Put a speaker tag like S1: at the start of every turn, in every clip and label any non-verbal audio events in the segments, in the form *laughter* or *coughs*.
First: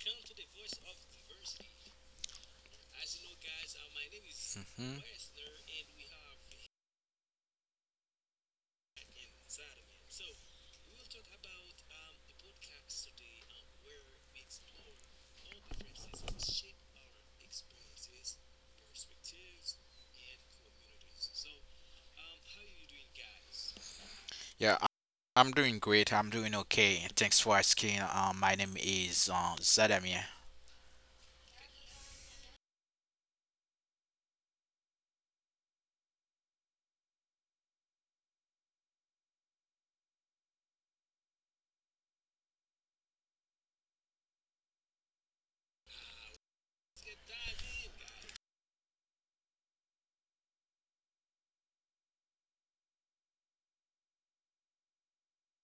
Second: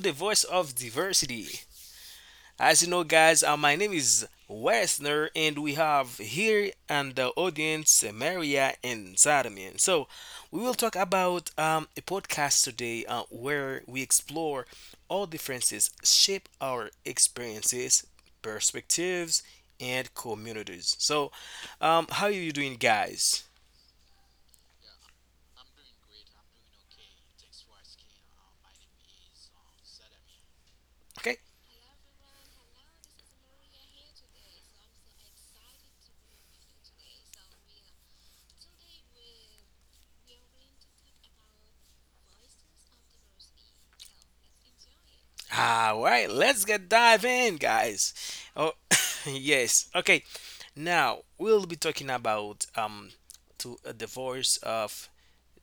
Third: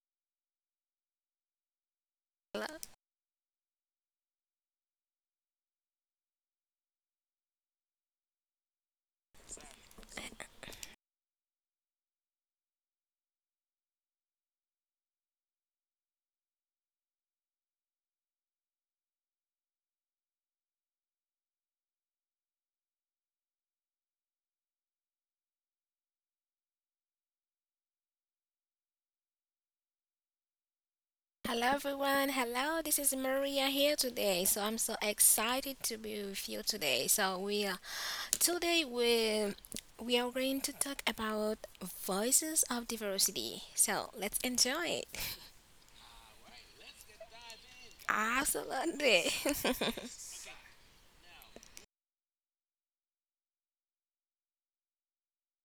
S1: the Voice of Diversity.
S2: Hello.
S1: As you know, guys, my name is Wesner, and we have here and the audience Maria and Zadamian. So, we will talk about a podcast today where we explore all differences shape our experiences, perspectives, and communities. So, how are you doing, guys?
S3: Yeah, I'm doing great. I'm doing okay. Thanks for asking. My name is Zadamir.
S1: Okay.
S2: Hello everyone. Hello, this is Maria here today. So I'm so excited to be with you today. So we are today we are going to talk about voices of diversity. So let's enjoy it.
S1: All right, let's get dive in,
S2: *laughs*
S1: guys. Oh, *laughs*
S2: Absolutely.
S1: yes.
S2: *laughs*
S1: Okay, now we'll be talking about to a divorce of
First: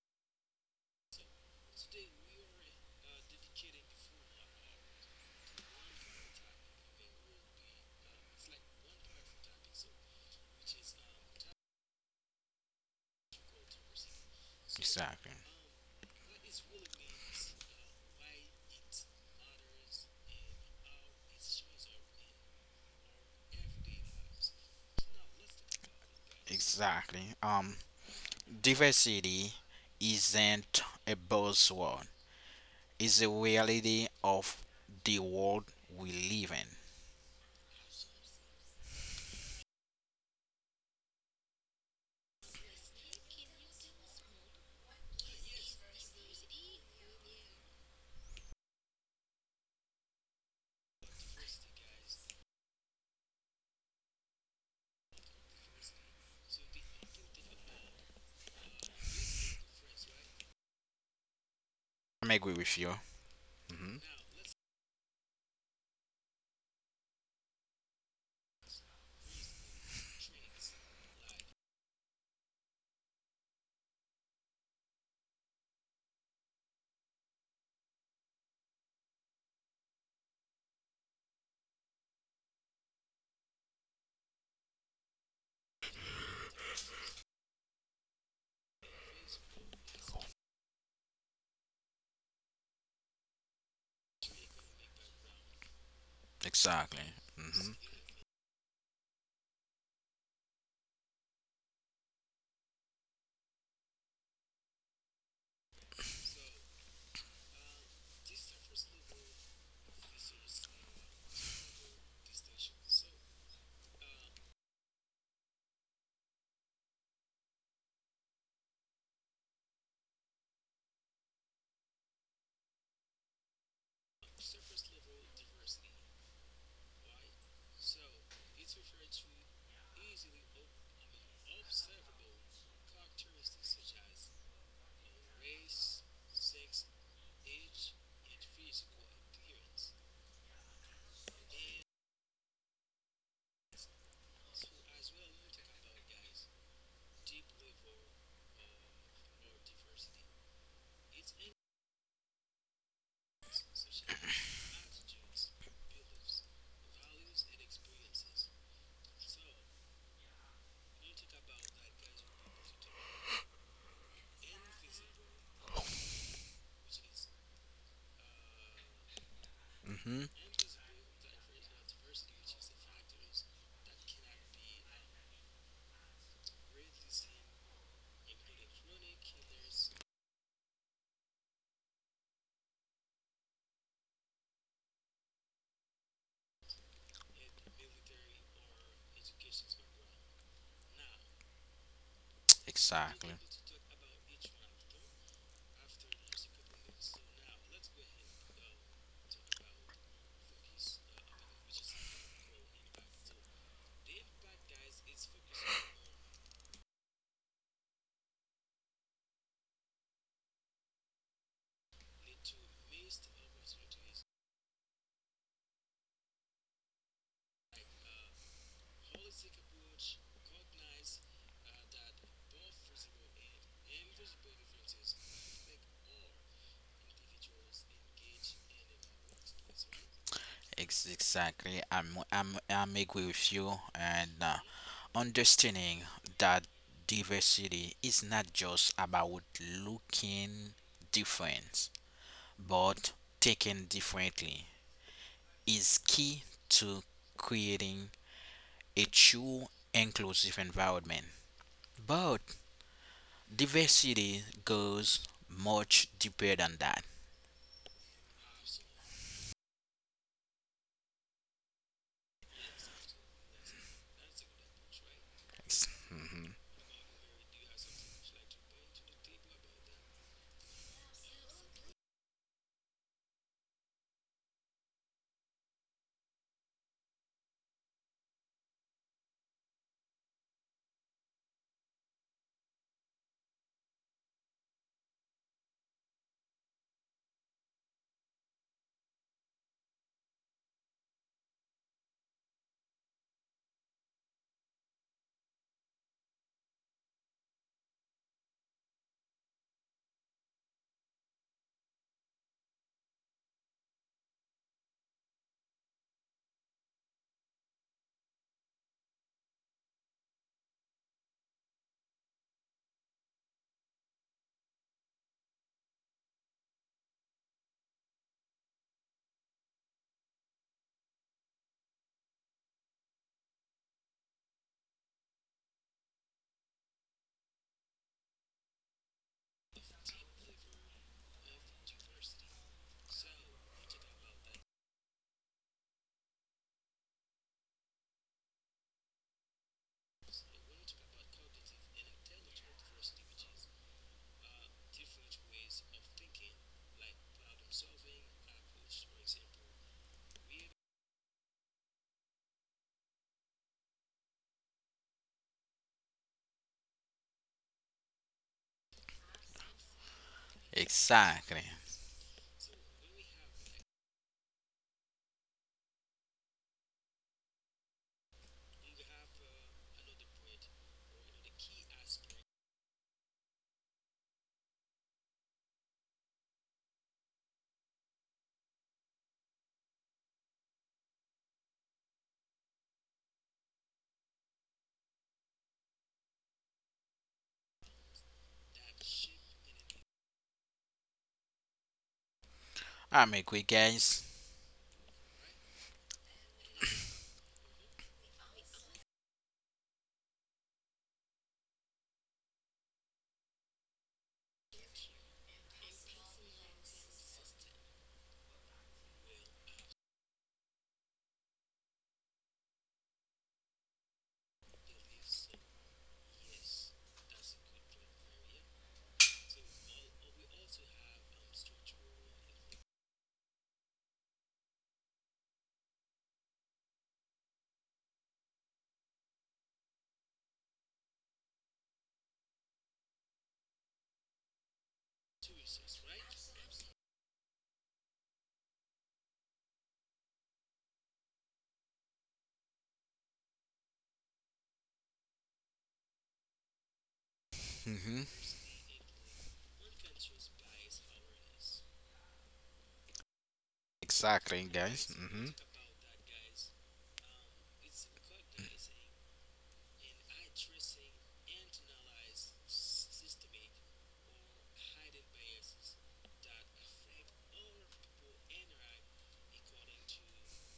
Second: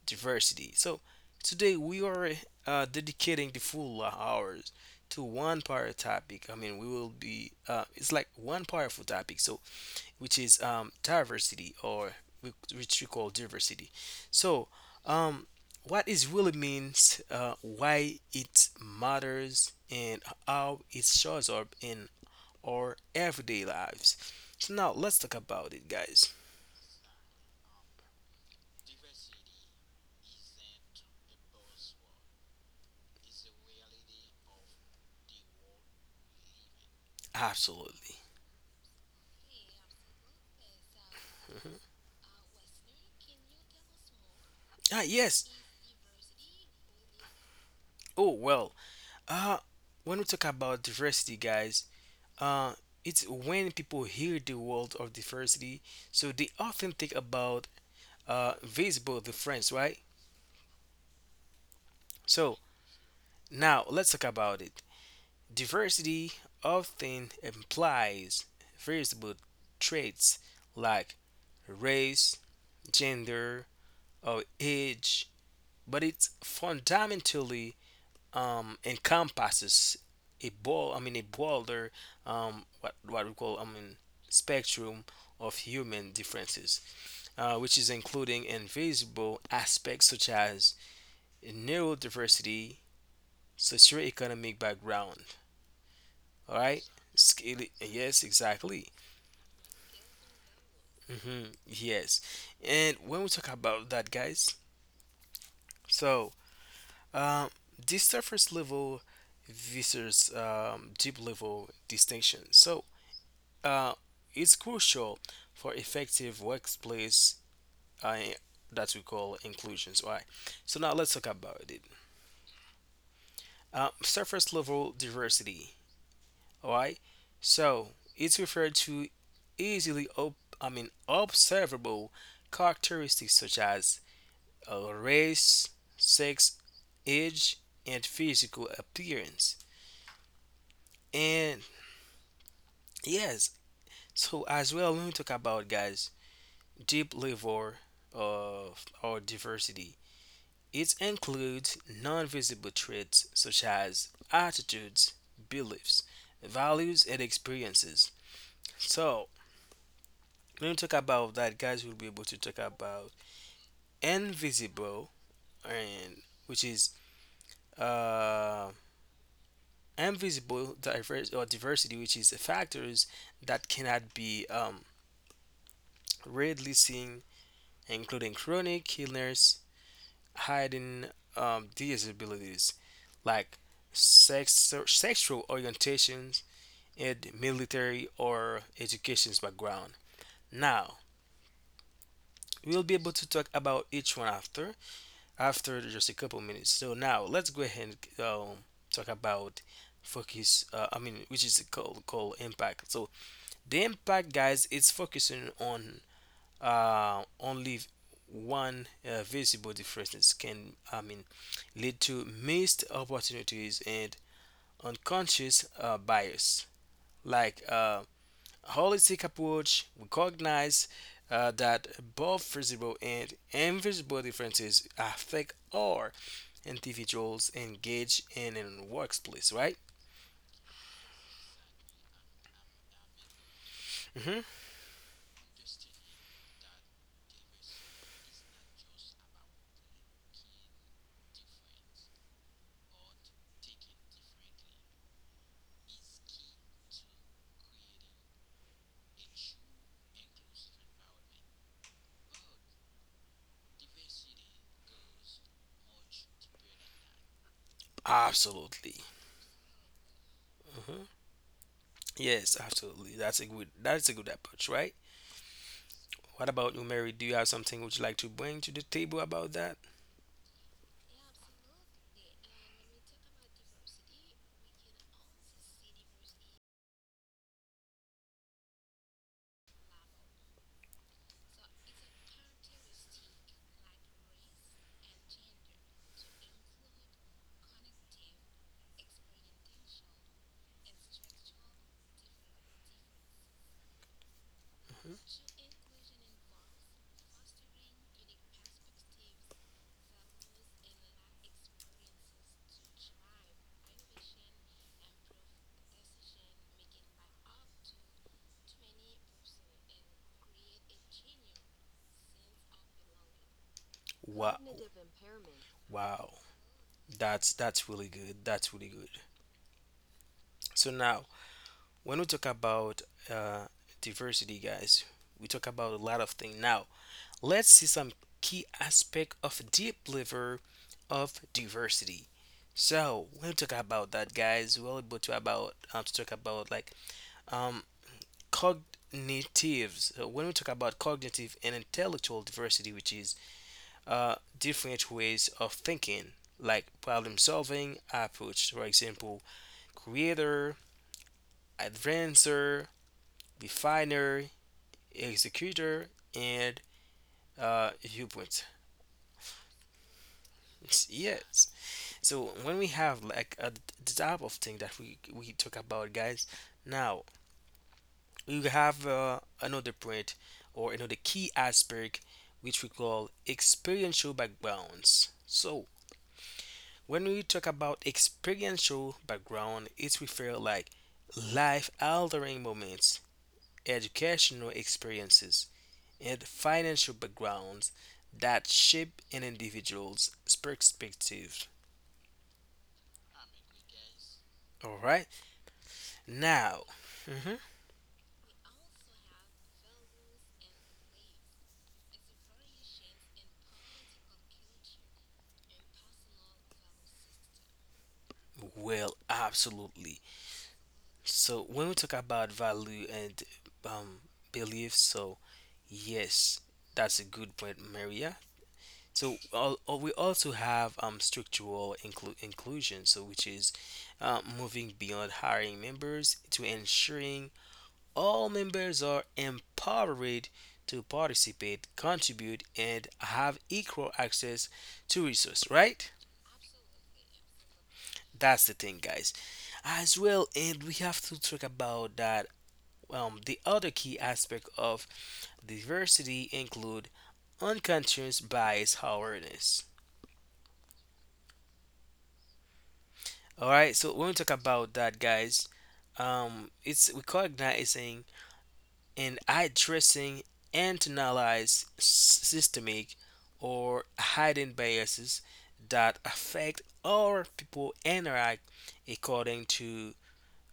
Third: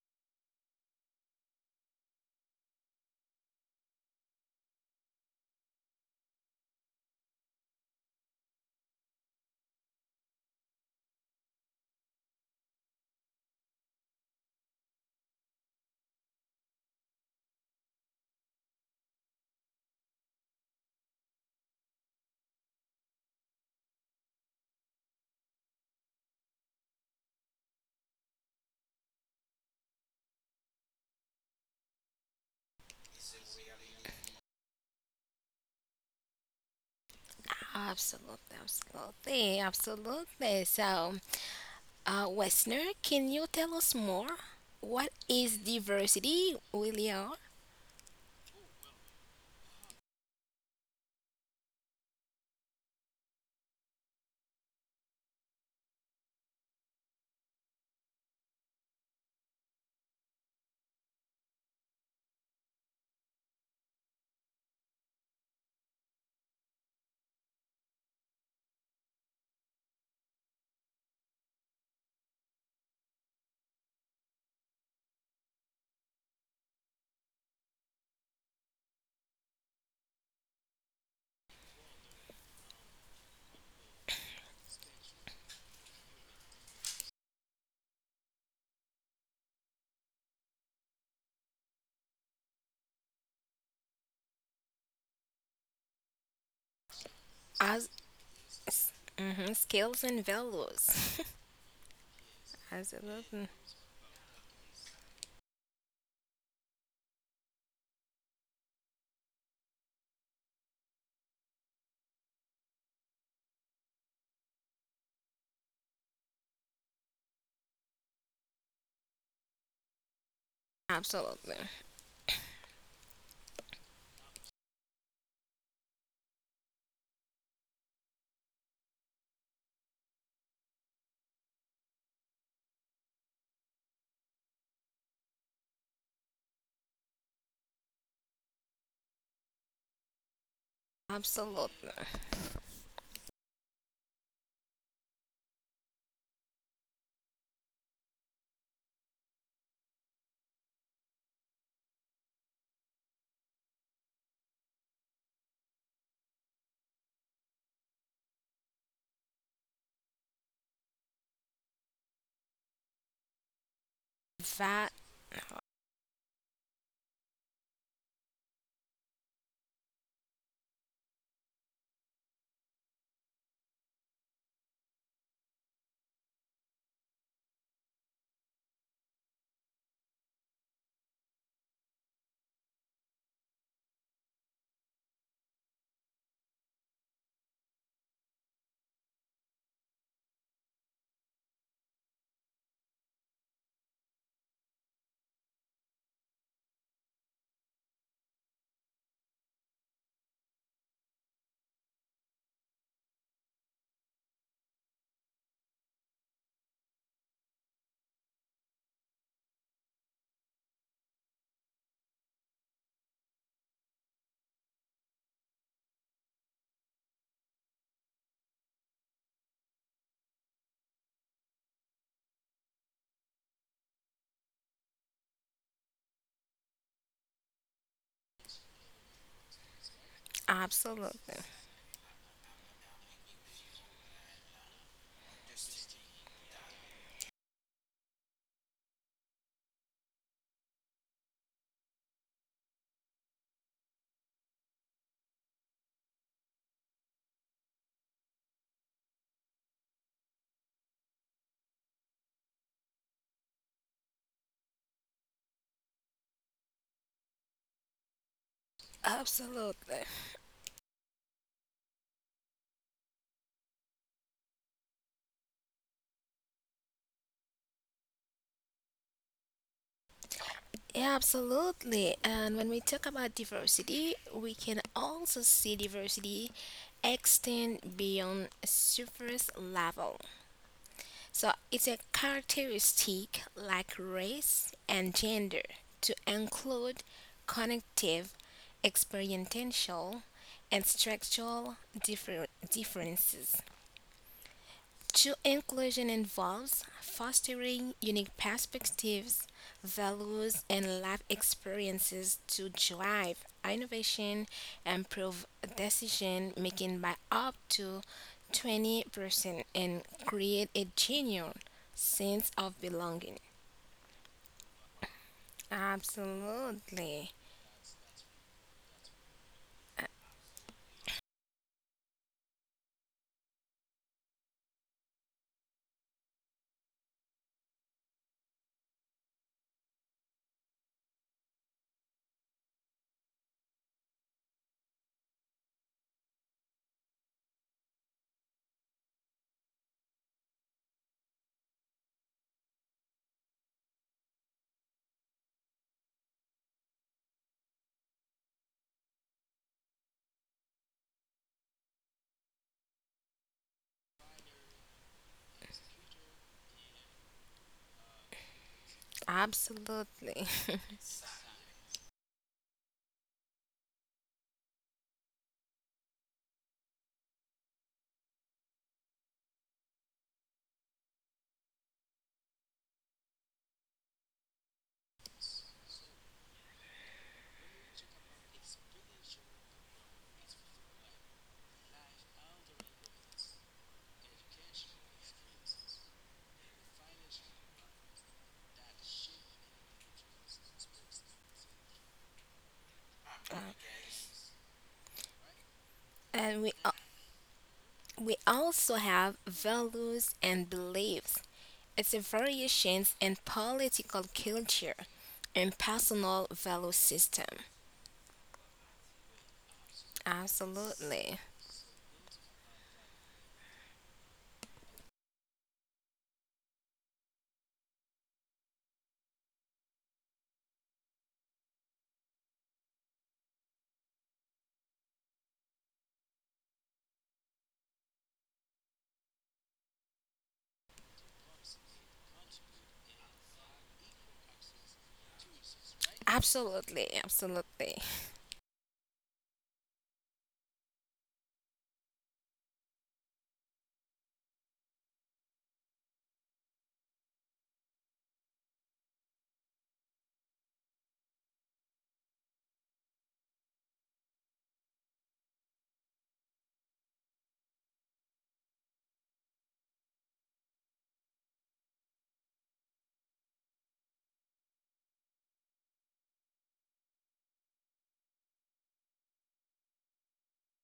S1: diversity. So today we are dedicating the full hours to one part topic. I mean, we will be it's like one powerful topic. So which is diversity or which we call diversity. So,
S3: Exactly.
S1: um, what it really means, why it matters, and how it shows up in our everyday lives. So now let's talk about it, guys.
S3: Exactly. Diversity isn't a buzzword. It's a reality of the world we live in.
S1: Absolutely.
S2: Absolutely, absolutely, absolutely. So Westner, can you tell us more?
S1: Ah,
S2: What
S1: yes.
S2: is diversity really are
S1: Oh well. Uh, when we talk about diversity, guys, uh, it's when people hear the word of diversity, so they often think about visible difference, right?
S3: I'm agree
S1: So
S3: with you.
S1: now, let's talk about it. Diversity often implies variable traits like race, gender, or age, but it fundamentally encompasses a ball, I mean, a broader, what we call, I mean, spectrum of human differences, which is including invisible aspects such as neurodiversity, socioeconomic background. All right.
S3: Exactly.
S1: Scale it.
S3: Mm-hmm.
S2: as
S1: Yes, exactly.
S2: mhm, skills and values?
S1: Hmm, yes. And when we
S2: Absolutely.
S1: talk about that, guys, so um, this surface level versus deep level distinction. So uh, it's crucial for effective workplace uh, that we call inclusions. All right. So now let's talk
S2: Absolutely.
S1: about it. Surface level diversity. All right. So it's referred to easily, I mean, observable characteristics such as race, sex, age, and physical appearance. And
S2: Absolutely.
S1: yes, so as well, let me talk about guys deep level of our diversity. It includes non-visible traits such as attitudes, beliefs, values, and experiences. So when we talk about that, guys, we'll be able to talk about
S2: That
S1: invisible, and which is uh,
S3: Mm-hmm.
S1: invisible diverse or diversity, which is the factors that cannot be readily seen, including chronic illness, hiding disabilities like sex, sexual orientations, and military or education's background. Now, we'll be able to
S3: Exactly.
S1: talk about each one after, after just a couple minutes. So now let's go ahead and talk about focus. I mean, which is called impact. So the impact, guys, it's focusing on only one visible difference can, I mean, lead to missed opportunities and unconscious bias. Like a holistic approach recognize that both visible and invisible differences affect our individuals engage in workplace, right?
S2: absolutely.
S3: Exactly. I'm agree with you, and
S1: Hmm.
S3: understanding that diversity is not just about looking different, but taken differently is key to creating a true inclusive environment. But diversity goes much deeper than that.
S1: Absolutely.
S2: Absolutely.
S1: Hmm. Yes, absolutely. That's a good. That's a good approach, right?
S3: Ex-
S1: What about you, Mary? Do you have something would you like to bring to the table about that?
S2: Yeah, absolutely. And when we talk about diversity, we can also see diversity extend beyond surface level. So it's a characteristic like race and gender to include cognitive, experiential, and structural differences. True inclusion involves fostering unique perspectives, values, and life experiences to drive innovation and improve decision making by up to 20% and create a genuine sense of belonging.
S1: Wow, wow.
S2: Absolutely.
S1: That's really good. That's really good. So now, when we talk about uh, diversity, guys, we talk about a lot of things. Now, let's see some key aspect of deep level of diversity. So we'll talk about that, guys. We'll able to about to talk about like um cognitives. So when we talk about cognitive and intellectual diversity, which is different ways of thinking, like problem solving approach, for example, creator, advancer, definer, executor, and viewpoint.
S2: Absolutely. *laughs*
S3: Exactly.
S1: Yes. So when we have like a, the type of thing that we talk about, guys, now we have another point or another key aspect which we call experiential backgrounds. So when we talk about experiential background, it refers like life-altering moments, educational experiences, and financial backgrounds that shape an individual's perspective.
S3: I'm agree, guys.
S1: All right,
S2: And
S1: now. Mhm.
S2: we also have values and beliefs. It's a variations in political culture and personal value system.
S1: Well, absolutely.
S2: Absolutely.
S1: So when we talk about value and um, belief, so yes, that's a good point, Maria. So all, we also have structural inclusion, so which is moving beyond hiring members to ensuring all members are empowered to participate, contribute, and have equal access to resource. Right?
S2: Absolutely. Absolutely.
S1: That's the thing, guys. As well, and we have to talk about that. The other key aspect of diversity include
S3: Hmm.
S1: unconscious bias awareness. All right, so when we talk
S3: Exactly,
S1: about
S3: guys.
S1: that,
S3: Hmm.
S1: guys, it's recognizing and addressing internalized systemic or hidden biases that affect our people interact according to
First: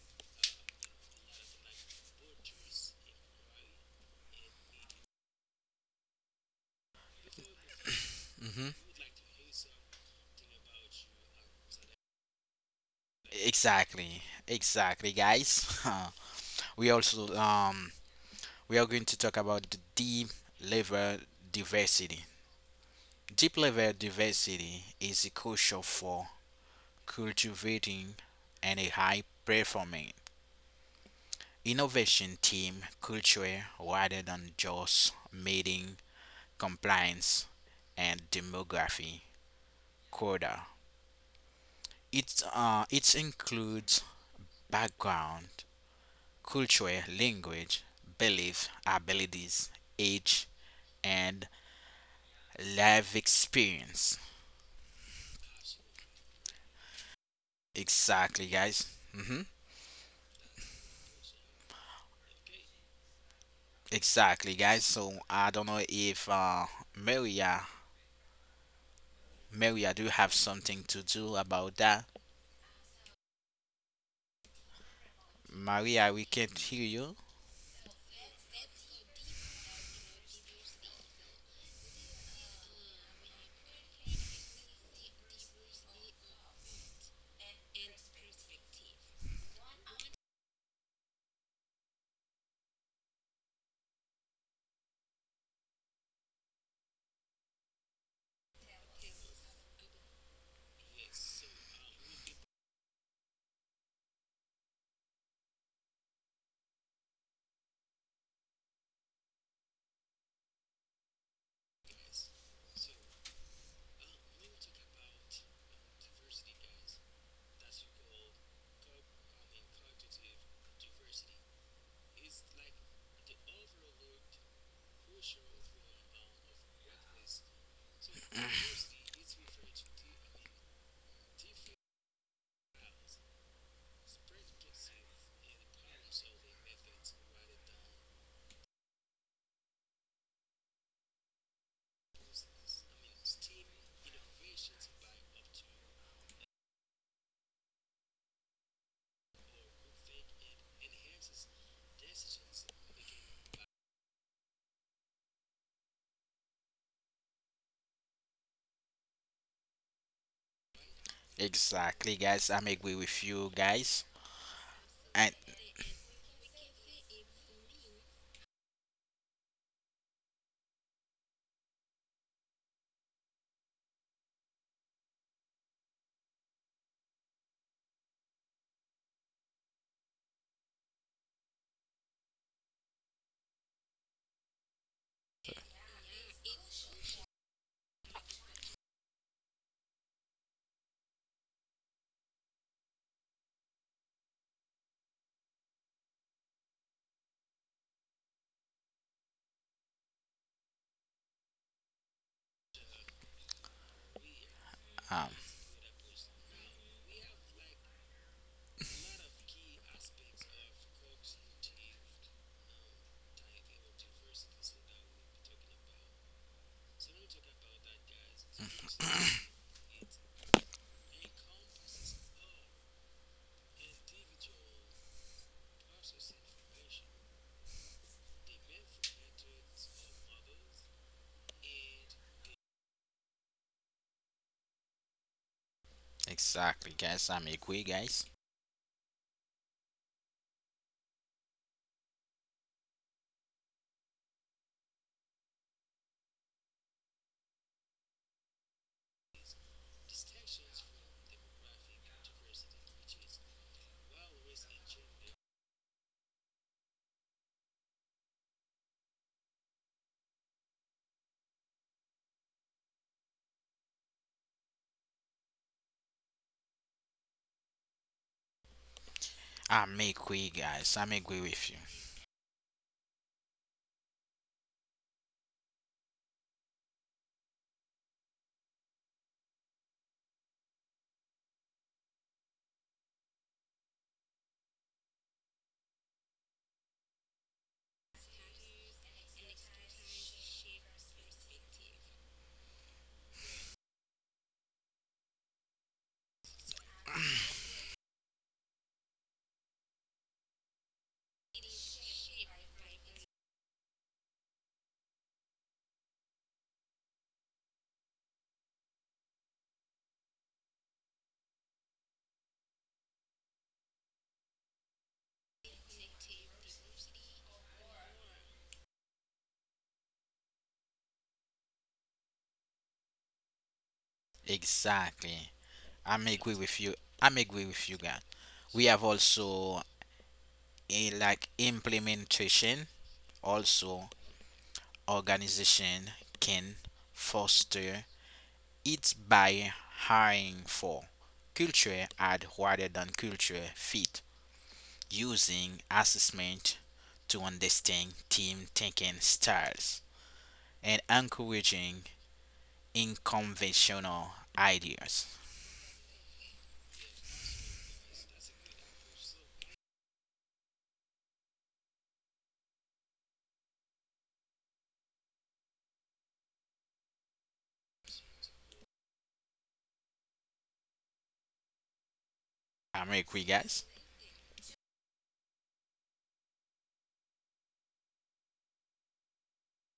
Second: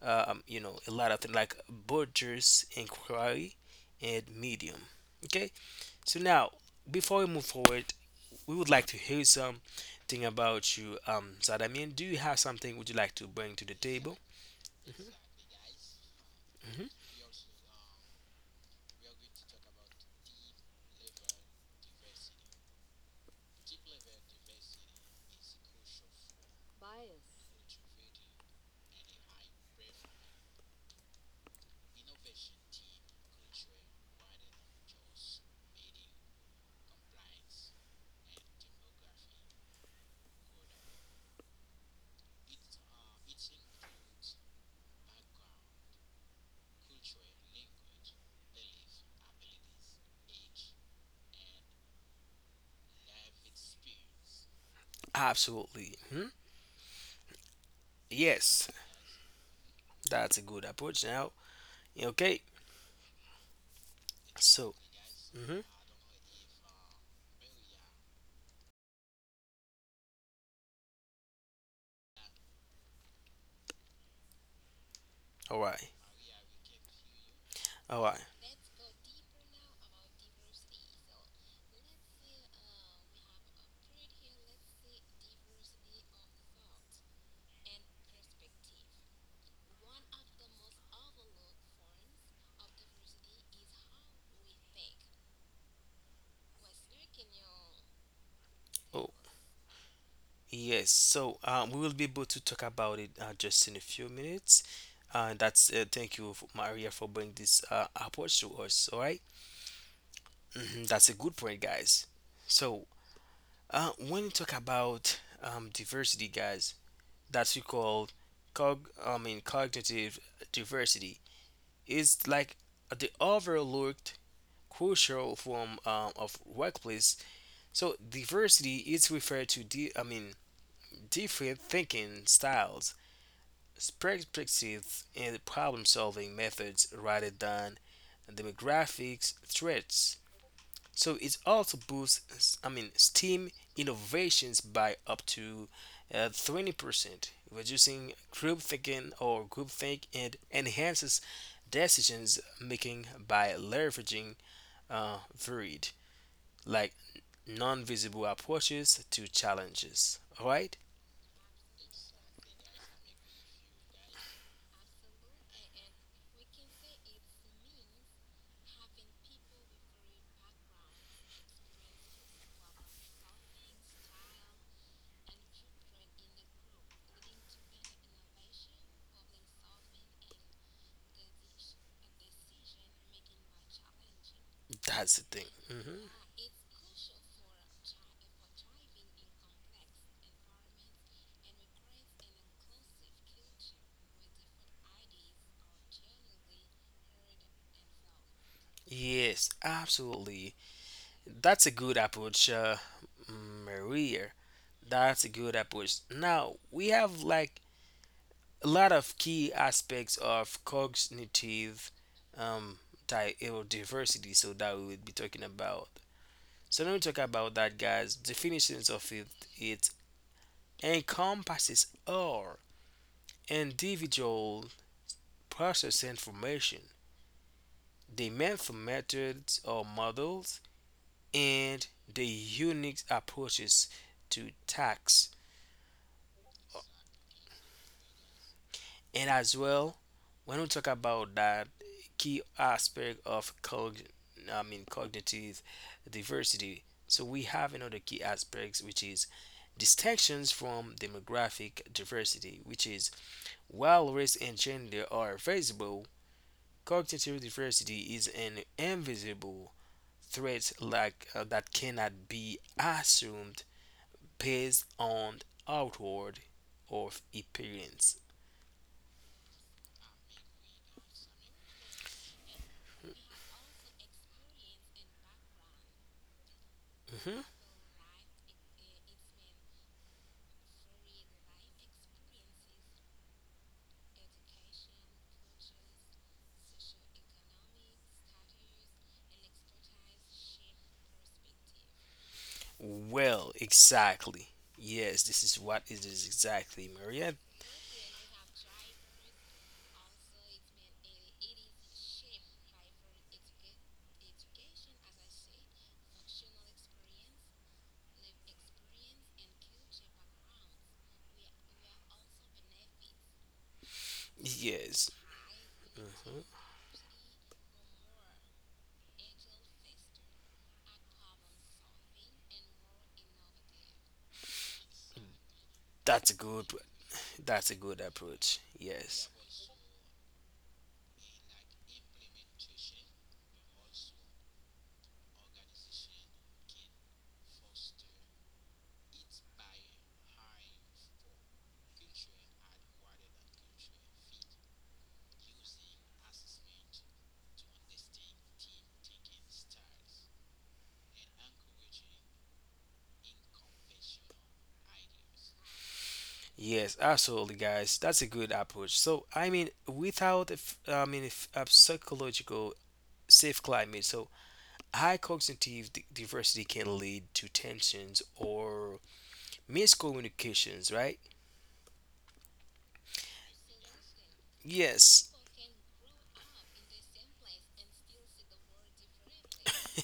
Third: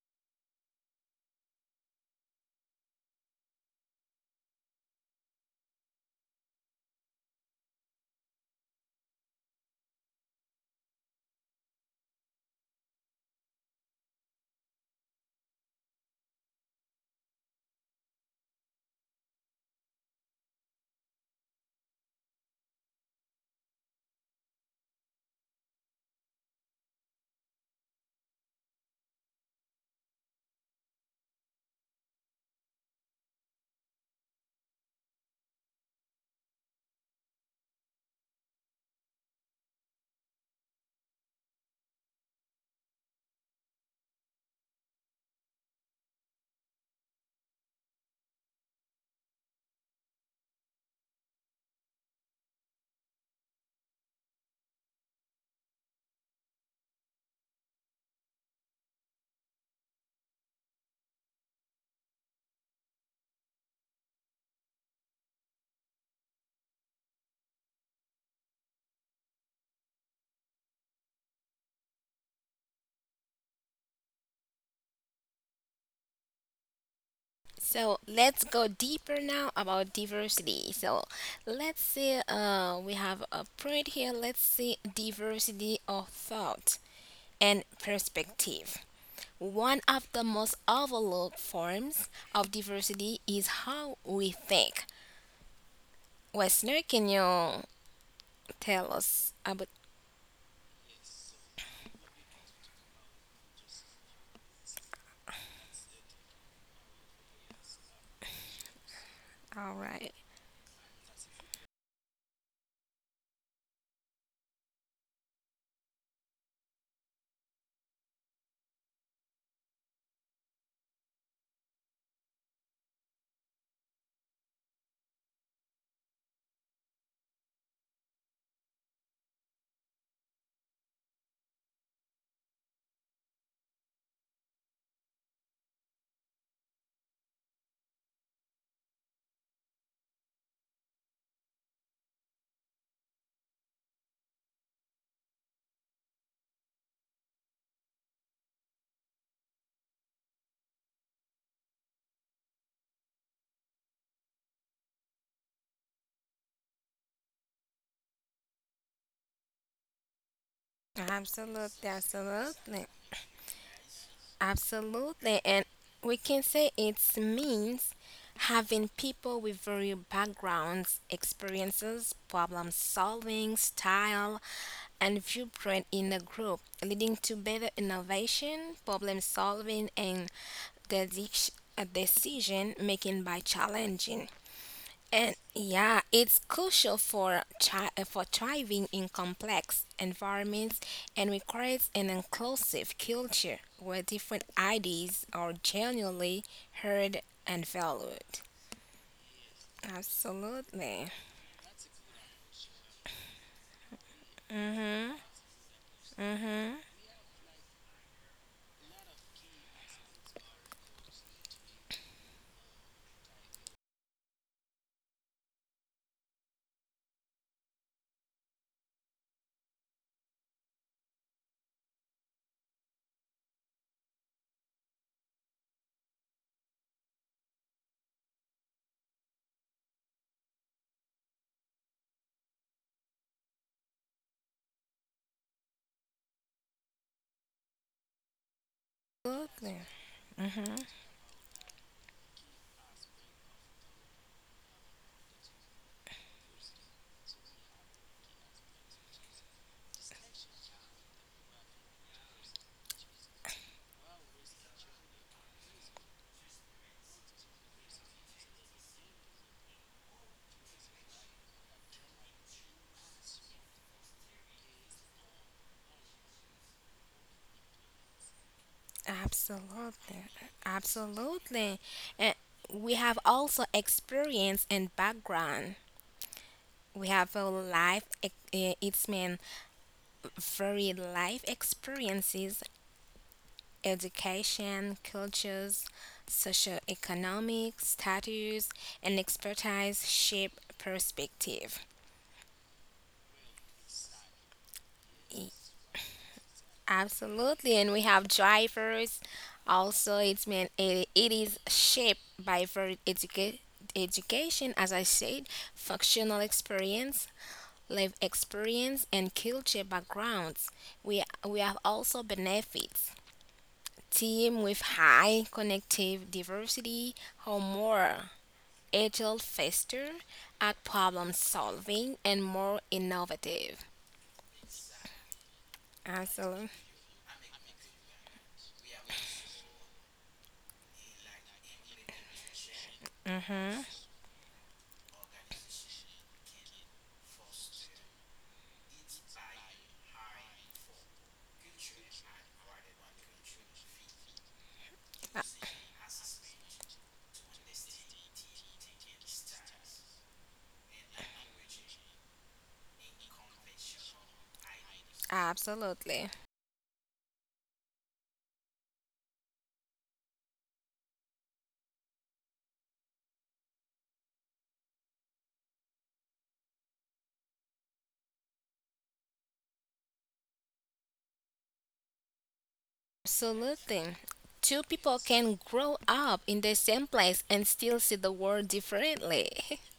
S1: you know a lot of things like Borges inquiry and medium. Okay, so now, before we move forward, we would
S3: Hmm.
S1: like to hear something about you, Zadamian. Do you have something would you like to bring to the table?
S3: Exactly, guys. *laughs*
S1: Hmm.
S3: We also we are going to talk about the deep level diversity. Deep level diversity is crucial for cultivating and a high performing innovation team culture rather than just meeting compliance and demography quota. It includes background, culture, language, belief, abilities, age, and life experience.
S1: Absolutely. Hmm.
S3: Exactly,
S1: Yes,
S3: guys. Hmm.
S1: that's a good approach. Now, okay.
S3: Exactly,
S1: So,
S3: guys. So I
S1: mhm.
S3: don't know if Maria, do you have something to do about that?
S1: All right,
S3: Maria, we can't hear you.
S2: So
S1: all right.
S2: let's go deeper now about diversity. So let's see, we have a print here. Let's see diversity of thought and perspective. One of the most overlooked forms of diversity is how we think. Westner, can you tell
S1: Oh,
S2: us about?
S1: yes. So, we will be able to talk about it just in a few minutes. That's thank you, Maria, for bringing this approach to us. All right?
S2: All right.
S1: Mhm. That's a good point, guys. So, uh, when you talk about diversity, guys, that's we call cog. I mean, cognitive diversity is like the overlooked crucial form of workplace. So diversity is referred to, the I mean, different thinking styles, perspectives, and problem-solving methods, rather than demographics, threats. So it also boosts, I mean, STEAM innovations by up to 20%, reducing group thinking or group think and enhances decisions making by leveraging varied, like non-visible approaches to challenges. All right,
S2: Absolutely,
S3: Exactly, guys. I'm
S2: absolutely.
S3: agree with you, guys.
S2: Absolutely,
S3: And
S2: and we can say it means having people with varied backgrounds, experiences, problem solving, style, and viewpoint in the group, leading to better innovation, problem solving, and the decision making by challenging
S1: that's the
S2: and
S1: thing.
S2: yeah,
S1: Hmm.
S2: it's crucial for for thriving in complex environments and requires an inclusive culture where different ideas are genuinely heard and valued.
S1: Yes, absolutely.
S2: Absolutely.
S1: That's a good approach, Maria. That's a
S3: um,
S1: good approach. Now we have like a lot of key aspects of cognitive um, diversity. So that we would be talking about. So when we talk about that, guys, definitions of it, it encompasses all individual process information, the methods or models, and the unique approaches to tasks.
S3: exactly, guys. I'm agree, guys.
S1: And as
S2: Absolutely.
S1: well, when we
S2: Hmm.
S1: talk about that key aspect of cog I mean cognitive diversity, so we have another key aspects which is distinctions from demographic diversity, which is while race and gender are visible, cognitive diversity is an invisible threat like that cannot be assumed based on outward of appearance.
S3: I'm
S2: Absolutely.
S3: agree, guys. I'm agree with
S2: Absolutely.
S3: you.
S2: And we have also experience and background. We have
S1: Mhm.
S2: a it's mean very life experiences education, cultures, socioeconomic status, and expertise shape perspective.
S1: Well, exactly. Yes, this is what it is exactly, Maria.
S2: Absolutely, and we have drivers. Also, it is shaped by very education, as I said, functional experience, life experience, and culture backgrounds. We have also benefits team with
S1: Yes,
S2: high connective diversity or more agile, faster at problem solving, and more innovative.
S3: Exactly.
S1: that's a
S3: I'm
S1: good,
S3: agree
S2: Absolutely.
S3: with you. I'm
S1: that's a
S3: agree with
S1: good
S3: you, guys.
S1: approach.
S3: We have
S1: Yes,
S3: also a like implementation. Also, organization can foster it by hiring for culture ad rather than culture fit. Using assessment to understand team thinking styles and encouraging unconventional ideas.
S2: Absolutely.
S1: yes, absolutely, guys. That's a good approach. So, I mean, without a I mean if a psychological safe climate, so high cognitive diversity can lead to tensions or miscommunications, right?
S3: I'm agree, guys.
S2: Absolutely. Two people
S1: Yes.
S2: can grow up in the same place and still see the world differently. *laughs*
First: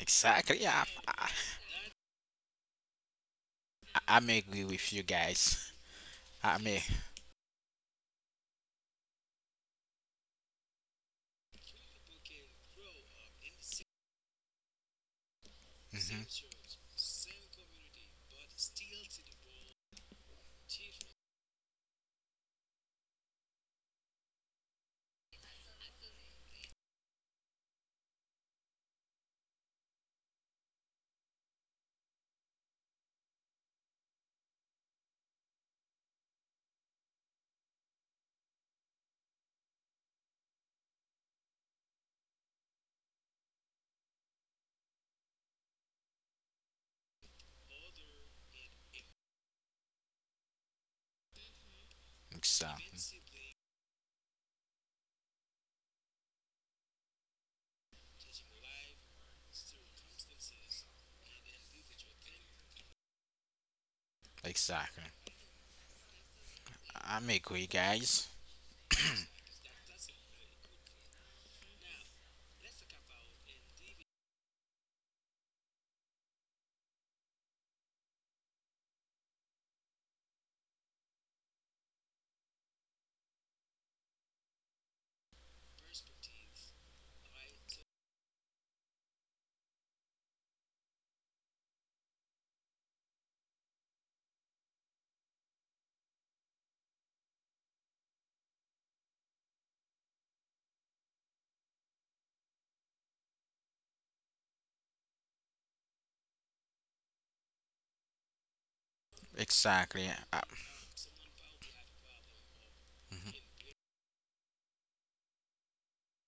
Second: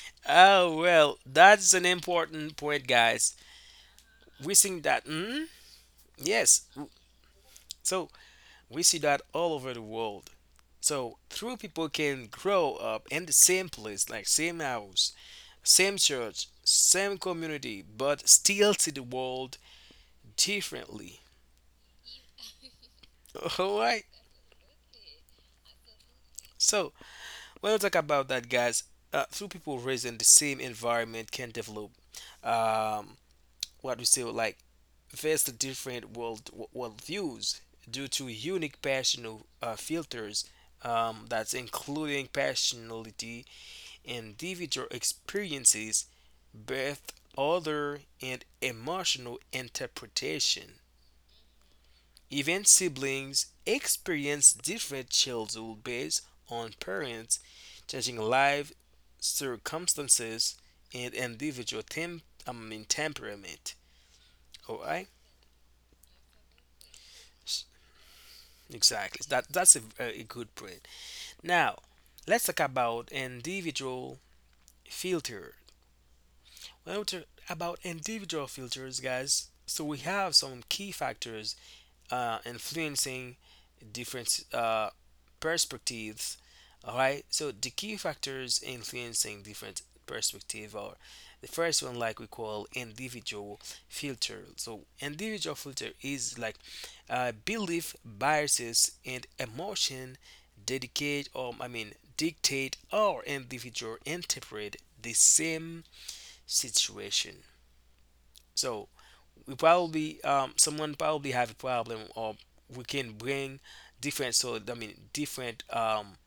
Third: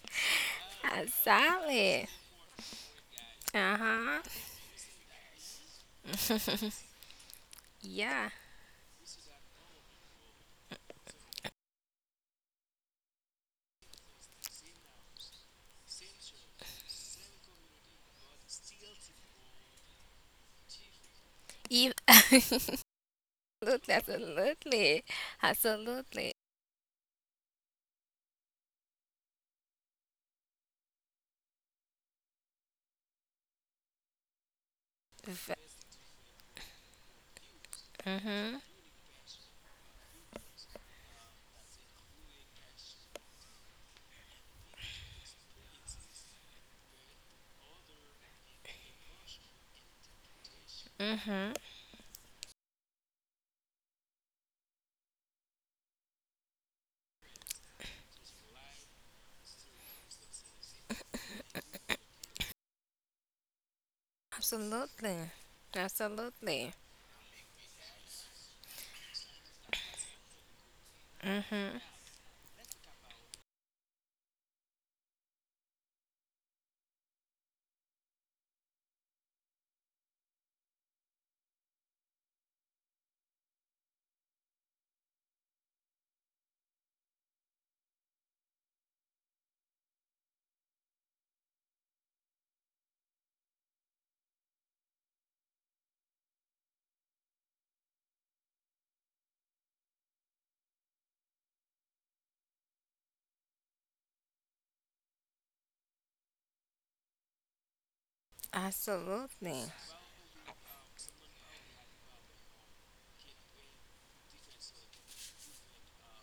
S3: Exactly.
S1: Oh
S3: Yeah,
S1: well, that's an
S2: Exactly.
S1: important point, guys.
S2: Uh huh.
S3: I'm
S1: We
S3: agree
S1: think
S3: with you
S1: that. Mm,
S3: guys.
S1: yes.
S3: I'm
S1: So
S2: Yeah.
S1: we see that all over the world. So three people can grow up in the same place, like same house, same
S3: Mhm.
S1: church, same community, but still see the world differently.
S2: If *laughs*
S1: *laughs*
S2: absolutely,
S1: Alright?
S2: absolutely, absolutely.
S1: So when we talk about that guys, three people raised in the same environment can develop um what we say like vastly different world views due to
S2: Mm-hmm.
S1: unique passional filters, that's including passionality, individual experiences, birth other and emotional interpretation.
S2: Mm-hmm.
S1: Even
S3: Exactly.
S1: siblings experience different childhood based on parents, changing life circumstances, and individual I mean, temperament. All right,
S3: Exactly.
S2: Absolutely. Absolutely.
S3: I'm agree, guys.
S1: exactly. That that's a good point.
S2: Mm-hmm.
S1: Now, let's talk about individual filter. When we talk about individual filters, guys, so we have some key factors influencing different perspectives. All right, so the key factors influencing different perspective are the first one, like we call individual filter. So individual filter is like belief, biases, and emotion dedicate or I mean dictate our individual interpret the same situation. So we
S2: Absolutely.
S3: Exactly.
S1: probably someone probably have a problem or we can
S3: Mhm.
S1: bring different so I mean different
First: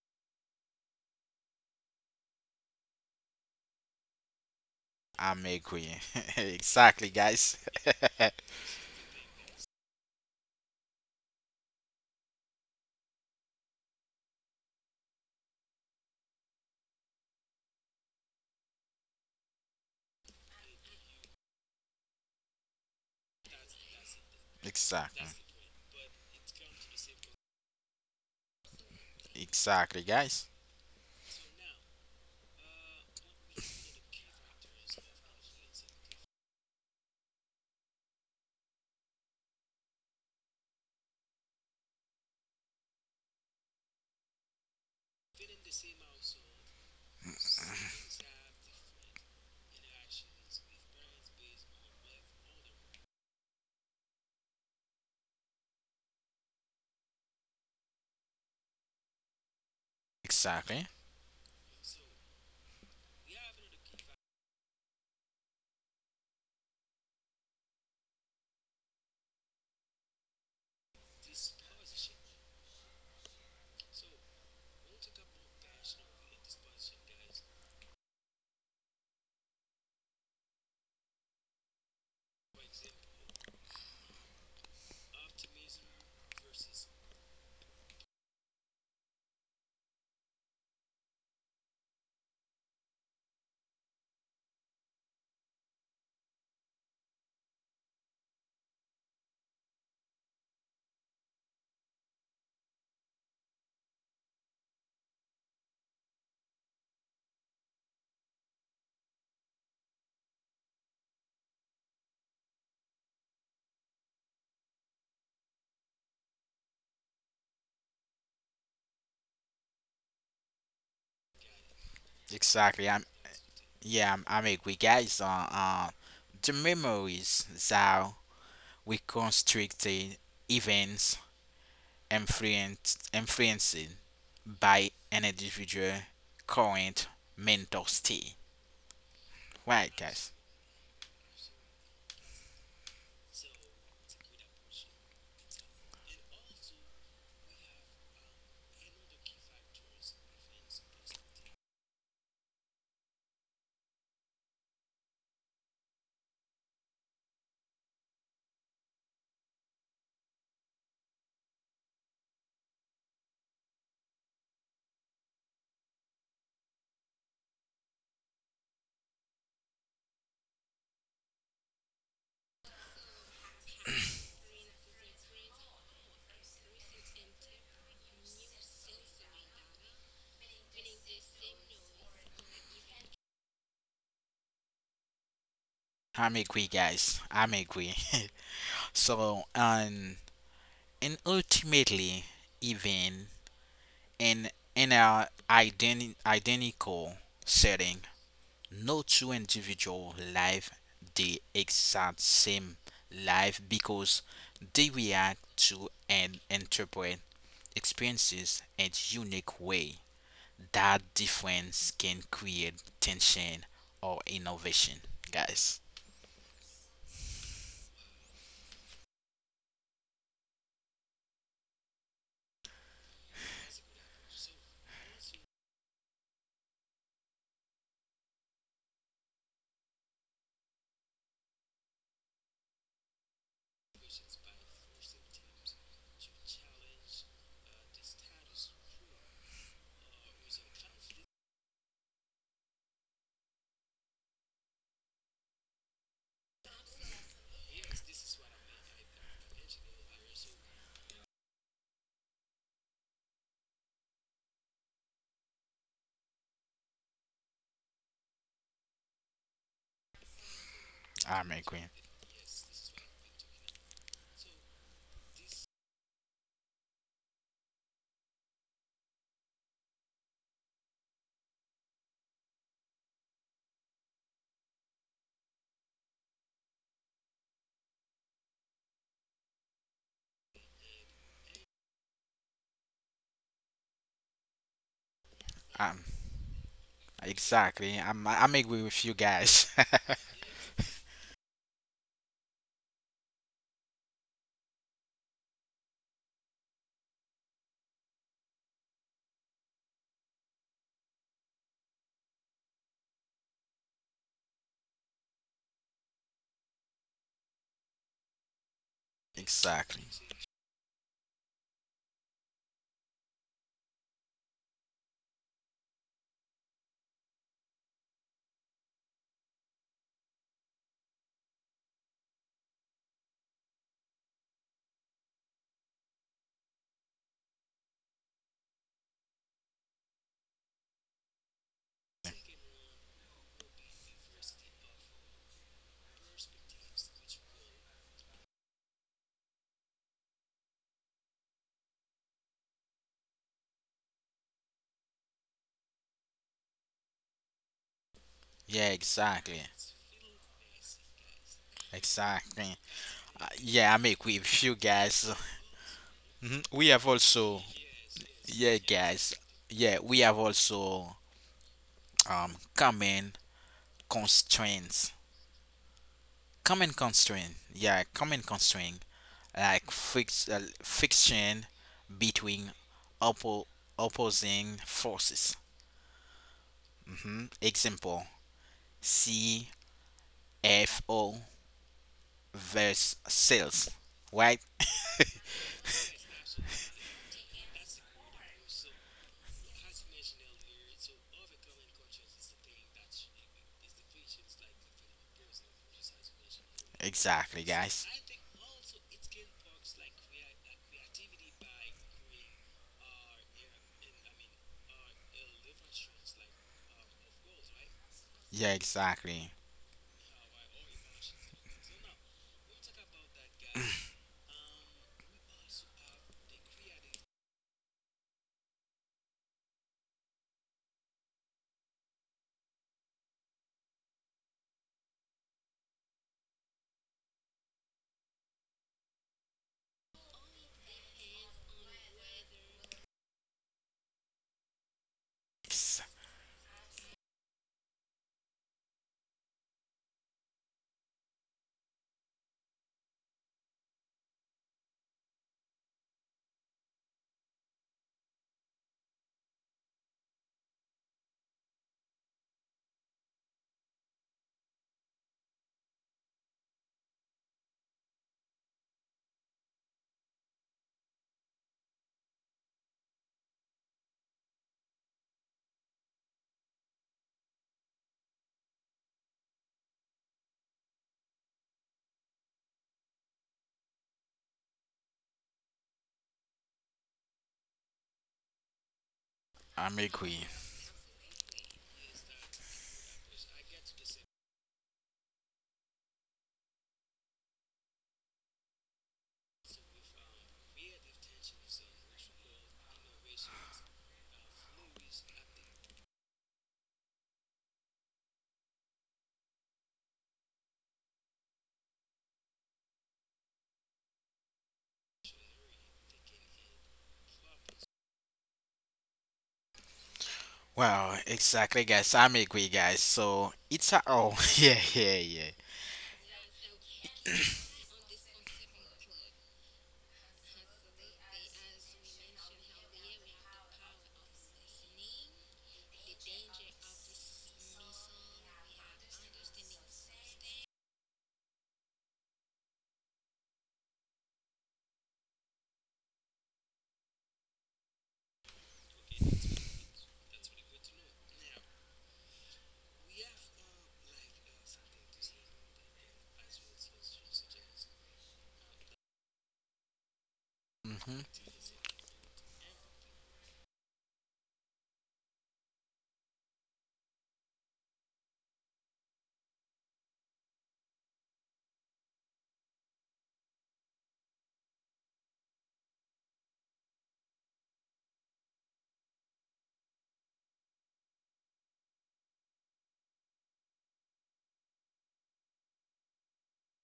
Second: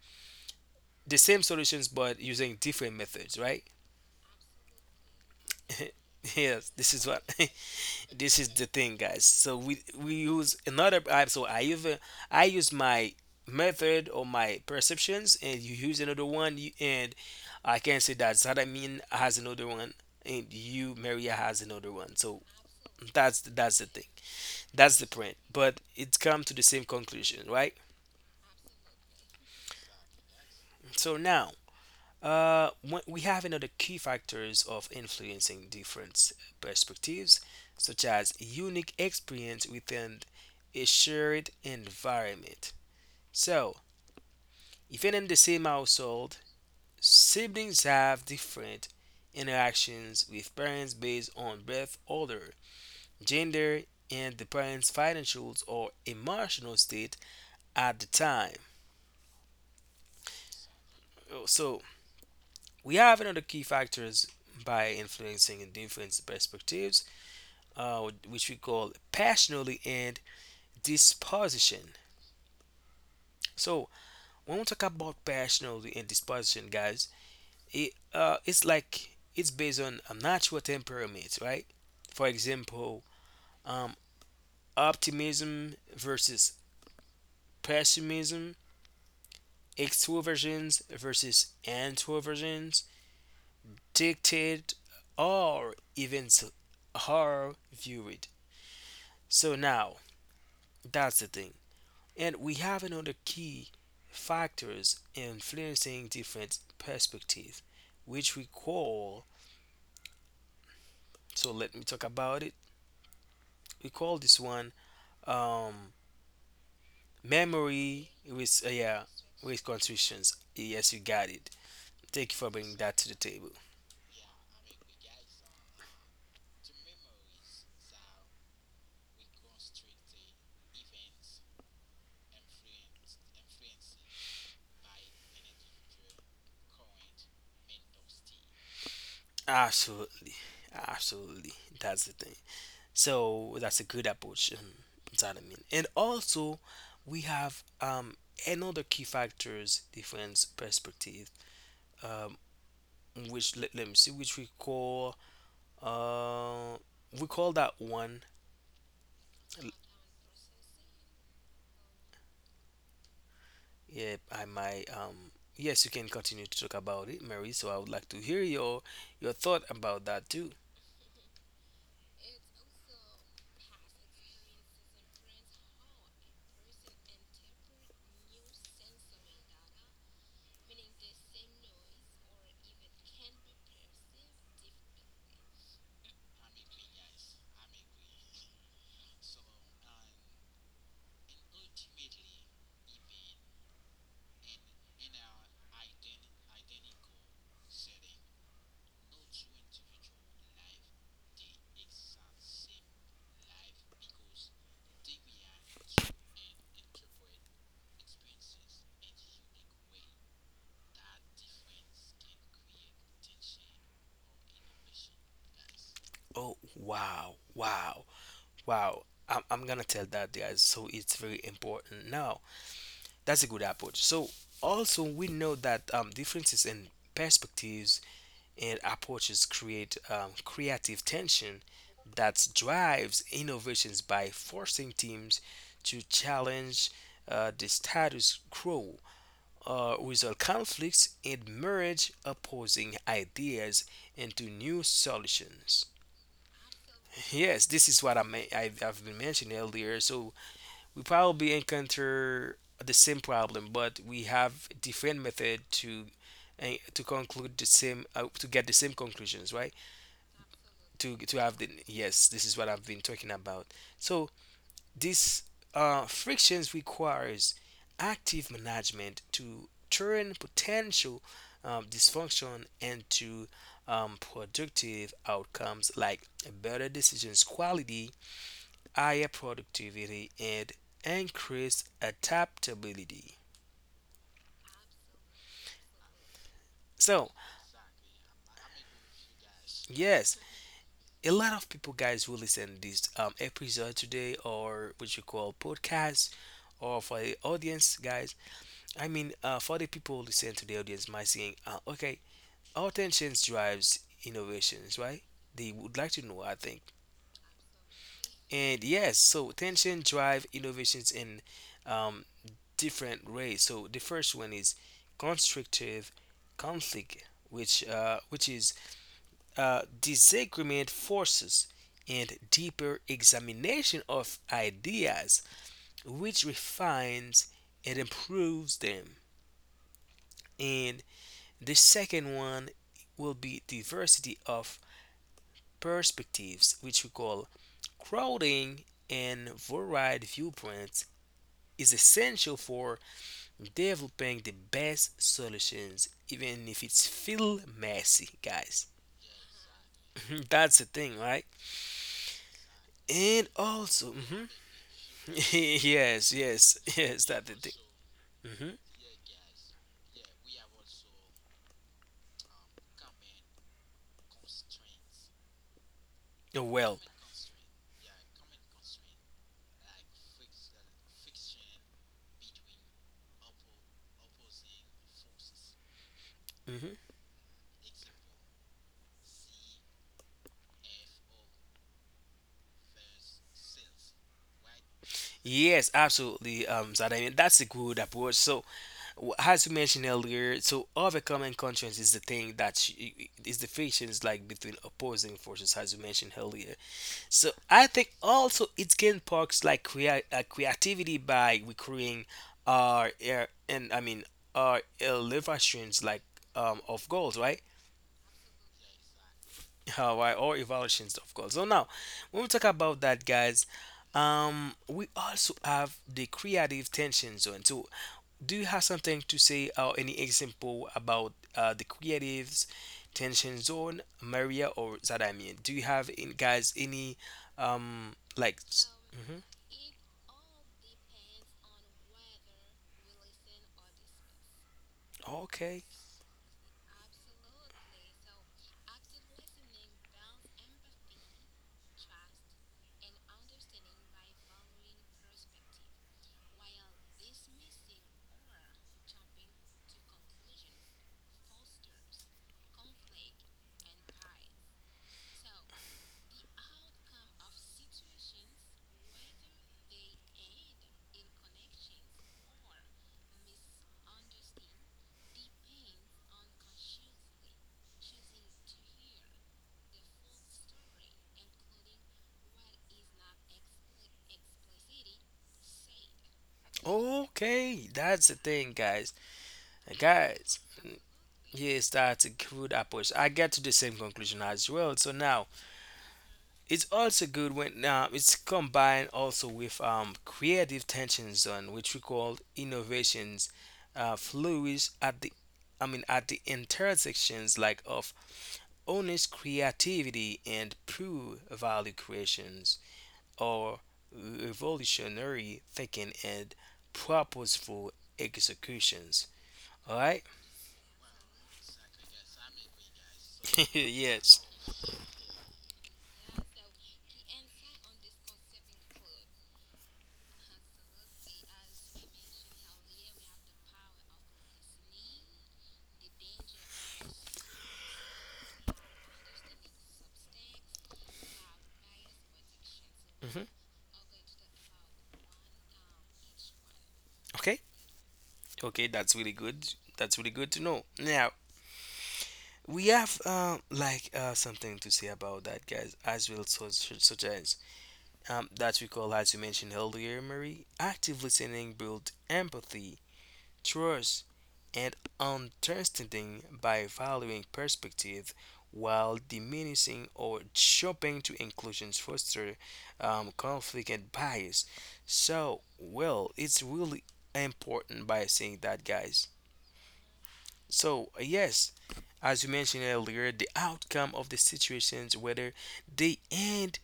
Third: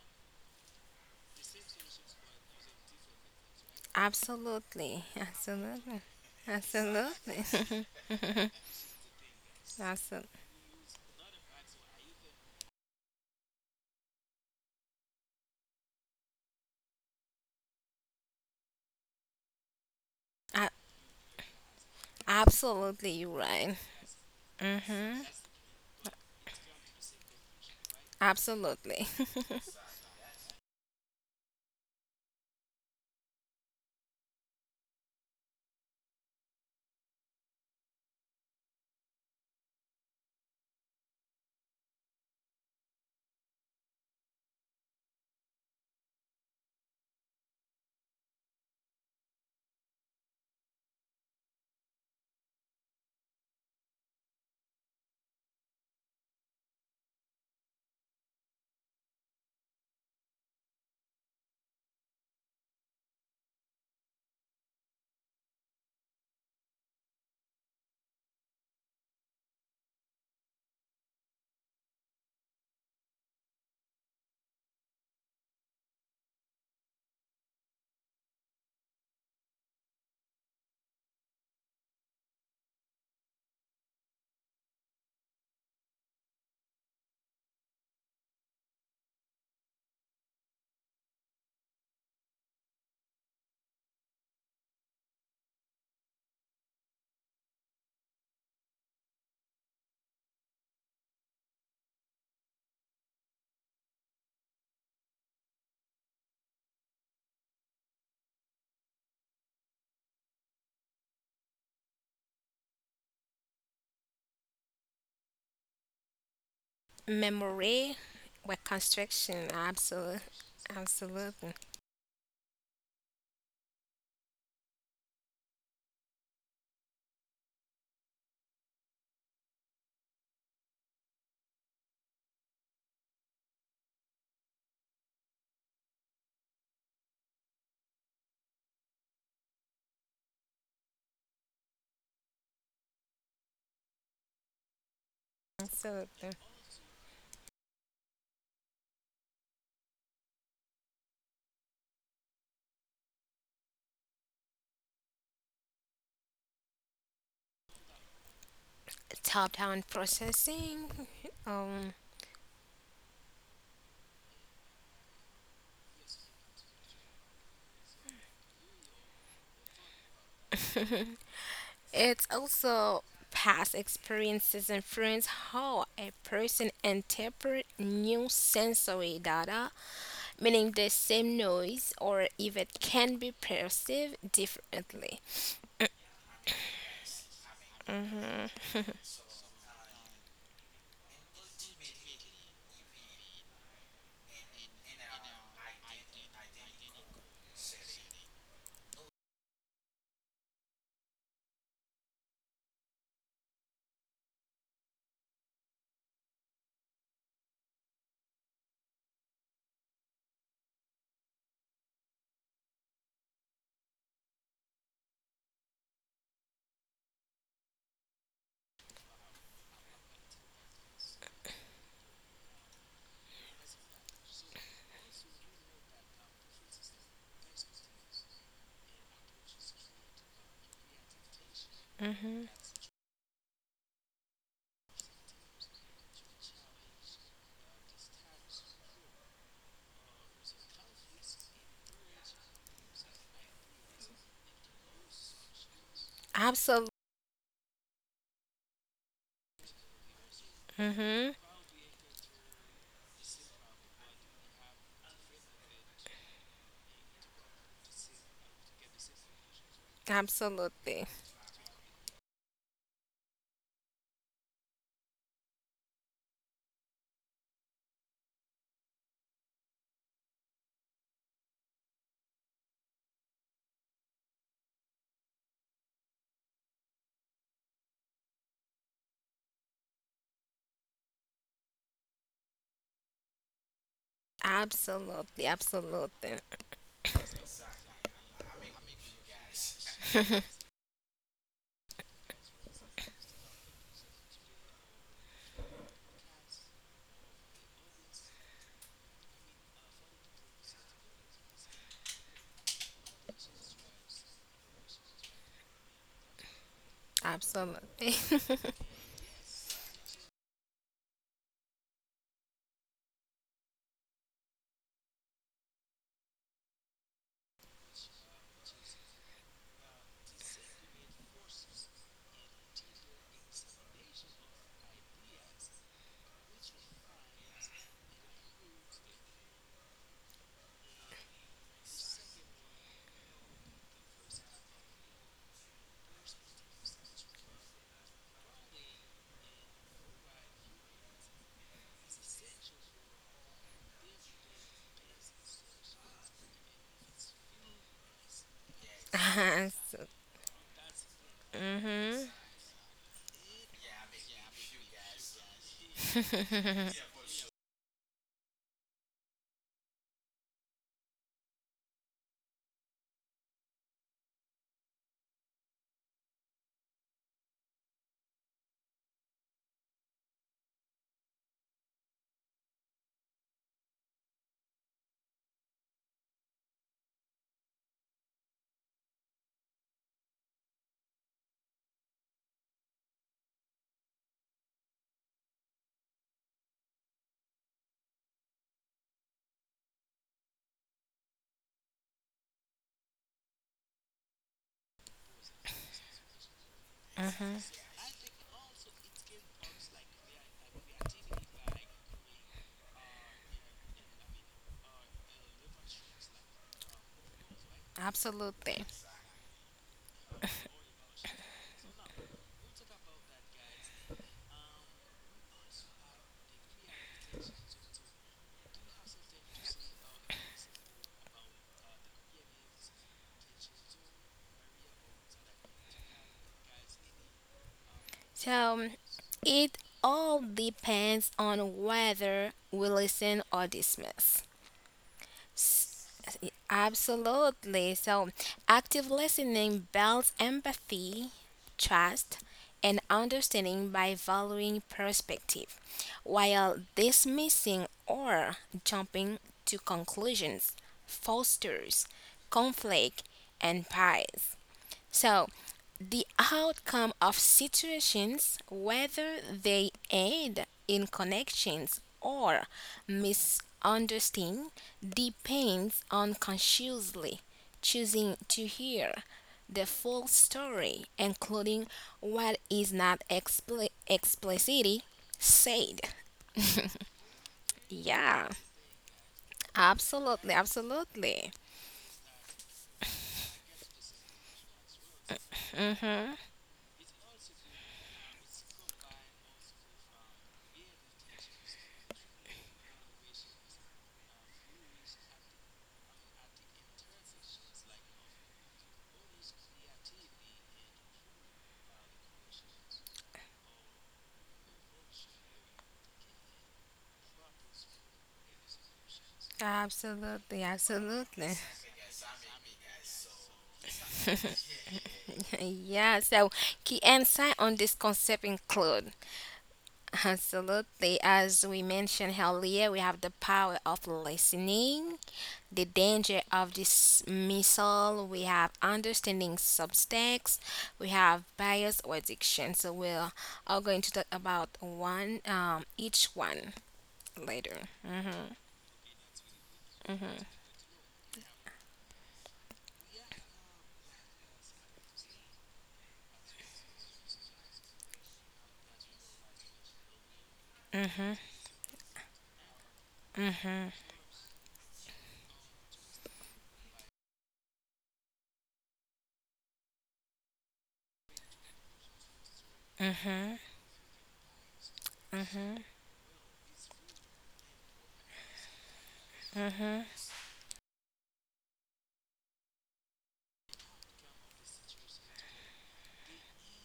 S1: the same solutions but using different methods, right?
S2: Absolutely.
S3: I'm
S1: *laughs*
S3: agree.
S2: Absolutely.
S3: *laughs*
S1: Yes, this is
S3: Exactly,
S1: what
S3: guys. *laughs*
S2: Absolutely. *laughs*
S1: *laughs* this is the thing guys. So we
S2: Absolutely.
S1: use another app so I even I use my method or my perceptions and you use another one you, and I can say that Zadamin has another one and you Maria has another one. So
S2: Absolutely, you're right.
S1: that's the thing.
S2: Mm,
S1: That's the
S3: Exactly.
S1: print, but it's come to the same conclusion, right?
S2: absolutely.
S3: Exactly, guys.
S1: So now, we have another key factors of influencing different perspectives, such as unique experience within a shared environment. So, even in the same household, siblings have different interactions with parents based on birth order, gender, and the parents' financial or emotional state at the time.
S3: Exactly.
S1: So we have another key factors by influencing and different perspectives, which we call passionality and disposition. So when we talk about passionality and disposition, guys, it it's like it's based on a natural temperament, right? For example, um, optimism versus pessimism, extroversions versus introversions, dictate or events are viewed. So now that's the thing. And we have another key factors influencing different perspectives, which we call, so let me talk about it. We call this one um
S2: *laughs* Memory
S1: memory with
S2: with
S1: yeah
S2: construction.
S1: with
S2: Absolutely.
S1: contritions. Yes, you got it.
S2: Absolutely.
S1: Thank you for bringing
S3: Exactly.
S1: that
S3: I'm
S1: to the table.
S3: Yeah, I'm agree, guys. The memories that we constricted events influenced by an individual current mental state. Right,
S1: Absolutely,
S3: guys.
S1: absolutely. That's the thing. So that's a good approach. That I mean, and
S2: Absolutely.
S1: also we have another key factors difference perspective, um, which let me see, which we call uh, we call that one. l-
S2: Top-down processing. Um,
S1: Yeah, I might. Yes, you can continue to talk about it, Mary. So I would like to hear your thought about that too.
S2: it's also past experiences influence how a person interpret new sensory data meaning the same noise or if it can be perceived differently.
S3: I'm agree, guys. I'm agree. *laughs*
S2: Hmm.
S3: So, and ultimately, even in our identical setting, no two individual live the exact same life because they react to and interpret experiences in unique way. That difference can create tension or innovation, guys.
S1: Oh wow, wow, wow! I'm gonna tell that, guys. So it's very important now. That's a good approach. So also we know that differences in perspectives and approaches create creative tension that
S2: Hmm.
S1: drives innovations by forcing teams to challenge the status quo, resolve conflicts, and merge opposing ideas into new solutions.
S2: Absolutely.
S1: Yes, this is what I've been mentioning earlier. So we
S2: Hmm.
S1: probably encounter the same problem, but we have different method to eh, to conclude the same to get the same conclusions, right?
S2: Absolutely.
S1: To
S3: I'm
S1: have the
S3: agreeing.
S1: Yes, this is what I've been talking about. So this frictions requires active management to turn potential dysfunction into productive outcomes like better decisions quality, higher productivity, and increased adaptability.
S2: Absolutely.
S3: I
S2: Absolutely.
S1: So,
S3: Exactly. I'm agree with you guys.
S1: yes,
S2: *laughs*
S1: a lot of people, guys, who listen this episode today or what you call podcast or for the audience, guys, I mean for the people who listen to the audience might saying, okay, attention drives innovations, right? They would like to know, I think.
S2: Absolutely.
S1: And yes,
S3: *laughs*
S1: so tension
S3: Exactly.
S1: drive innovations and um, different ways. So the first one is constructive conflict, which is disagreement forces and deeper examination of ideas, which refines and improves them. And the second one will be diversity of perspectives, which we call crowding, and varied viewpoints is essential for developing the best solutions even if it's feel messy, guys.
S3: Yeah, exactly.
S2: *laughs*
S1: *laughs* That's the thing, right?
S2: Mhm.
S3: Exactly.
S1: And
S3: Yeah, I'm
S1: also
S3: agree
S1: mhm.
S3: with you guys.
S1: *laughs*
S3: *laughs*
S1: Yes,
S3: Mhm.
S1: yes,
S3: We have
S1: yes, that's the
S3: also.
S1: thing. Mhm.
S3: Yeah, guys. Yeah, we have also, common constraints. Common
S1: Well,
S3: constraint. Yeah, common constraint, like fix friction between oppo- opposing forces.
S1: mhm.
S3: Hmm. Example: CFO versus sales. Right?
S1: Yes, absolutely. Zad, I mean, that's a good approach, so as you mentioned earlier, so overcoming constraints is the thing is the frictions like between opposing forces as you mentioned earlier. So
S2: Hmm.
S3: Exactly,
S1: I think
S3: guys.
S1: also it can sparks like creativity by recreating our and I mean our elevations like of goals, right?
S3: Yeah,
S2: Absolutely.
S3: exactly.
S1: Why or evaluations of goals. So now when we talk about that, guys, we also have the creative tension zone. So do you have something to say or any example about the creative tension zone, Maria or Zadamian? Do you have in, guys, any um
S2: So
S1: like?
S2: it all depends on whether we listen or dismiss.
S1: Okay.
S2: S-
S3: Ex-
S2: Absolutely. So, active listening builds empathy, trust, and understanding by valuing perspective, while dismissing or jumping to conclusions fosters conflict and pride. So, the outcome of situations, whether they end in connections or misunderstanding, depends on consciously choosing to hear the full story, including what is not explicitly said.
S1: Okay. That's the
S2: Yeah,
S1: thing, guys.
S3: I'm agree.
S2: absolutely,
S1: Guys,
S2: absolutely.
S1: yes, that's a good approach. I get to the same conclusion as well. So now it's also good when it's combined also with creative tension zone, which we call innovations, flourish at I mean at the intersections like of honest creativity and pure value creations are revolutionary thinking and purposeful executions, all right?
S2: Absolutely,
S3: Wow,
S2: absolutely.
S3: exactly, guys. I'm agree, guys. So
S1: *laughs*
S3: it's a oh,
S1: Yes.
S3: *laughs* yeah, yeah, yeah.
S2: Yeah, so key insight on this concept include absolutely, as we mentioned earlier, we have the power of listening, the danger of dismissal, we have understanding subtext, we have bias or addiction. So we're
S1: Hmm.
S2: all going to talk about each one
S1: Okay.
S2: later. Mm-hmm.
S1: Okay, that's really good. That's really good to know. Now, we have like something to say about that, guys, as well, so, such as that we call, as you mentioned earlier, Marie, active
S3: Mm-hmm.
S1: listening build empathy,
S2: Mm-hmm.
S1: trust, and understanding by valuing perspective while diminishing or jumping to inclusions foster
S2: Mm-hmm. Mm-hmm.
S1: conflict and bias. So,
S2: Mm-hmm.
S1: well, it's really important by saying that, guys.
S2: Mm-hmm.
S1: So, yes, as you mentioned earlier, the outcome of the situations, whether they end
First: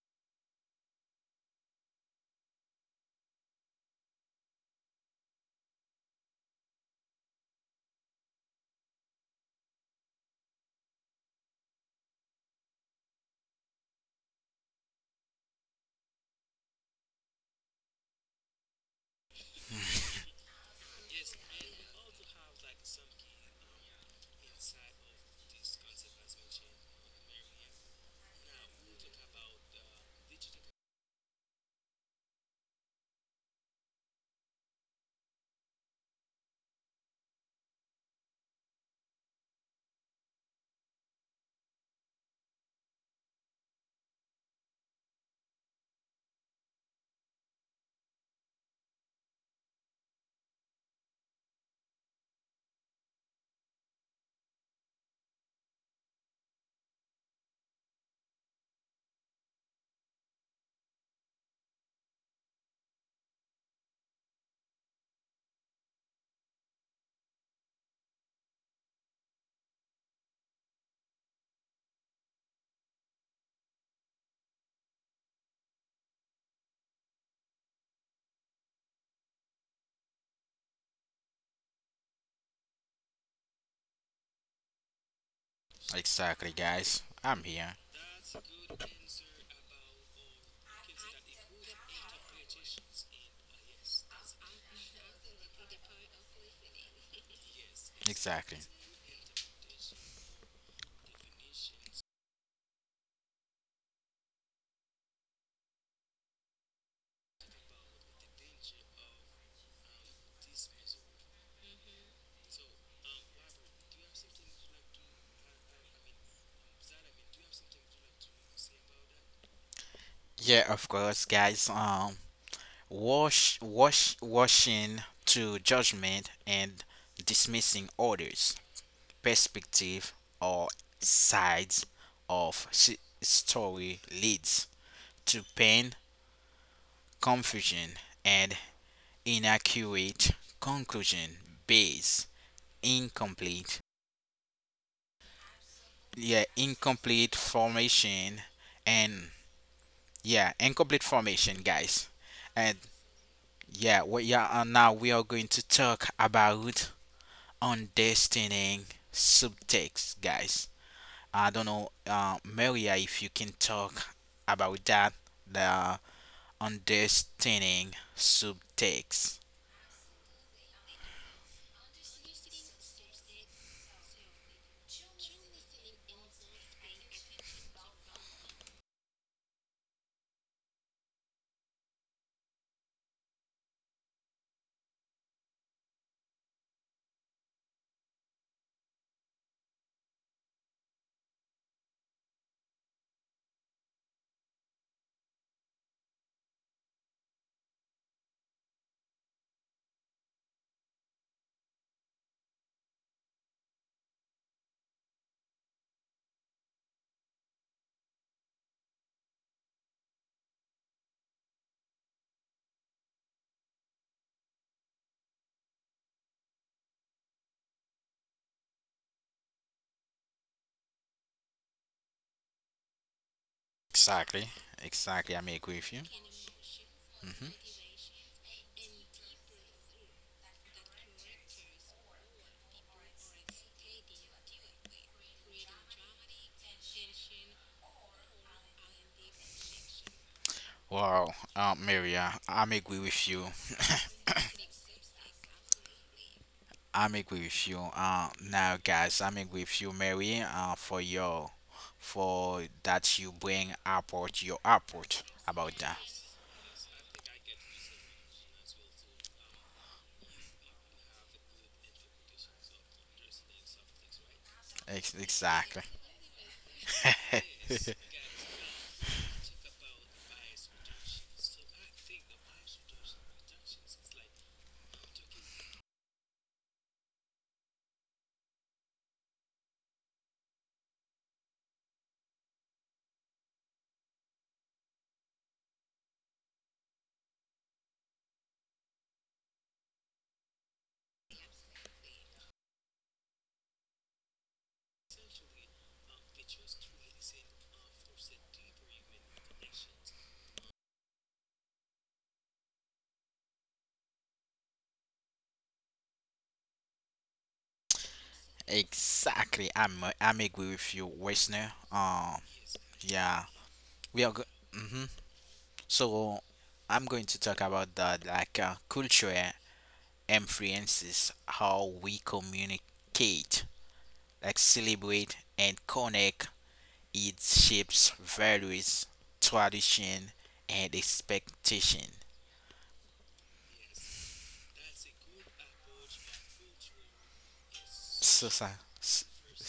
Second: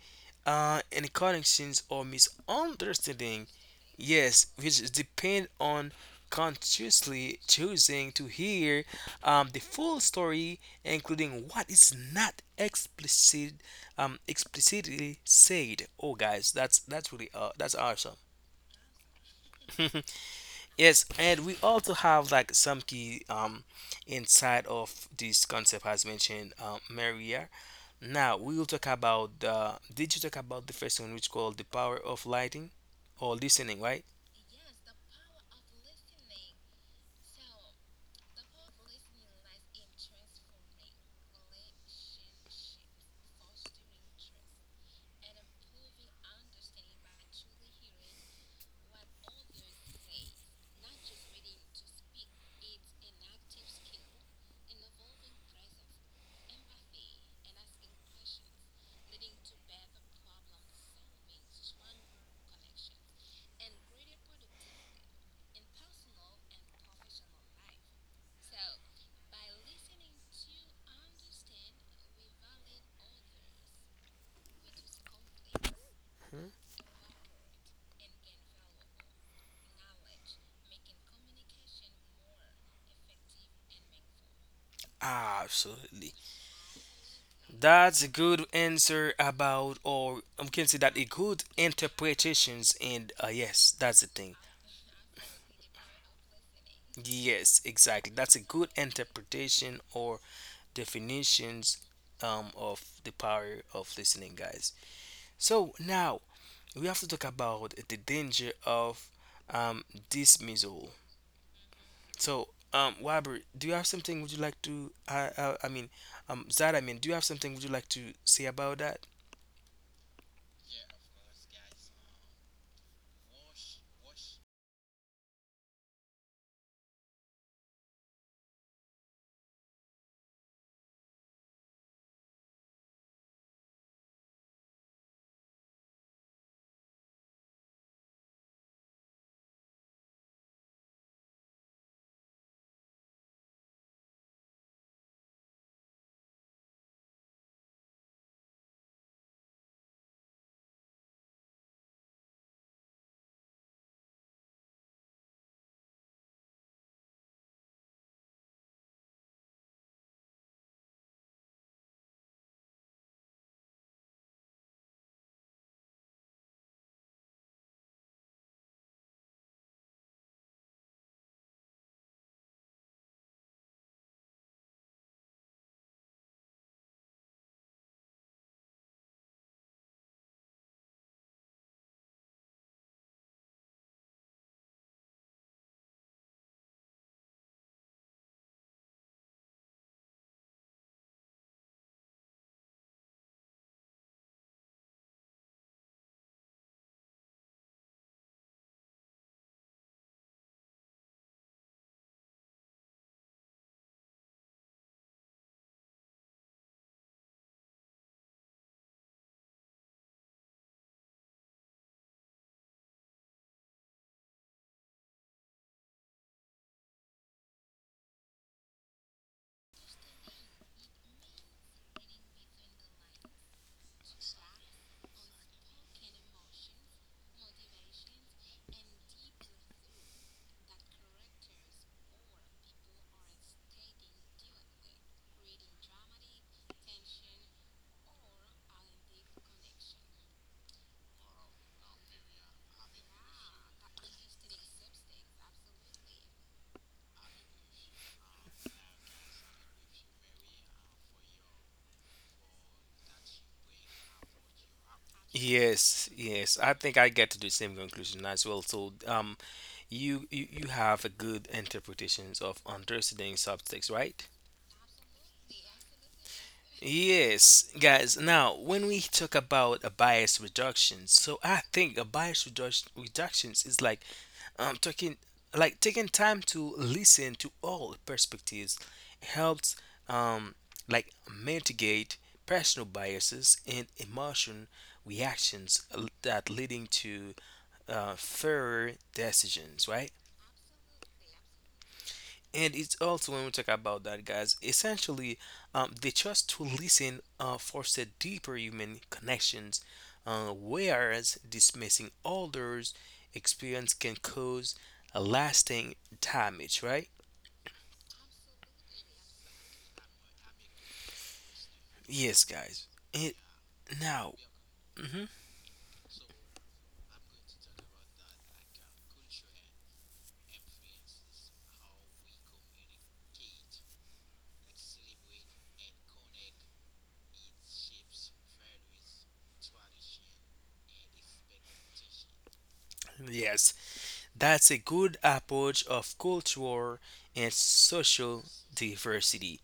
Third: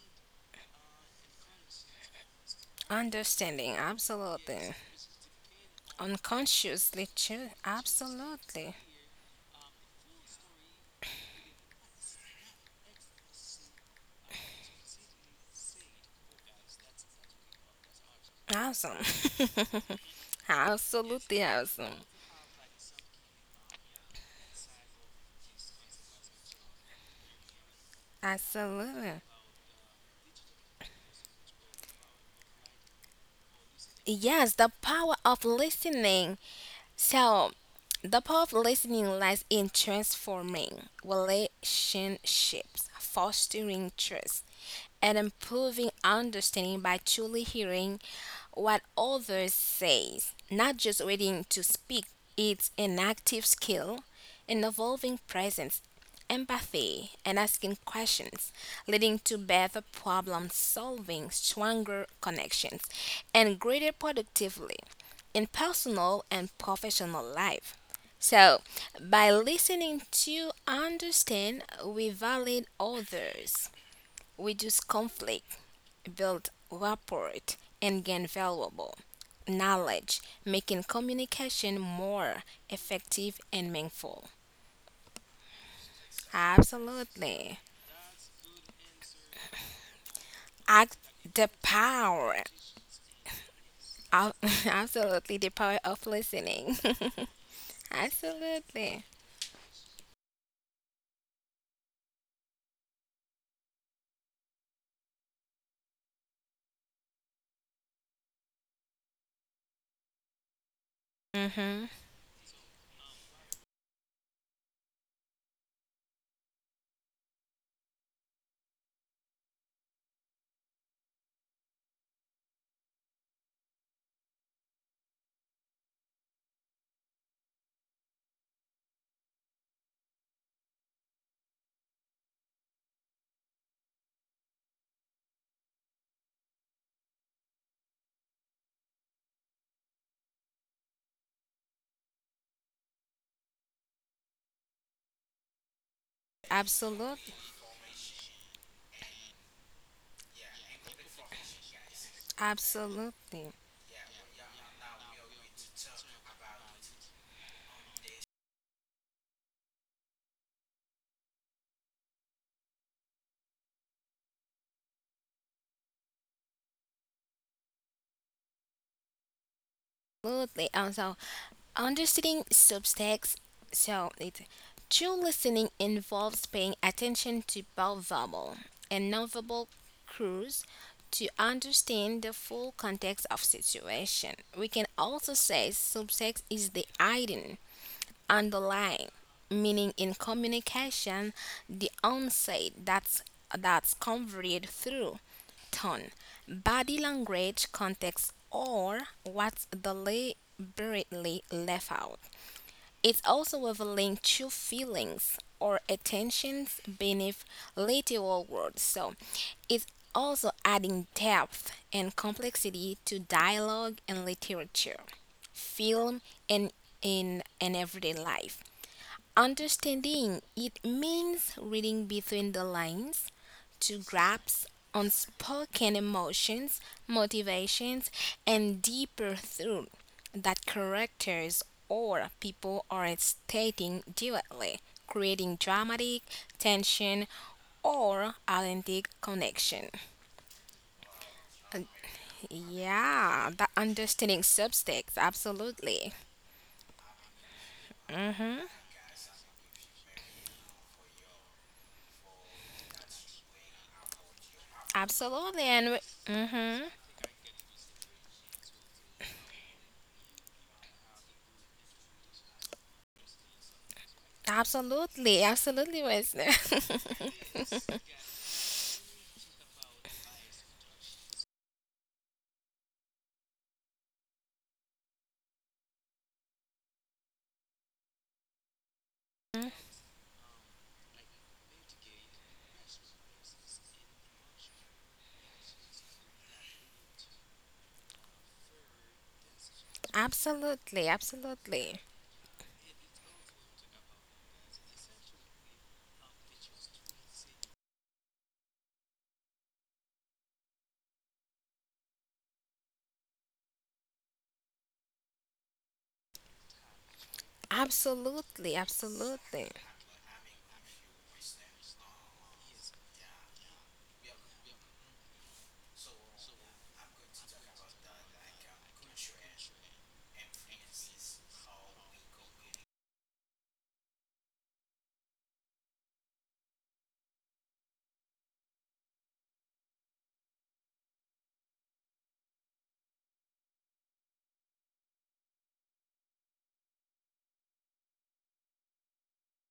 S1: in connections or misunderstanding,
S2: Understanding,
S1: yes,
S2: absolutely.
S1: which depend on
S2: Unconsciously
S1: consciously
S2: choose.
S1: choosing to
S2: Absolutely.
S1: hear the full story, including what is not explicitly said. Oh, guys, that's really that's awesome.
S2: Awesome.
S1: *laughs*
S2: *laughs*
S1: Yes,
S2: Absolutely
S1: and we
S2: awesome.
S1: also have like some key inside of this concept as mentioned, Maria. Now we will talk
S2: Absolutely.
S1: about did you talk about the first one which called the power of lighting or listening, right?
S2: Yes, the power of listening. So, the power of listening lies in transforming relationships, fostering trust, and improving understanding by truly hearing what others say, not just waiting to speak. It's an active skill, an evolving presence, empathy, and asking questions, leading to better problem solving, stronger connections, and greater productivity in personal and professional life. So, by listening to understand, we validate others, reduce conflict, build rapport, and gain valuable knowledge, making communication more effective and meaningful.
S1: Absolutely.
S3: Exactly, guys. I'm
S2: Absolutely.
S3: here.
S1: That's a good answer about, or I can say
S2: Act
S1: that, a good
S2: the power
S1: interpretations and, yes, that's the
S2: of-
S1: thing.
S2: *laughs* Absolutely, the power of listening.
S1: Yes,
S2: *laughs*
S1: exactly. That's a
S3: Exactly.
S1: good
S2: Absolutely.
S1: interpretation or definitions of the power of listening, guys. So now we have to talk about the danger of um, dismissal.
S2: Hmm.
S1: So, Wabri, do you have something? Would you like to? I mean, Zad, I mean, do you have something? Would you like to say about that?
S3: Yeah, of course, guys. Washing to judgment and dismissing orders. Perspective or sides of story leads to pain, confusion, and inaccurate conclusion based incomplete, yeah,
S2: Absolutely.
S3: incomplete formation, and yeah, incomplete formation, guys, and
S2: Absolutely.
S3: yeah, we yeah, and now we are going to talk about understanding subtext, guys. I don't know, Maria, if you can talk about that, the understanding subtext.
S2: Absolutely. So understanding subtext. So it true listening involves paying attention to both verbal and nonverbal cues to understand the full context of situation. We can also say subtext is the hidden underlying, meaning in communication, the onset that's conveyed through tone, body language, context, or what's deliberately left out. It's also revealing true feelings or attentions beneath literal words. So it's also adding depth and complexity to dialogue and literature, film, and in an everyday life. Understanding it means reading between the lines to
S3: Exactly,
S2: grasp
S3: exactly. I'm agree with
S2: unspoken
S3: you.
S2: emotions,
S3: Hmm.
S2: motivations, and deeper thought that characters or people are stating directly, creating dramatic tension or authentic connection.
S3: Wow,
S2: Uh,
S3: Maria, I'm agree with you.
S2: Yeah, that understanding subtext, absolutely.
S3: I'm agree with you.
S2: Hmm.
S3: Now, guys, I'm agree with you, Mary, for for that you bring apart your apart
S2: Absolutely,
S3: about
S2: and.
S3: that.
S1: Yes, yes. I
S2: Mm-hmm.
S1: think I get to the same conclusion as well. So, you have a good interpretations of understanding subtext, right?
S2: Absolutely,
S3: Exactly.
S2: absolutely,
S3: *laughs*
S2: Wesley.
S1: Yes, guys. Now, when we talk about a bias reduction, so I think a bias reduction reductions is like talking like taking time to listen to all perspectives helps um, like mitigate personal biases and emotion reactions that leading to fairer decisions,
S2: *laughs*
S1: right?
S2: Absolutely, absolutely,
S1: And it's also when we talk about that, guys, essentially, they chose to listen foster deeper human connections, whereas dismissing others' experience can cause a lasting damage, right?
S2: absolutely, absolutely.
S3: Exactly, I'm agree with you, Wesner.
S1: Yes, guys.
S3: Yeah, We are
S1: Now,
S3: go- hmm
S1: mhm,
S3: So I'm going to talk about that, like culture influences how we communicate, like celebrate and connect. It shapes values, tradition, and expectation.
S1: yes, that's a good approach of culture and
S3: So,
S1: social
S3: so s-
S1: diversity.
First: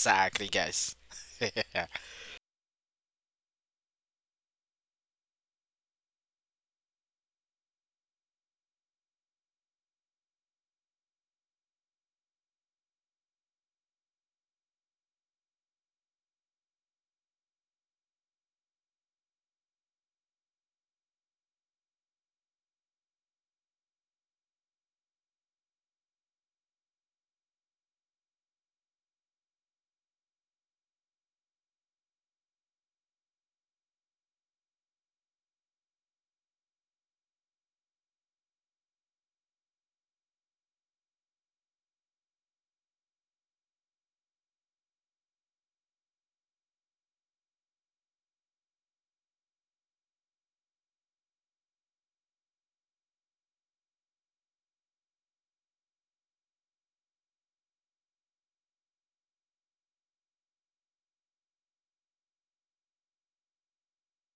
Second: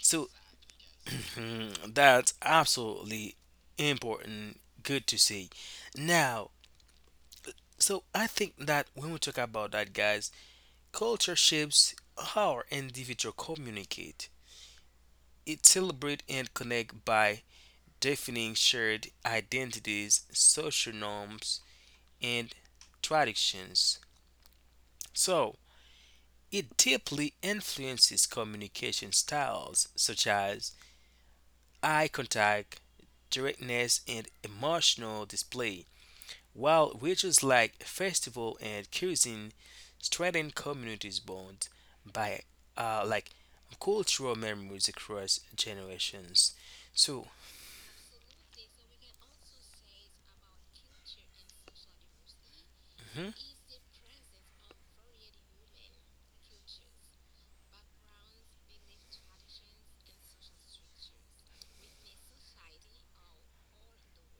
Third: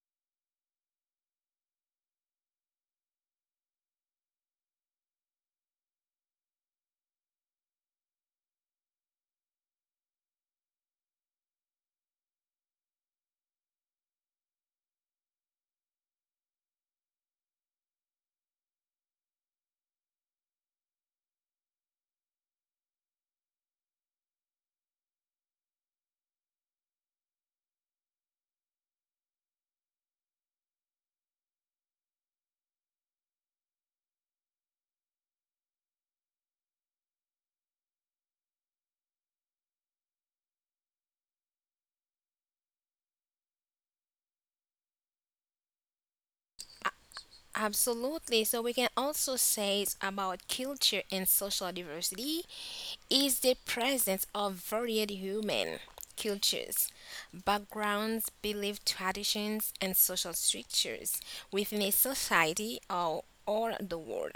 S1: So
S3: guys.
S1: *clears throat* that's absolutely important. Good to see. Now, so I think that when we talk about that, guys, culture shapes how our individual communicate. It celebrate and connect by defining shared identities, social norms, and traditions. So it deeply influences communication styles such as eye contact, directness, and emotional display, while rituals like festival and cuisine strengthen communities' bonds by like cultural memories across generations. So,
S2: Absolutely. So we can also say it's about culture and social diversity
S1: mhm.
S2: is the presence of varied human cultures, backgrounds, belief traditions, and social structures within a society or the world,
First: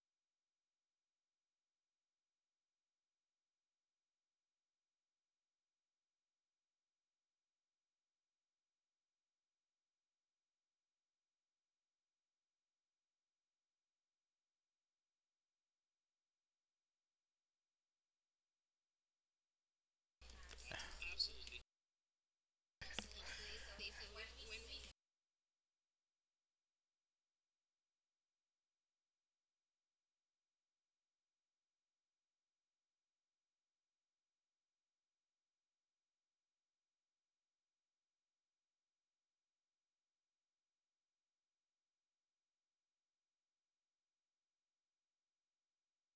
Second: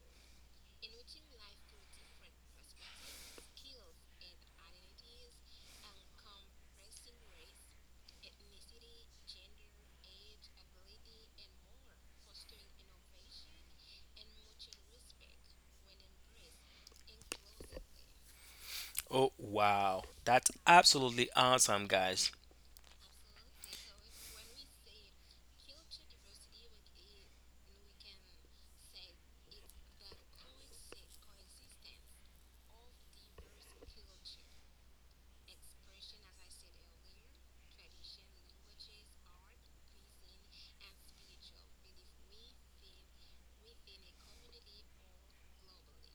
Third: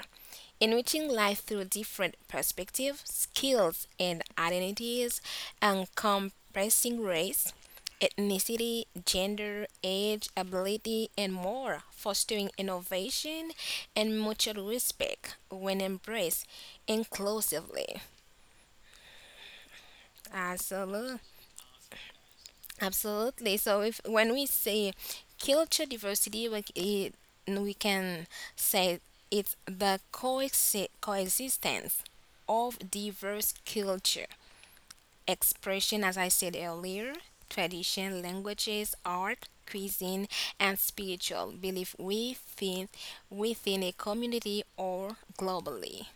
S2: enriching life through different perspectives, skills, and identities, encompassing race, ethnicity, gender, age, ability, and more, fostering innovation and mutual respect when embraced inclusively.
S1: Oh wow, that's
S2: Absolutely.
S1: absolutely awesome, guys.
S2: Absolutely. So if when we say culture diversity, we can say it's the coexistence of diverse culture expression, as I said earlier, tradition, languages, art, cuisine, and spiritual belief within a community or globally.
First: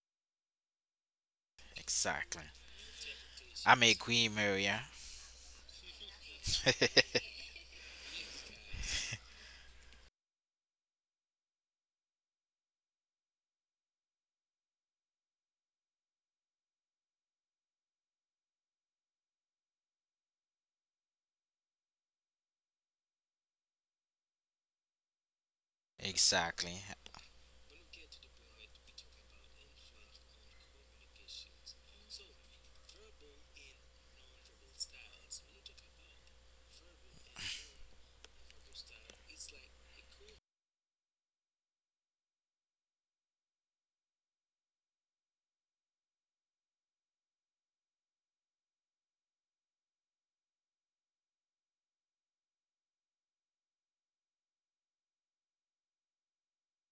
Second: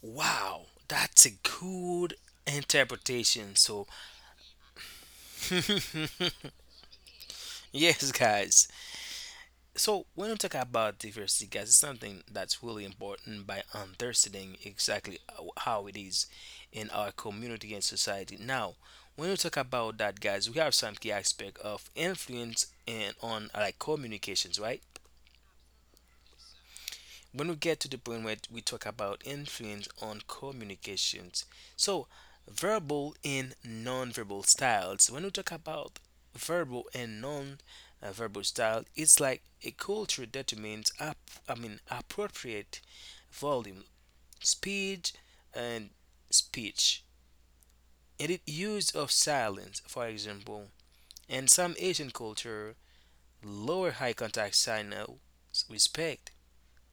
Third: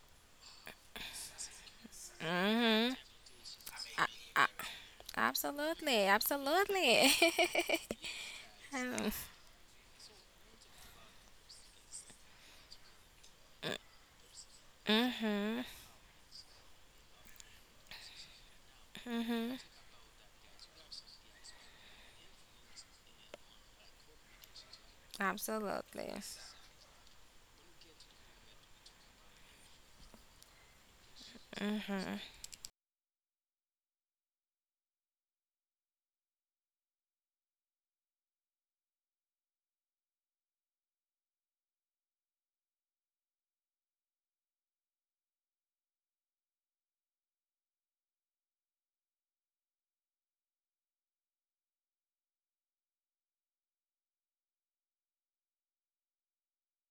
S1: Wow, that's a
S3: *laughs*
S1: good
S3: Exactly.
S2: Hmm.
S1: interpretation.
S3: I'm
S1: So,
S3: agree, Maria.
S2: Absolutely,
S1: *laughs*
S2: absolutely.
S3: *laughs*
S1: yes, guys.
S2: *laughs*
S1: So when we talk about diversity, guys, it's something that's really important by understanding exactly how
S2: Mm-hmm.
S1: how it is in our community and society. Now, when we talk about that, guys, we have some key aspect of influence and on like communications, right?
S2: Absolutely.
S3: Exactly.
S1: When we get to the point where we talk about influence on communications, so verbal and non-verbal styles. When we talk about verbal and non-verbal style, it's like a culture determines up I mean appropriate volume, speed, and speech, and it use of silence. For example, in some Asian culture, lower high contact signal respect,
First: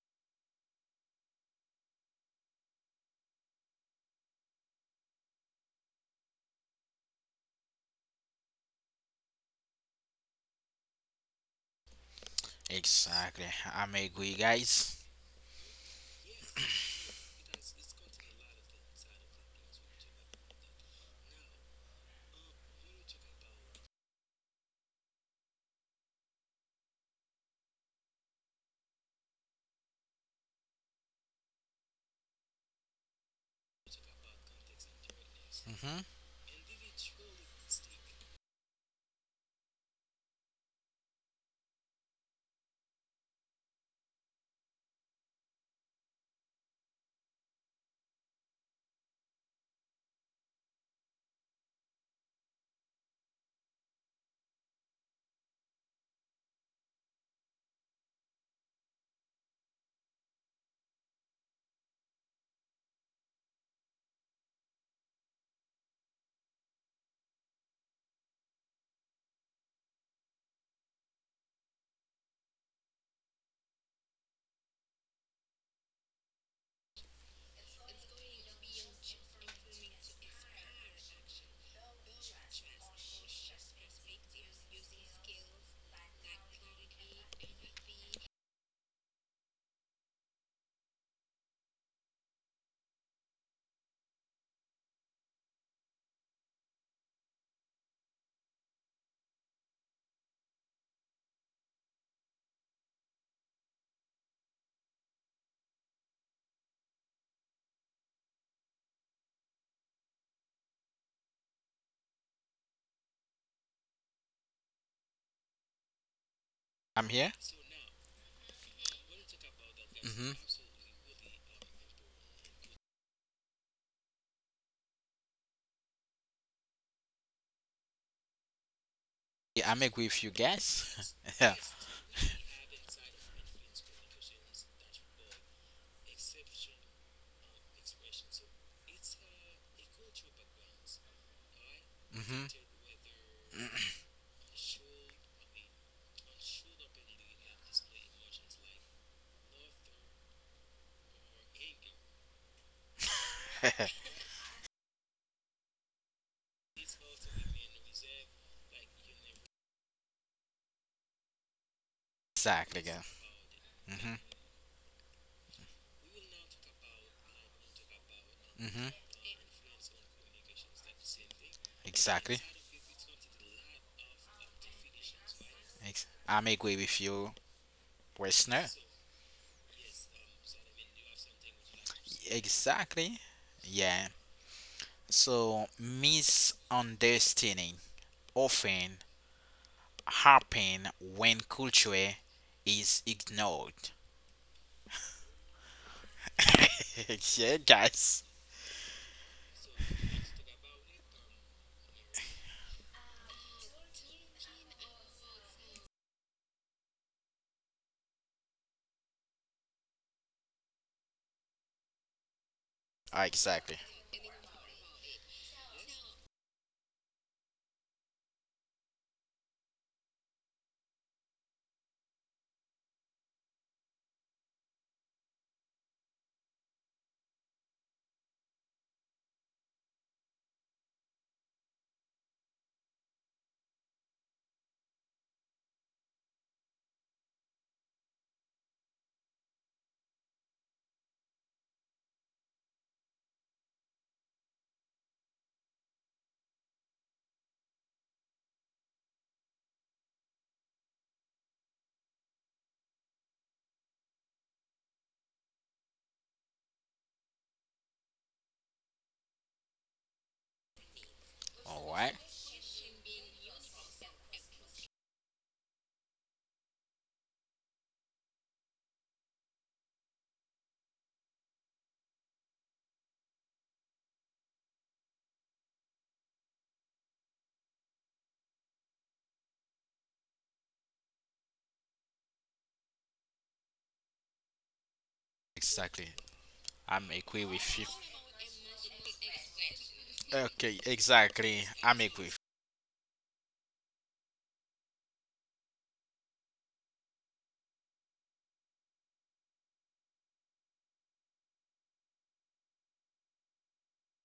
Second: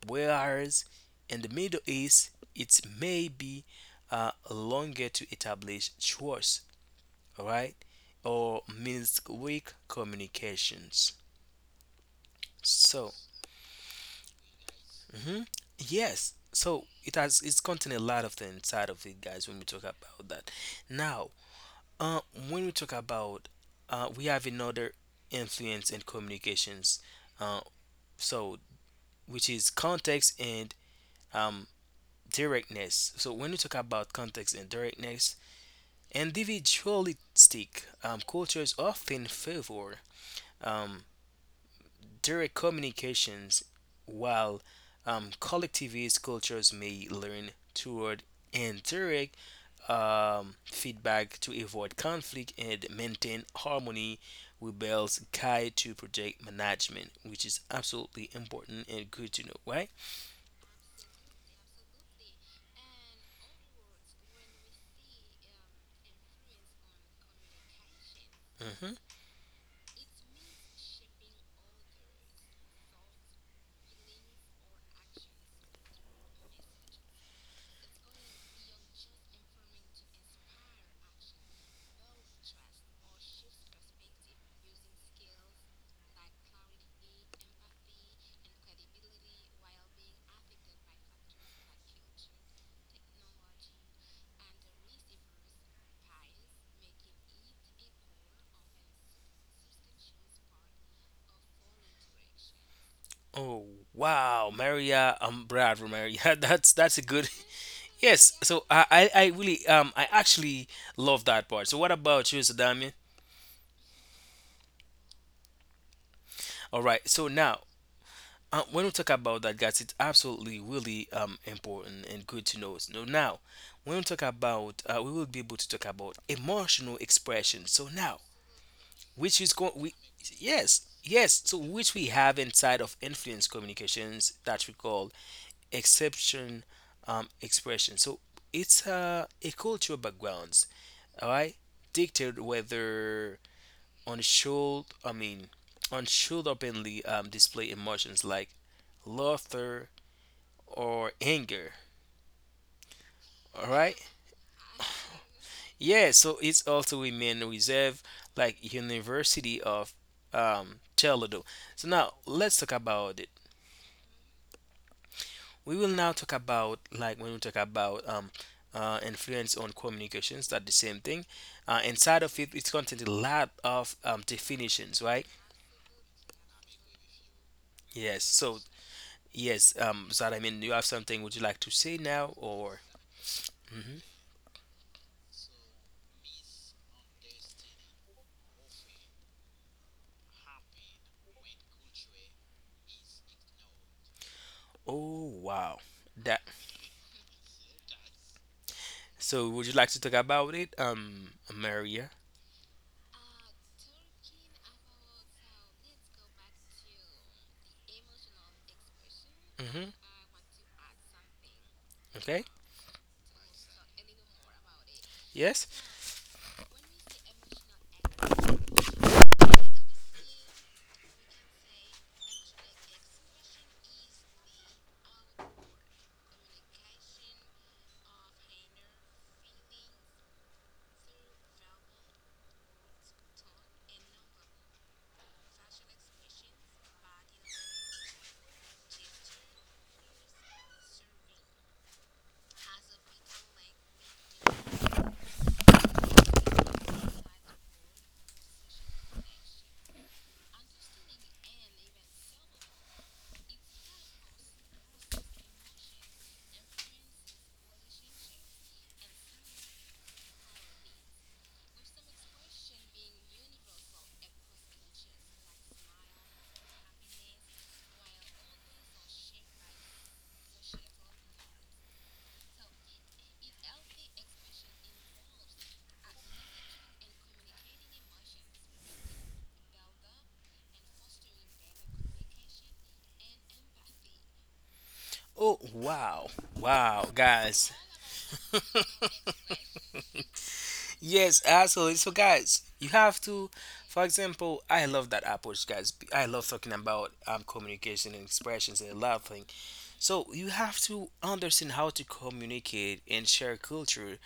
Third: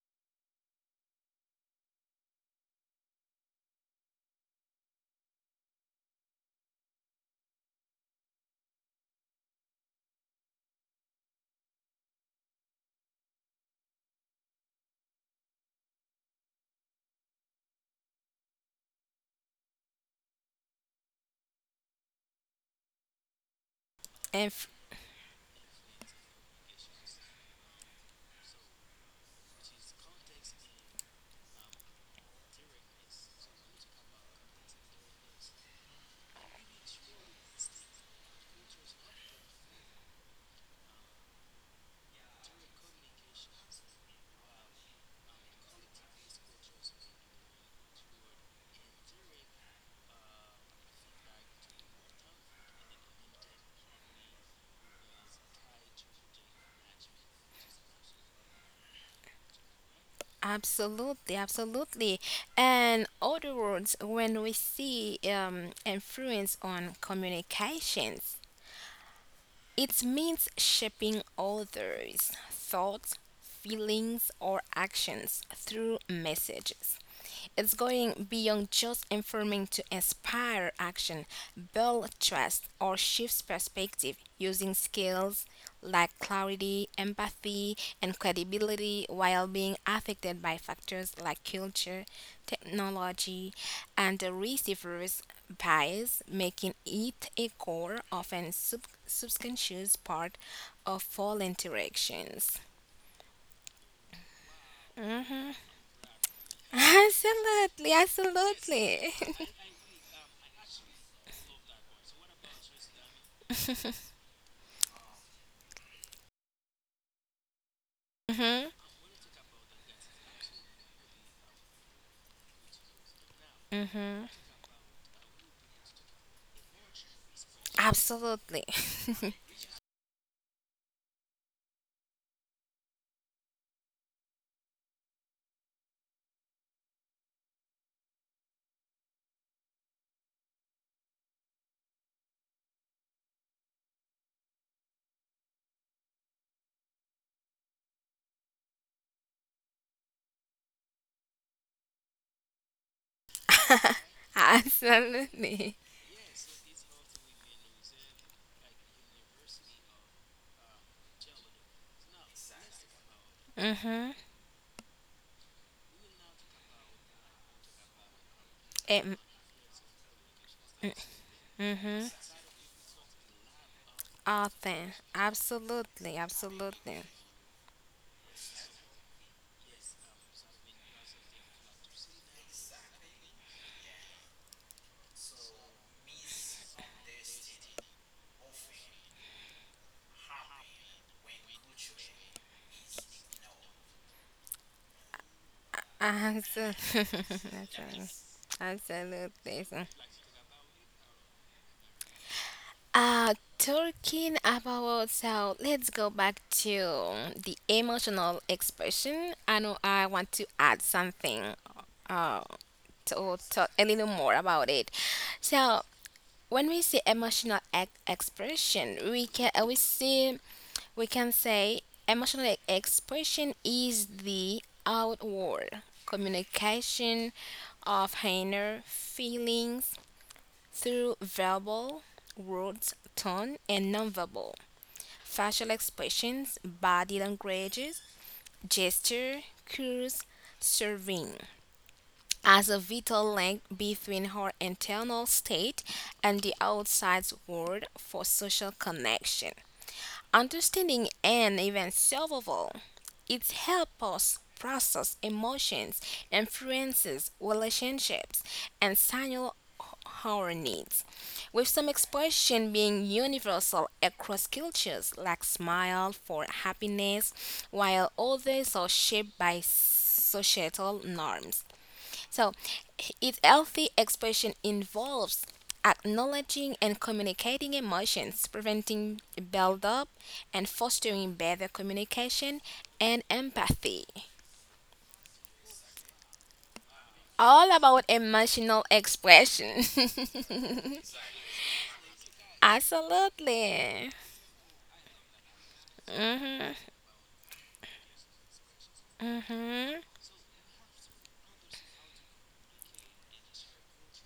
S1: whereas in the Middle East, it may be longer to establish trust, right? Or means weak communications. So,
S3: Exactly. I'm agree, guys.
S1: mhm, yes. So it's contained a lot of the inside of it, guys. When we talk about that, now, uh, when we talk about, we have
S2: If
S1: another influence and communications. Uh, so which is context and um directness. So when you talk about context and directness,
S3: Hmm.
S1: individualistic cultures often favor um, direct communications, while collectivist cultures may lean toward indirect feedback to avoid conflict and maintain harmony. Rebels guide to project management, which is absolutely important and good to know, right?
S2: absolutely, absolutely. And other words, when we see influence on communications,
S1: Mhm.
S2: it means shaping others' thoughts, feelings, or actions through messages. It's going beyond just informing to inspire action, build trust, or shift perspective using skills like clarity, empathy, and credibility while being affected by factors like culture, technology, and the receiver's bias, making it a core, often subconscious part of all interactions.
S1: Oh wow, Maria, Brad, Maria. *laughs* That's a
S2: *laughs*
S1: good. *laughs*
S2: Absolutely,
S1: Yes. So I
S2: absolutely.
S1: really
S2: *laughs*
S1: I actually love that part. So what about you, Sir Damien? All right.
S3: I'm
S1: So
S3: here.
S1: now
S2: Hmm.
S1: when we talk about that, guys, it's
S3: Hmm.
S1: absolutely really important and good to know. So now when we talk
S2: Hmm.
S1: about we will be able to talk about emotional expression. So now
S2: Absolutely.
S1: which is
S3: Yeah,
S1: going
S3: I'm
S1: we.
S3: agree with you
S1: Yes,
S3: guys.
S1: yes,
S3: *laughs* Yeah.
S1: so which we have inside of influence communications that we call exception expression. So it's a cultural backgrounds, all right, dictate
S3: Hmm.
S1: whether on should I mean on should openly display emotions like laughter or anger, all right.
S2: *laughs* Absolutely.
S1: Yeah, so it's also remain reserve like University of Toledo. So now
S3: *laughs*
S1: let's talk
S3: Exactly, girl.
S1: about
S2: Mhm.
S3: Hmm.
S1: we will now talk about, like, when we talk about
S3: Hmm.
S2: Em-
S1: influence on communications, that's the same thing.
S2: Mhm.
S1: Inside of
S3: Exactly.
S1: it, it's contained a lot of
S2: Often.
S1: definitions, right?
S2: Absolutely.
S3: I'm agree with
S2: Absolutely.
S3: you,
S1: Yes, so
S3: Westner.
S1: yes, so, I mean, you have something, would you like to say now, or
S3: Exactly.
S1: mhm?
S3: Yeah. So misunderstanding often happen when culture is ignored.
S1: Oh wow, that.
S2: Absolutely. *laughs*
S3: *laughs* Yeah,
S2: That's right.
S3: guys.
S1: So
S2: Absolutely.
S1: would you
S2: So,
S1: like to talk about it, Maria?
S2: Uh, talking about so let's go back to the emotional expression. I know
S1: Hmm.
S2: I want to add something uh
S1: Okay.
S3: Ah,
S2: to talk
S3: exactly.
S2: a little more about it.
S1: Yes.
S2: So when we see expression, we can say expression is the outward communication of inner feelings through verbal words, tone, and nonverbal facial expressions, body languages, gesture, cues, serving as a vital link between her internal state and the outside world for social connection. Understanding and even survival, it helps us process emotions, influences, relationships, and signal our needs, with some
S3: All right.
S2: expression being universal across cultures, like smile for happiness, while others are shaped by societal norms. So, if healthy expression involves acknowledging and communicating emotions, preventing buildup, and fostering better communication and empathy.
S1: Oh
S3: Exactly.
S1: wow. Wow,
S3: I'm agree
S1: guys.
S2: All
S3: with you.
S2: about emotional expression. *laughs*
S3: Okay,
S1: Yes,
S3: exactly.
S1: absolutely.
S3: I'm
S1: So,
S3: agree.
S1: guys, you have to, for
S2: Absolutely.
S1: example, I love that approach, guys. I love
S2: Hmm.
S1: talking about communication and expressions and a lot of things.
S2: Hmm.
S1: So, you have to understand how to communicate and share culture,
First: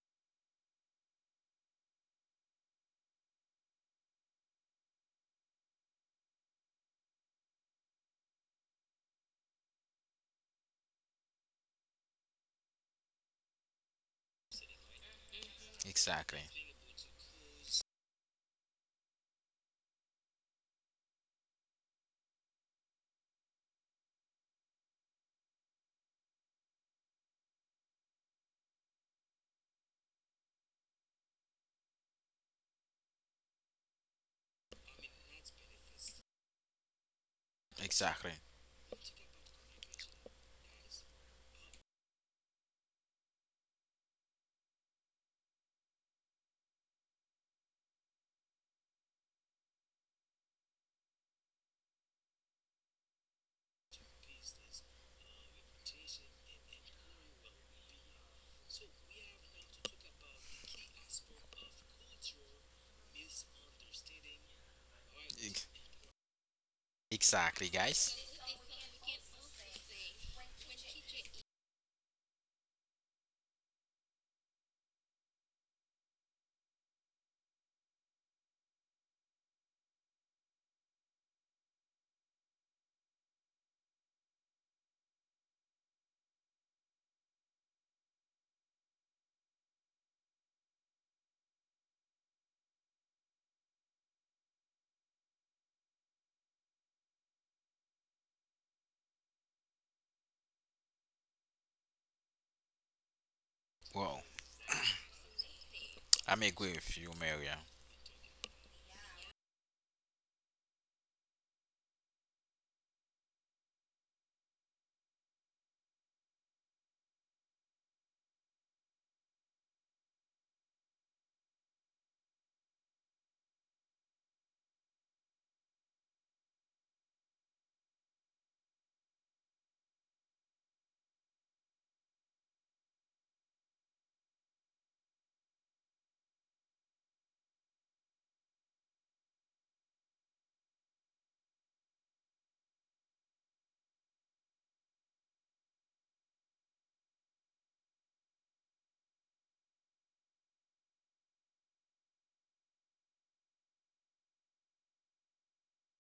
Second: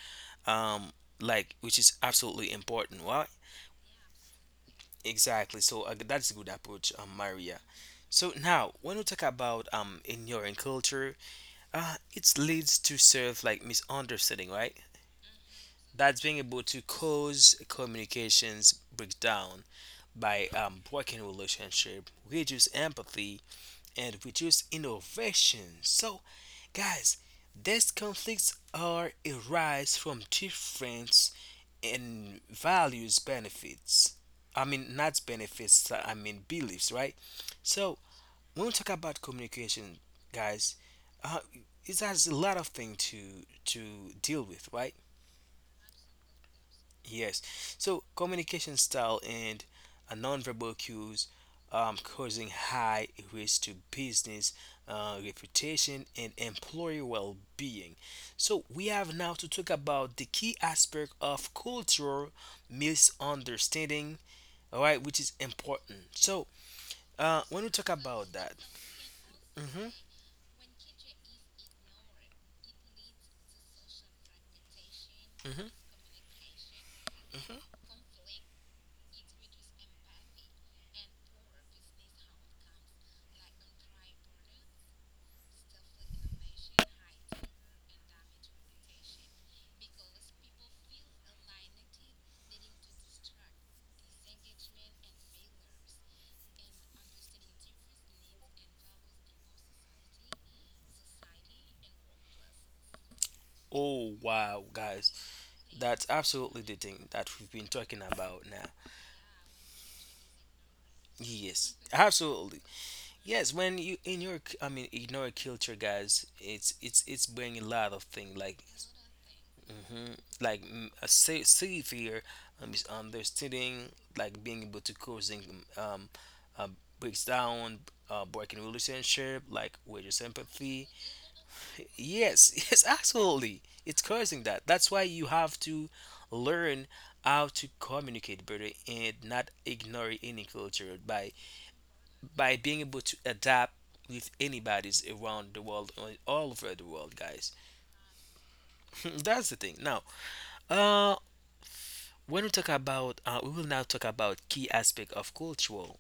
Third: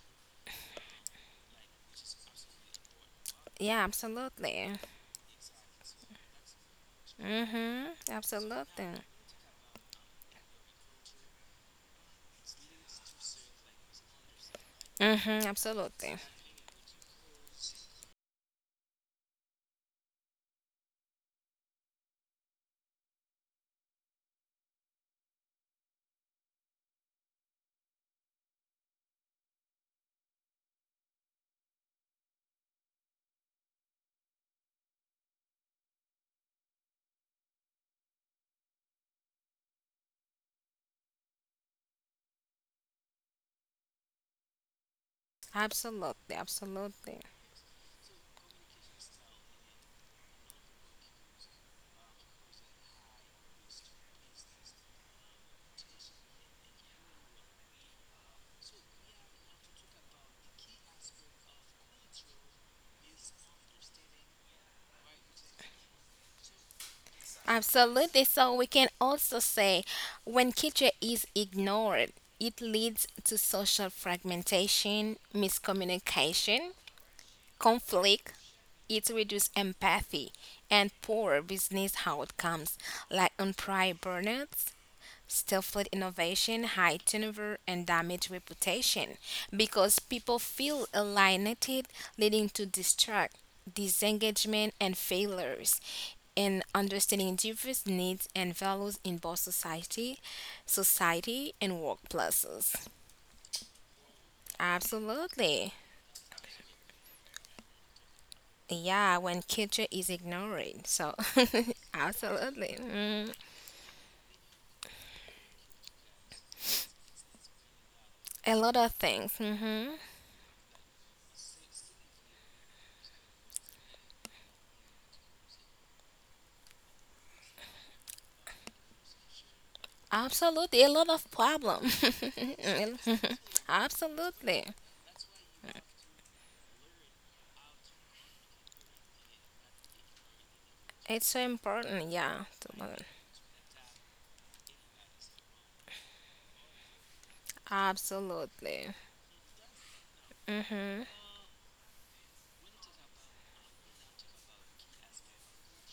S1: um, like, which is absolutely important, right?
S2: Yeah, absolutely.
S1: Exactly. So, that's a good approach, Maria.
S2: Hmm.
S1: So now,
S2: Absolutely.
S1: when we talk about ignoring culture, it leads to serve like misunderstanding, right?
S2: Hmm. Absolutely.
S1: That's being
S3: Exactly.
S1: able to cause communications breakdown by breaking relationship, reduce empathy, and reduce innovation. So, guys, these conflicts are arise from difference in values, benefits. I mean, not benefits. I mean beliefs, right? So
S3: Exactly.
S1: when we talk about communication, guys, uh, it has a lot of things to deal with, right?
S2: Absolutely. Absolutely.
S1: Yes. So communication style and nonverbal cues causing high risk to business reputation and employee well-being. So we have now to talk about the key aspect of cultural misunderstanding, all right, which is
S3: Ex-
S1: important. So when
S3: Exactly,
S1: we talk
S3: guys.
S2: Absolutely.
S1: about that,
S2: So we can also say
S1: hmm
S2: when culture is ignored, it leads to social fragmentation,
S1: hmm
S2: miscommunication, conflict, it reduces empathy, and poor business outcomes like on prior burnouts stifled innovation, high turnover, and damaged reputation because people feel alienated, leading to distract, disengagement, and failures. In understanding diverse needs and values in both society, and workplaces.
S1: oh
S3: Well,
S1: wow, guys,
S2: Absolutely.
S1: that's
S3: I'm
S1: absolutely
S3: agree
S1: the
S3: with
S1: thing
S3: you,
S1: that we've
S3: Maria.
S1: been talking about now.
S2: Yeah, when culture is ignored. So,
S1: Yes,
S2: *laughs*
S1: absolutely.
S2: absolutely. Mm.
S1: Yes, when you in your, I mean, in your culture, guys, it's bringing a lot of things
S2: A
S1: like,
S2: lot of things. Hmm.
S1: hmm like a safe here, is understanding, like being able to causing, um, uh, breaks down, breaking relationship, like with your sympathy.
S2: Absolutely, a lot of problem.
S1: Yes, *laughs* yes, absolutely,
S2: *laughs*
S1: it's causing that.
S2: Absolutely,
S1: That's why you have to learn how to communicate better and not ignore any culture
S2: it's so important. Yeah,
S1: by being
S2: to
S1: able
S2: learn.
S1: to adapt with anybody's around the world all over the world, guys.
S2: Absolutely,
S1: *laughs* That's the thing now. uh when we talk about we will now talk about key aspect of cultural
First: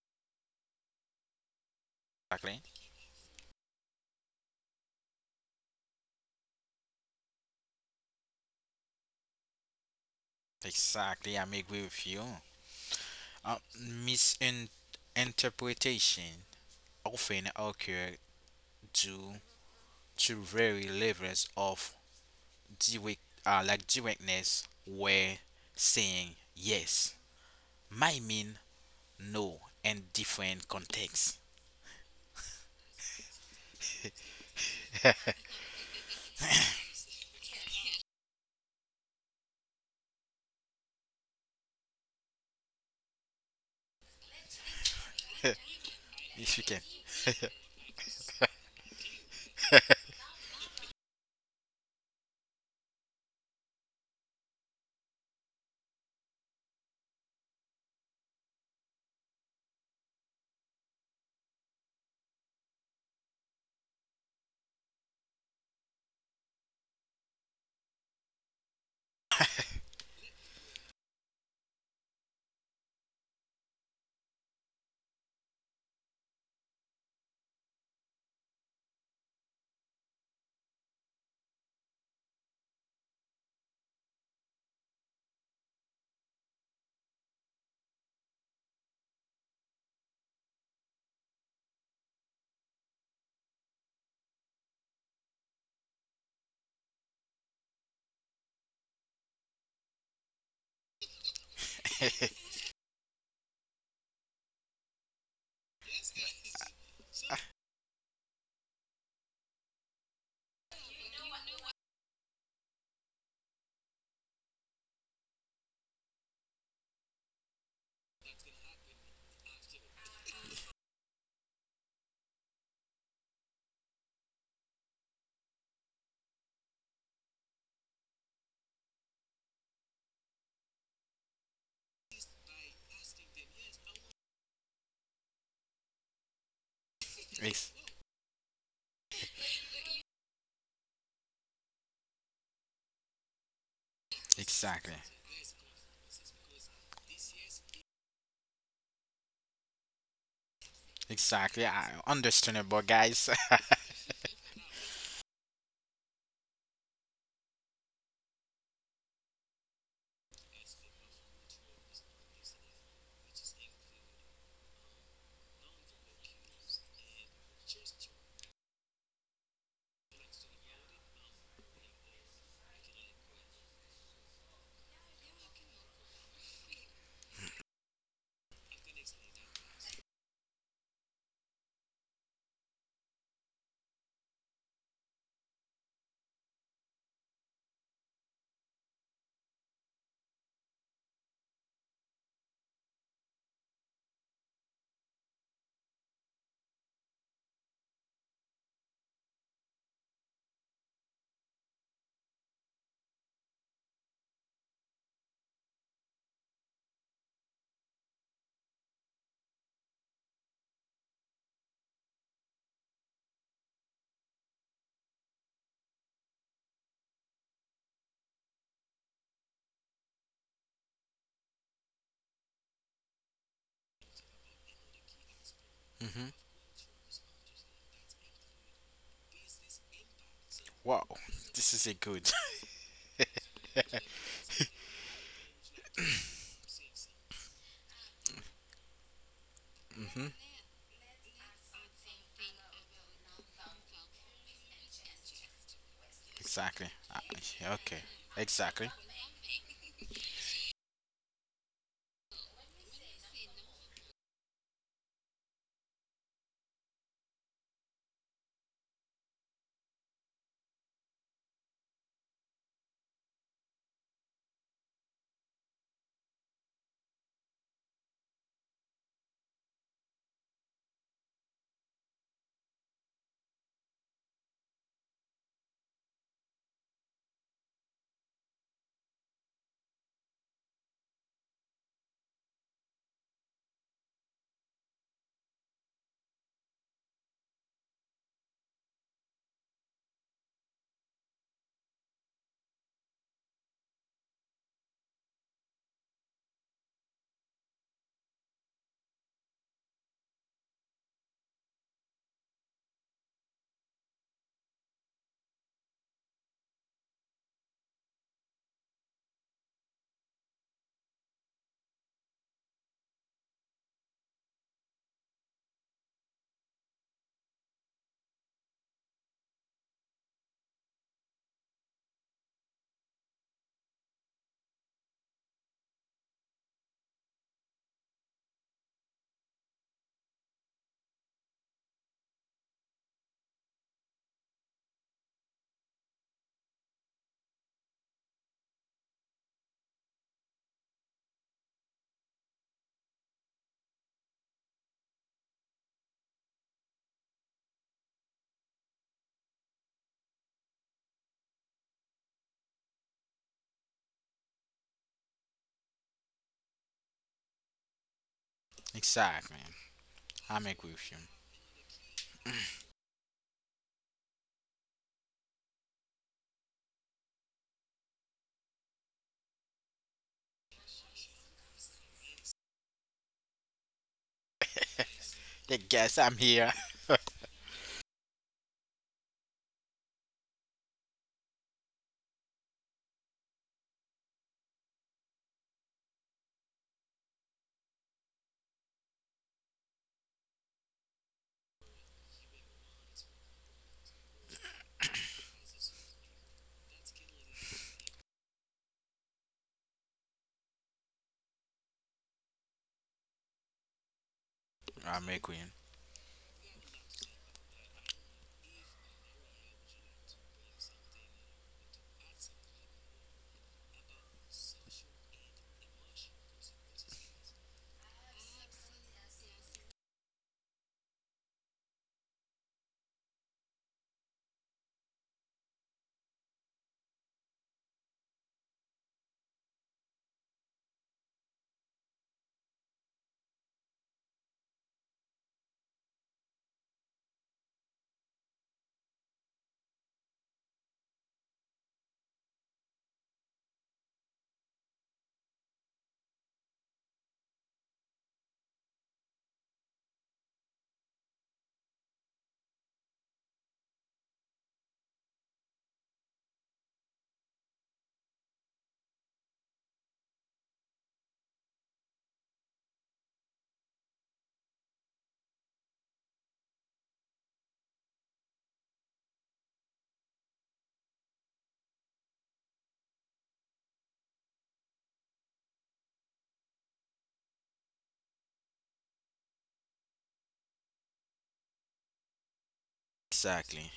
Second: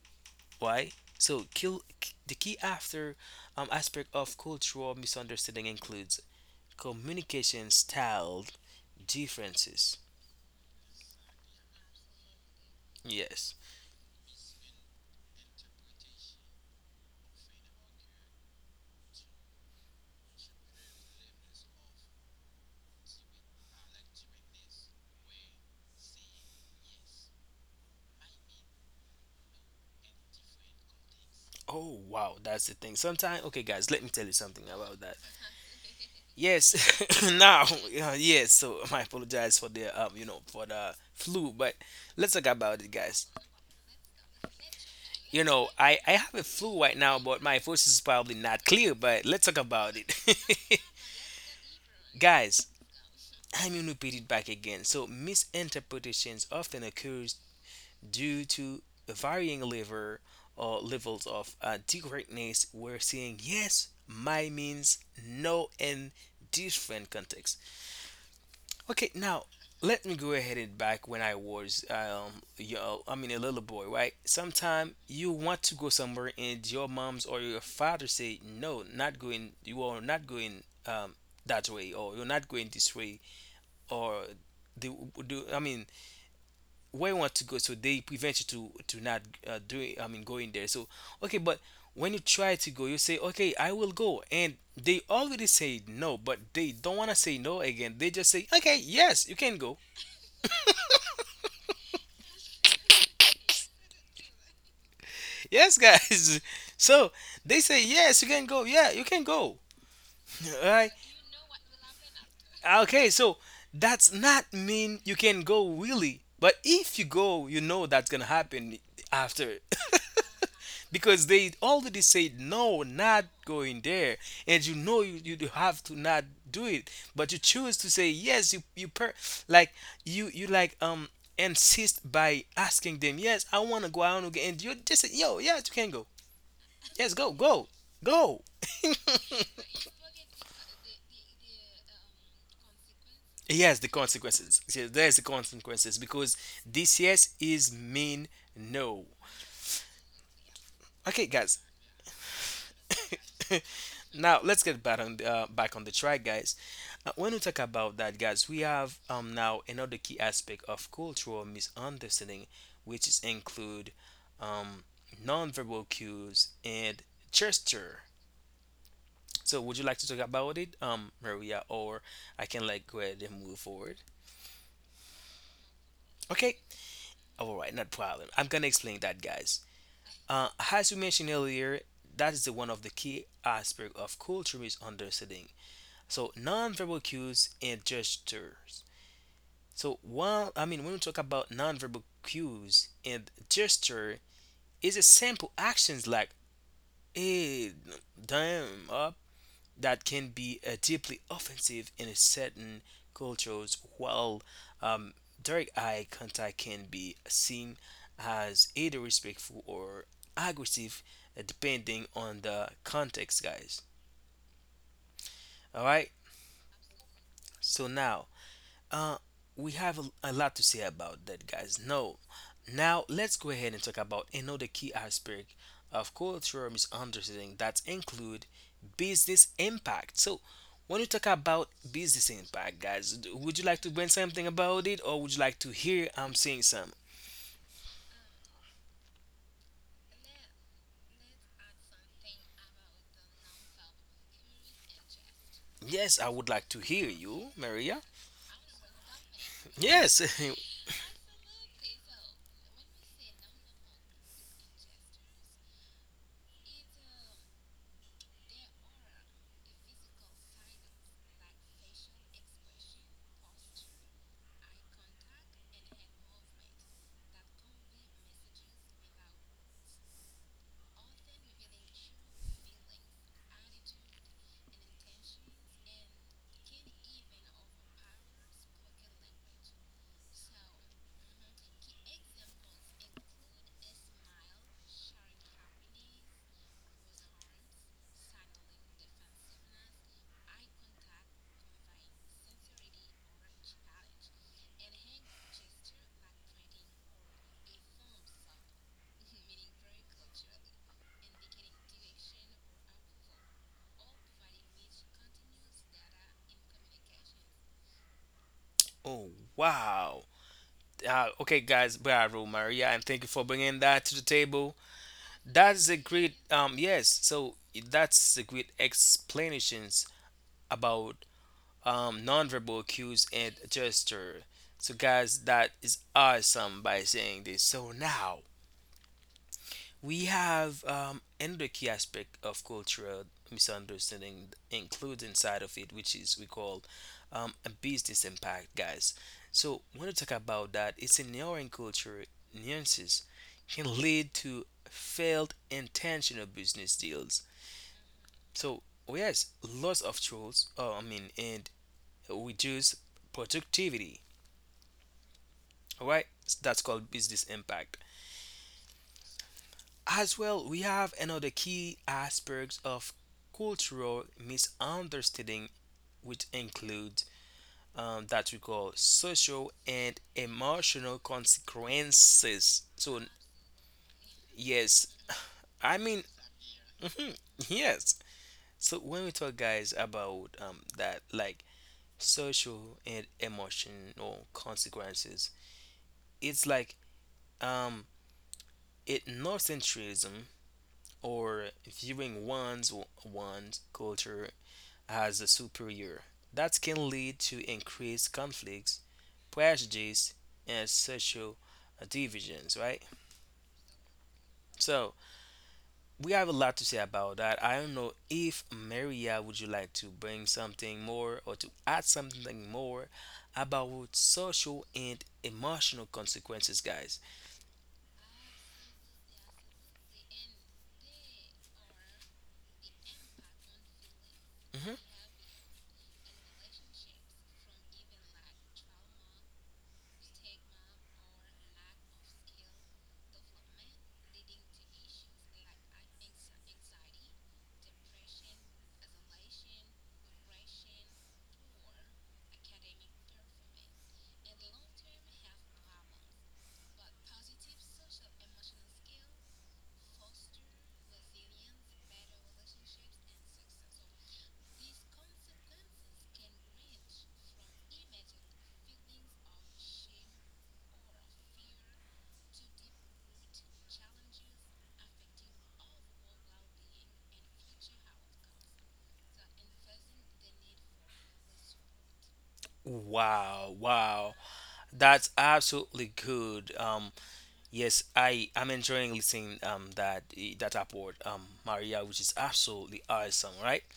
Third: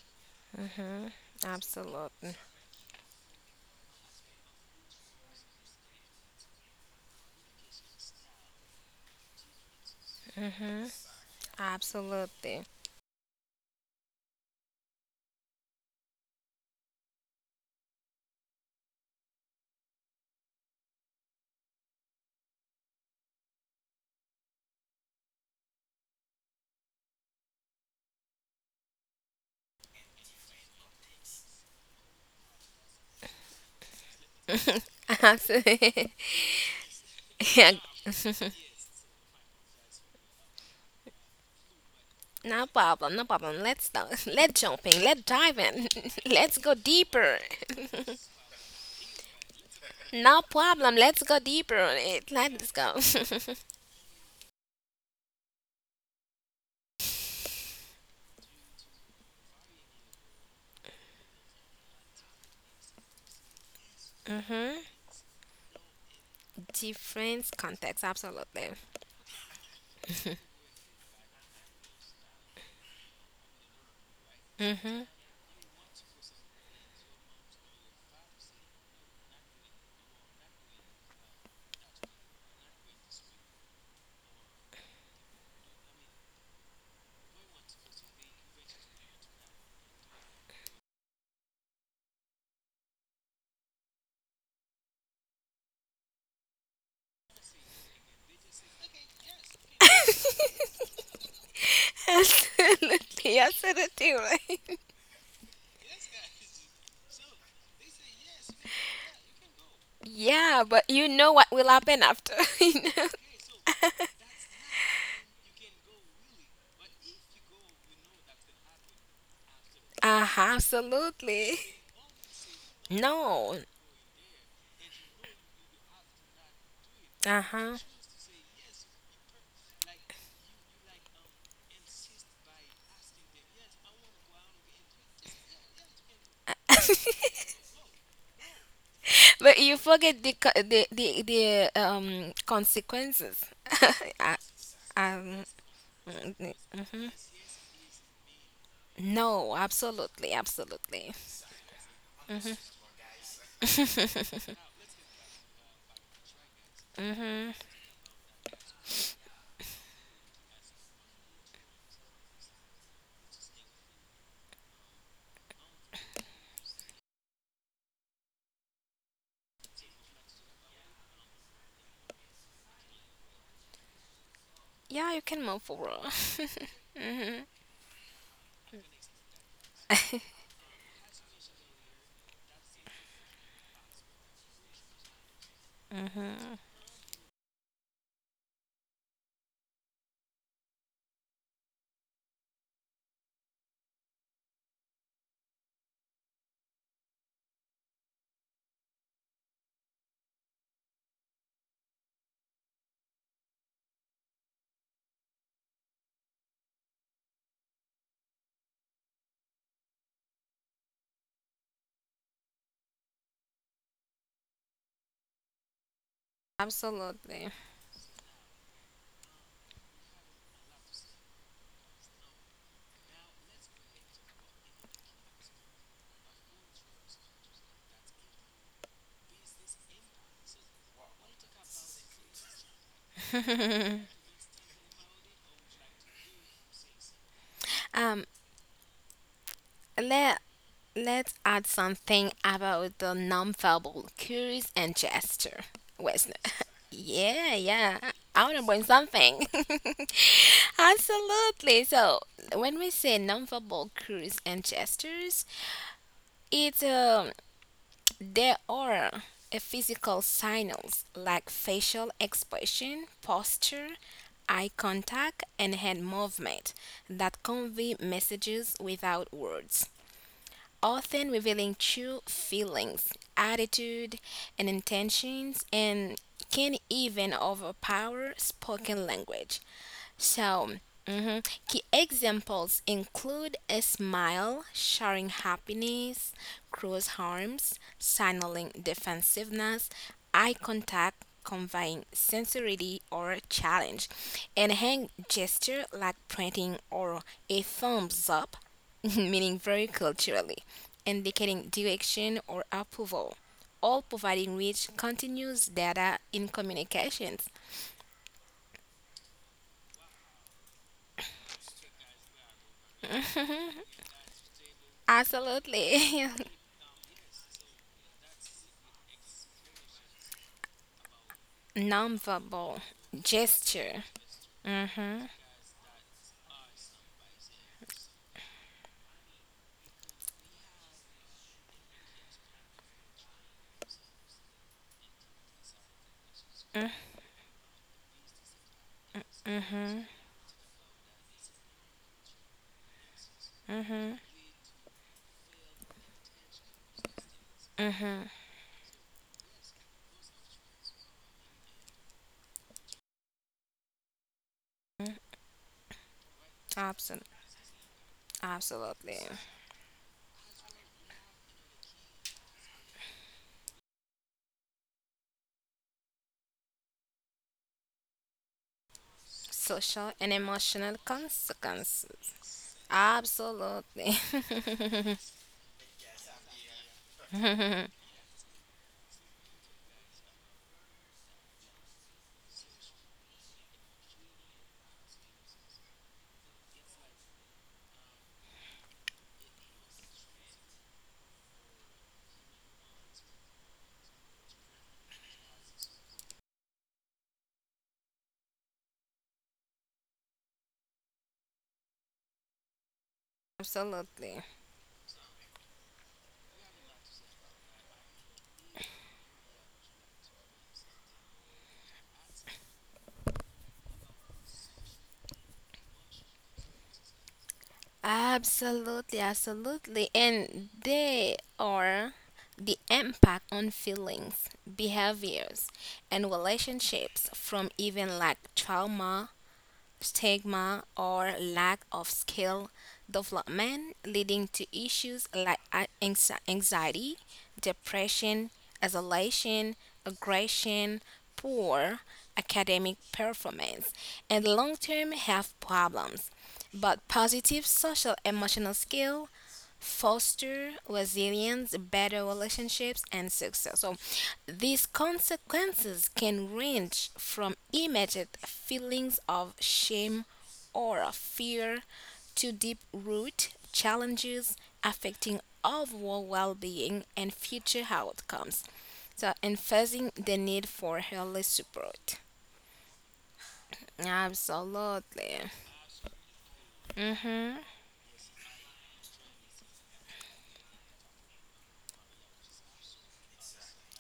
S1: why, so kill, the
S2: absolutely,
S1: key
S3: Exactly.
S1: after, aspect of cultural misunderstanding includes communication style differences.
S2: hmm,
S3: Exactly. I'm agree with you.
S2: absolutely,
S1: Yes.
S3: Uh, Misinterpretation often occur due to very levels of the weak, like the weakness were saying yes, my mean no, in different contexts.
S1: Oh wow, that's the thing. Sometimes, okay guys, let me tell you something about that.
S2: *laughs* absolutely.
S1: Yes, *laughs* *coughs* now,
S2: Yeah,
S1: yes. So I apologize for the for the flu, but let's talk
S2: no
S1: about it,
S2: problem, no
S1: guys.
S2: problem. Let's start. *laughs* Let's jump in. Let's
S1: You
S2: dive
S1: know,
S2: in.
S1: I
S2: *laughs*
S1: have a
S2: Let's
S3: If you
S2: go
S3: can,
S1: flu right now,
S2: deeper.
S1: but my voice
S2: *laughs*
S1: is probably not clear. But let's talk about it,
S2: No problem.
S1: *laughs*
S2: Let's go deeper on it. Let's
S1: guys.
S2: go.
S1: I'm gonna repeat it back again. So misinterpretations often occurs due to varying level or levels of directness. We're saying yes,
S2: *laughs*
S1: my
S2: Mm-hmm.
S1: means no in different
S2: Different
S1: contexts.
S2: context. Absolutely.
S1: Okay, now let me go ahead and back when I was yo I mean a little boy, right? Sometime
S2: Mm-hmm.
S1: you want to go somewhere and your mom's or your father say no, not going, you are not going that way, or you're not going this way, or the, do I mean where you want to go, so they prevent you to not doing, I mean going there. So okay, but when you try to go you say okay I will go and they already say no but they don't want to say no again. They just say okay yes you can go.
S2: *laughs* Absolutely. Absolutely. Right.
S1: Yes, guys. *laughs* So they say yes, you can go. Yeah, you can go.
S2: Yeah,
S1: *laughs* All
S2: but
S1: right.
S2: you know what will happen after, *laughs* you know?
S1: Okay. So that's not mean you can go really, but if you go, you know that's gonna happen after,
S2: Uh-huh,
S1: *laughs* because they
S2: absolutely.
S1: already said no, not
S2: No.
S1: going there, and you know you, you do have to not do it, but you
S2: Uh-huh.
S1: choose to say yes. You per, like you like insist by asking them yes, I wanna go. I wanna go, and you just say yo yes, you can go. Yes, go, go,
S3: Ex-
S1: go. *laughs*
S2: But you forget the co- the consequences. *laughs*
S1: Yes, the
S2: I,
S1: consequences. Yes,
S3: exactly,
S1: there's the
S2: um,
S1: consequences because this
S2: mhm.
S1: yes is mean no.
S2: No, absolutely, absolutely.
S1: Okay, guys.
S3: exactly. I
S2: Mhm.
S3: understandable, guys. *laughs*
S1: *laughs* Now let's get back on the track, guys. When we
S2: Mhm.
S1: talk about that, guys, we have now another key aspect of cultural misunderstanding, which is include um nonverbal cues and gesture. So, would you like to talk about it, Maria, or I can like go ahead and move forward?
S2: Yeah, you can move forward. *laughs*
S1: Okay.
S2: Mhm.
S1: All right, not problem. I'm gonna explain that, guys. As we mentioned earlier, that is the one of the key aspect of culture is understanding. So nonverbal cues and gestures. So while, I mean when we talk about nonverbal cues and gesture, is a simple actions like hey, damn, up, that can be deeply offensive in a certain cultures, while um, direct eye contact can be seen as either respectful or aggressive, depending on the context, guys. All right,
S2: Absolutely.
S1: so now Uh, we have a lot to say about that, guys. No, now let's go ahead and talk about another key aspect of
S3: Hmm.
S1: cultural misunderstanding that include business impact. So, when
S3: Wow,
S1: you talk about
S3: this is a good.
S1: business impact, guys, would you like to bring something about it, or would you like to hear I'm saying some?
S2: Um,
S3: *laughs* Hmm.
S2: let Let's add something about the nonverbal cues and gesture.
S1: Yes,
S2: Wesner.
S1: I would like to
S2: *laughs*
S3: Exactly.
S1: hear
S2: Yeah,
S1: you,
S3: Uh,
S2: yeah.
S3: okay.
S1: Maria.
S2: I want to bring
S3: Exactly.
S2: something. *laughs*
S1: Yes. *laughs*
S2: Absolutely. So, when we say nonverbal cues and gestures, it there are a physical signals like facial expression, posture, eye contact, and hand movement that convey messages without words often revealing true feelings, attitude, and intentions, and can even overpower spoken language. So, mhm, key examples include a smile, sharing happiness, crossed arms, signaling defensiveness, eye contact, conveying sincerity or challenge, and hand gesture like pointing or a thumbs up, *laughs* meaning very culturally, indicating direction or approval all providing rich continuous data in communications.
S1: Oh wow. Okay, guys, bravo, Maria, and thank you for bringing that to the table. That's a
S2: Absolutely. *laughs*
S1: great yes. So that's a great explanations about
S2: Nonverbal
S1: nonverbal cues and
S2: gesture.
S1: gesture. So
S2: Mhm.
S1: guys, that is awesome by saying this. So now we have another key aspect of cultural misunderstanding includes inside of it, which is we call a business impact, guys. So
S2: Mhm.
S1: when we talk about that, it's ignoring our culture nuances can
S2: Mhm.
S1: lead to failed intentional business deals.
S2: Mhm.
S1: So oh yes, lots of tools. I mean, and reduce productivity. All right, that's called
S2: Absolutely.
S1: business impact.
S2: Absolutely.
S3: Exactly.
S1: As
S3: I'm
S1: well, we
S3: agree with you.
S1: have another key aspect of cultural misunderstanding, which includes that we call social
S2: Social
S1: and
S2: and emotional
S1: emotional
S2: consequences.
S1: consequences. So
S2: Absolutely.
S1: yes,
S3: Yeah,
S1: I
S3: guys,
S1: mean
S3: I'm here.
S1: mhm,
S2: *laughs*
S1: yes. So when we talk, guys, about that, like social and emotional consequences, it's like um, ethnocentrism, or viewing one's culture as a superior. That can lead to increased conflicts, prejudice, and social divisions. Right.
S2: Absolutely.
S3: *laughs*
S1: So
S3: I'm agree.
S1: we have a lot to say about that. I don't know if Maria, would you like to bring something more or to add something more about social and emotional consequences, guys.
S2: Absolutely. Absolutely. And they are the impact on feelings,
S1: hmm
S2: behaviors, and relationships from even like trauma stigma, or lack of skill development, leading to issues like anxiety, depression, isolation, aggression, poor academic performance, and long term health problems. But positive social emotional skill foster resilience, better relationships, and success. So, these consequences can range from immediate feelings of shame or of fear to deep root challenges affecting overall well being and future outcomes. So, emphasizing the need for early support.
S1: Wow, wow. That's
S2: Absolutely.
S1: absolutely good.
S2: Hmm.
S1: Yes, I'm enjoying listening that that upward Maria, which is absolutely awesome, right?
S3: Exactly.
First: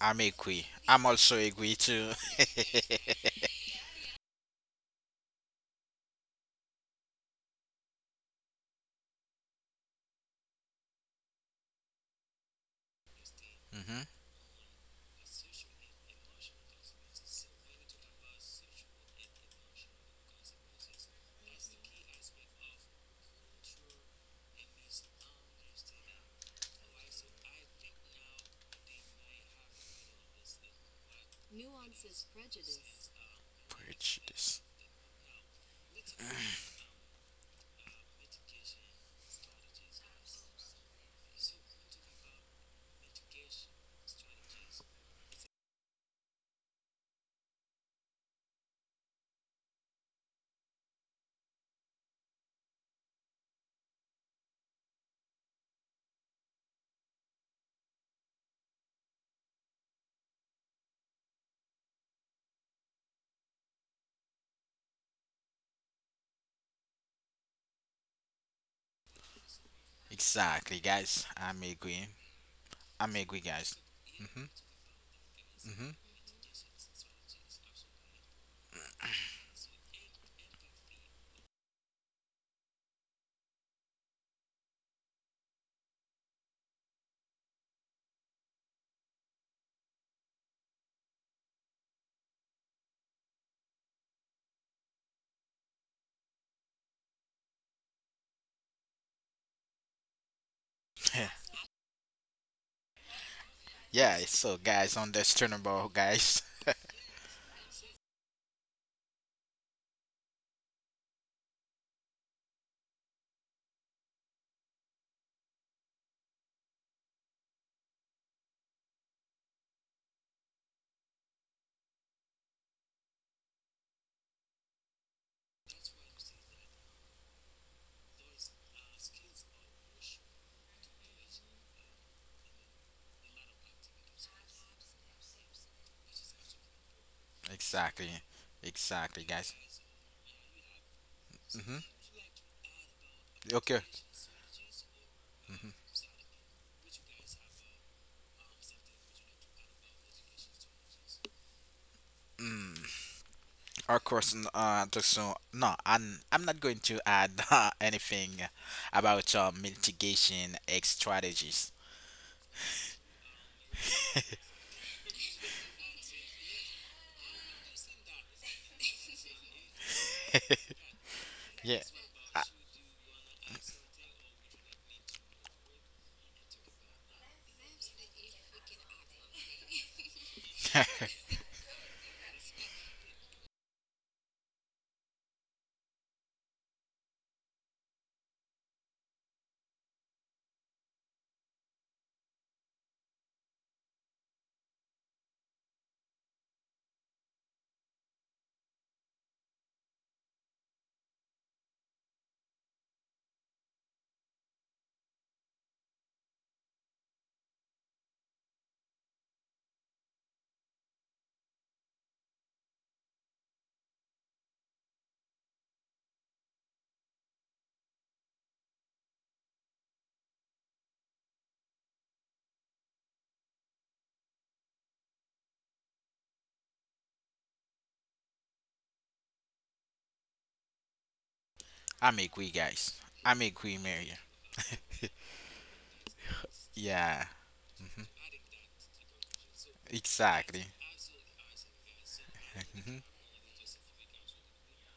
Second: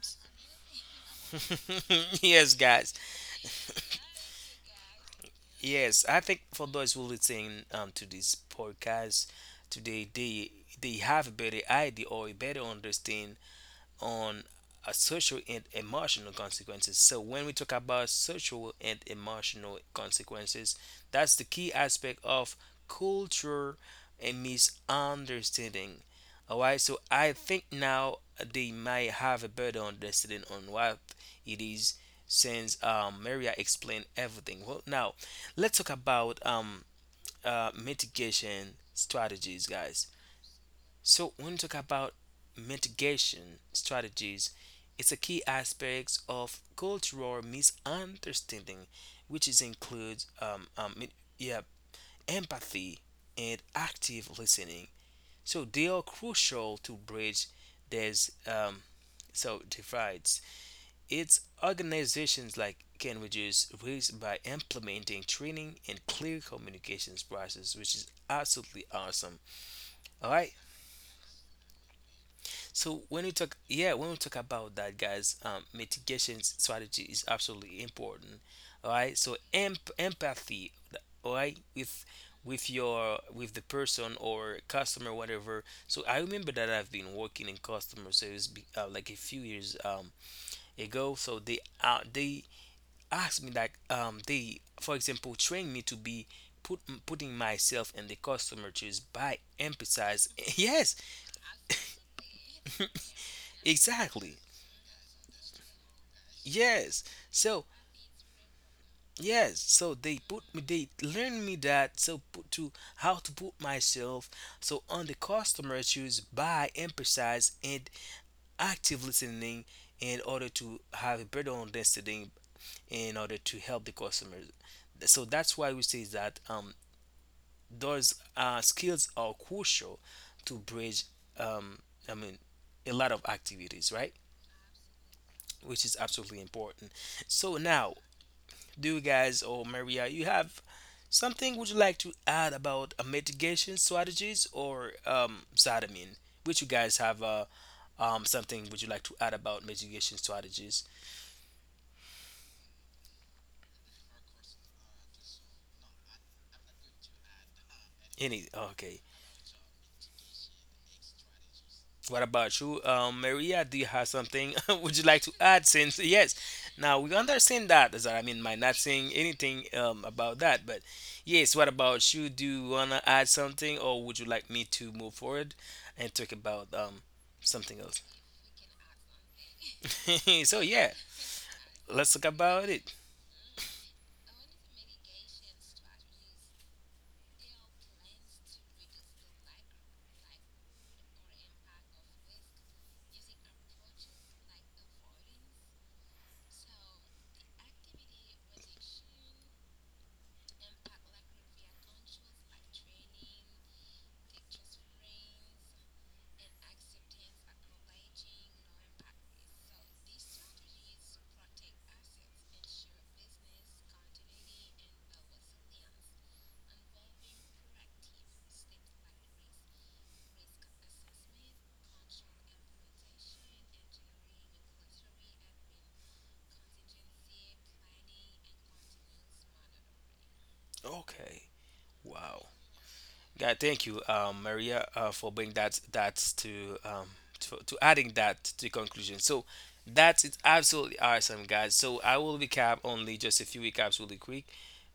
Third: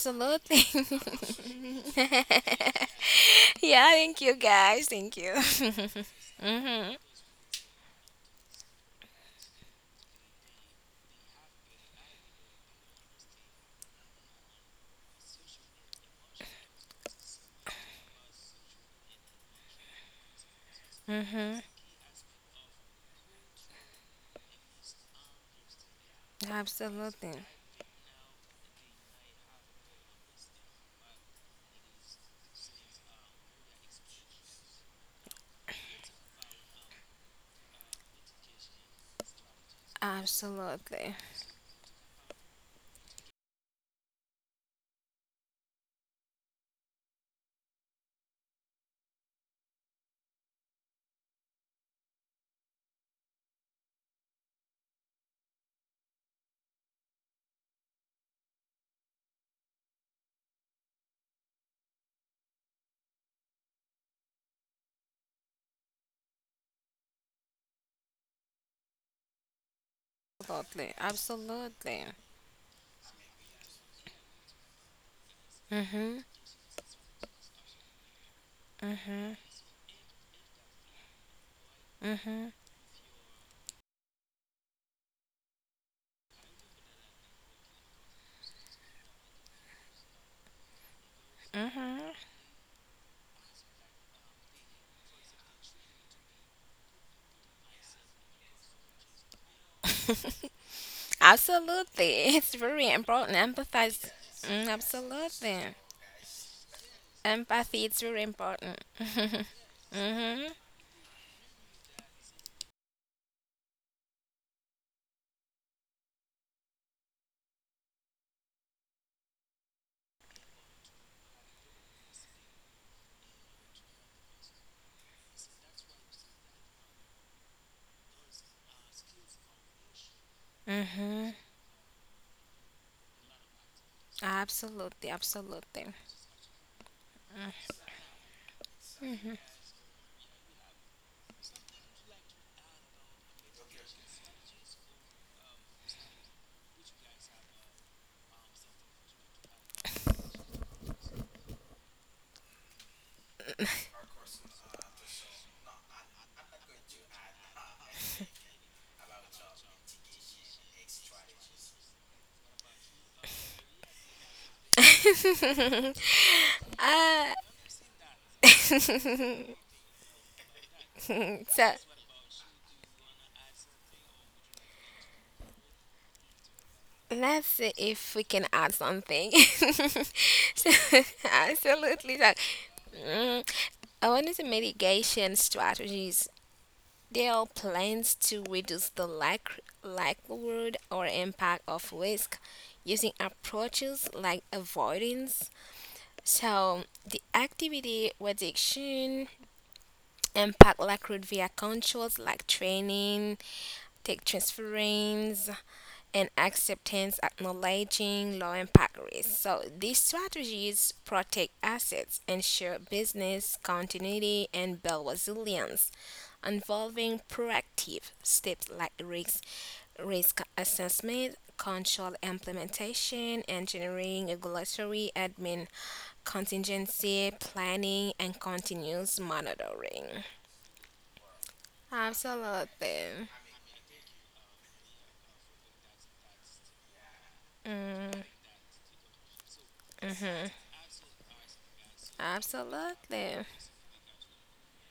S3: I'm agree. I'm also agree too.
S1: *laughs* Yes, guys.
S2: *laughs* Yeah, thank you guys. Thank you. *laughs*
S1: Yes, I think for those who listening to this podcast today, they have a better idea or a better understanding
S3: *laughs* Hmm.
S1: on a social and emotional consequences. So when we talk about social and emotional consequences, that's the
S2: Mhm.
S1: key aspect of culture and misunderstanding. All right, so
S2: Absolutely.
S1: I think now they might have a better understanding on what it is since Maria explained
S3: Prejudice.
S1: everything. Well, now let's talk about mitigation strategies, guys.
S2: Absolutely.
S1: So when we talk about mitigation strategies, it's a key aspect of cultural misunderstanding, which is includes yeah, empathy and active listening. So they are crucial to bridge these so divides. It's organizations like can reduce risk by implementing training and clear communications process, which is absolutely awesome. All right.
S3: Exactly,
S2: Absolutely.
S3: guys. I'm
S2: Absolutely.
S3: agree.
S1: So
S3: I'm
S1: when we
S3: agree,
S1: talk,
S3: guys.
S1: yeah, when we talk
S3: Mhm.
S1: about that, guys,
S3: Mhm.
S2: Mhm.
S1: mitigation strategy is absolutely important. All right.
S2: Mhm.
S1: So empathy, all right,
S2: Mhm.
S1: with your with the person or customer, whatever. So I remember that I've been working in customer service like a few years ago. So
S2: Mhm.
S1: they asked me that they, for example, trained me to be. Put, putting myself in the customer shoes by emphasize. *laughs* Yes.
S3: *laughs*
S2: Absolutely. *laughs* It's very important.
S1: *laughs*
S2: Empathize.
S3: Yeah.
S1: Exactly.
S3: So,
S2: Mm,
S3: guys,
S2: absolutely.
S3: understandable, guys. *laughs*
S1: Yes. So
S2: Empathy it's very important.
S1: yes. So they put
S2: Mhm.
S1: me. They learn me that. So put to how to put myself. So on the customer choose by emphasize and active listening in order to have a better understanding in order to help the customer. So that's why we say that those skills are crucial to bridge
S2: Mhm.
S1: um I mean a lot of activities, right,
S2: Absolutely.
S1: which is
S2: Absolutely.
S1: absolutely important. So now
S3: Exactly.
S1: do you
S3: Exactly,
S1: guys
S3: guys.
S1: or Maria, you have something would you
S3: Mhm.
S1: like to add about mitigation
S3: Okay.
S1: strategies or Zadamine? Which you guys have something would you like to add about mitigation strategies?
S3: Mm. Of course. So, no. I'm not going to add *laughs* anything
S1: Any, okay.
S3: about mitigation X strategies.
S1: What about you, Maria? Do you have something *laughs* would you like to add? Since yes, now we
S2: Ah.
S1: understand that Zadamine might not saying anything about that, but
S2: *laughs*
S1: yes, what
S2: So
S3: Yeah.
S1: about you?
S3: I,
S1: Do you wanna add something, or would you like me to move forward and talk about
S2: let's see
S1: something else?
S2: if we can add something. *laughs*
S1: *laughs* So
S2: So,
S1: yeah,
S2: *laughs*
S1: let's
S2: absolutely.
S1: talk
S2: Like,
S1: about it.
S2: mm, I wanted to mitigation strategies. They are plans to reduce the like, likelihood or impact of risk using approaches like avoidance. So, the activity reduction impact likelihood via controls like training, tech transference, and acceptance acknowledging low impact risks. So these strategies protect assets, ensure business continuity, and build resilience, involving proactive steps like risk assessment, control implementation, engineering, regulatory admin, contingency planning, and continuous monitoring.
S1: Okay.
S3: I'm
S1: Wow.
S3: agree, guys.
S2: Absolutely.
S3: I'm
S1: God,
S3: agree,
S1: thank you,
S3: Mary.
S1: Maria, for bringing that that
S3: Yeah.
S1: to adding
S2: Mm,
S1: that to the conclusion. So that's it's
S3: Exactly.
S1: absolutely awesome, guys. So I will recap
S3: Mhm.
S1: only just a
S2: absolutely.
S1: few recaps really quick.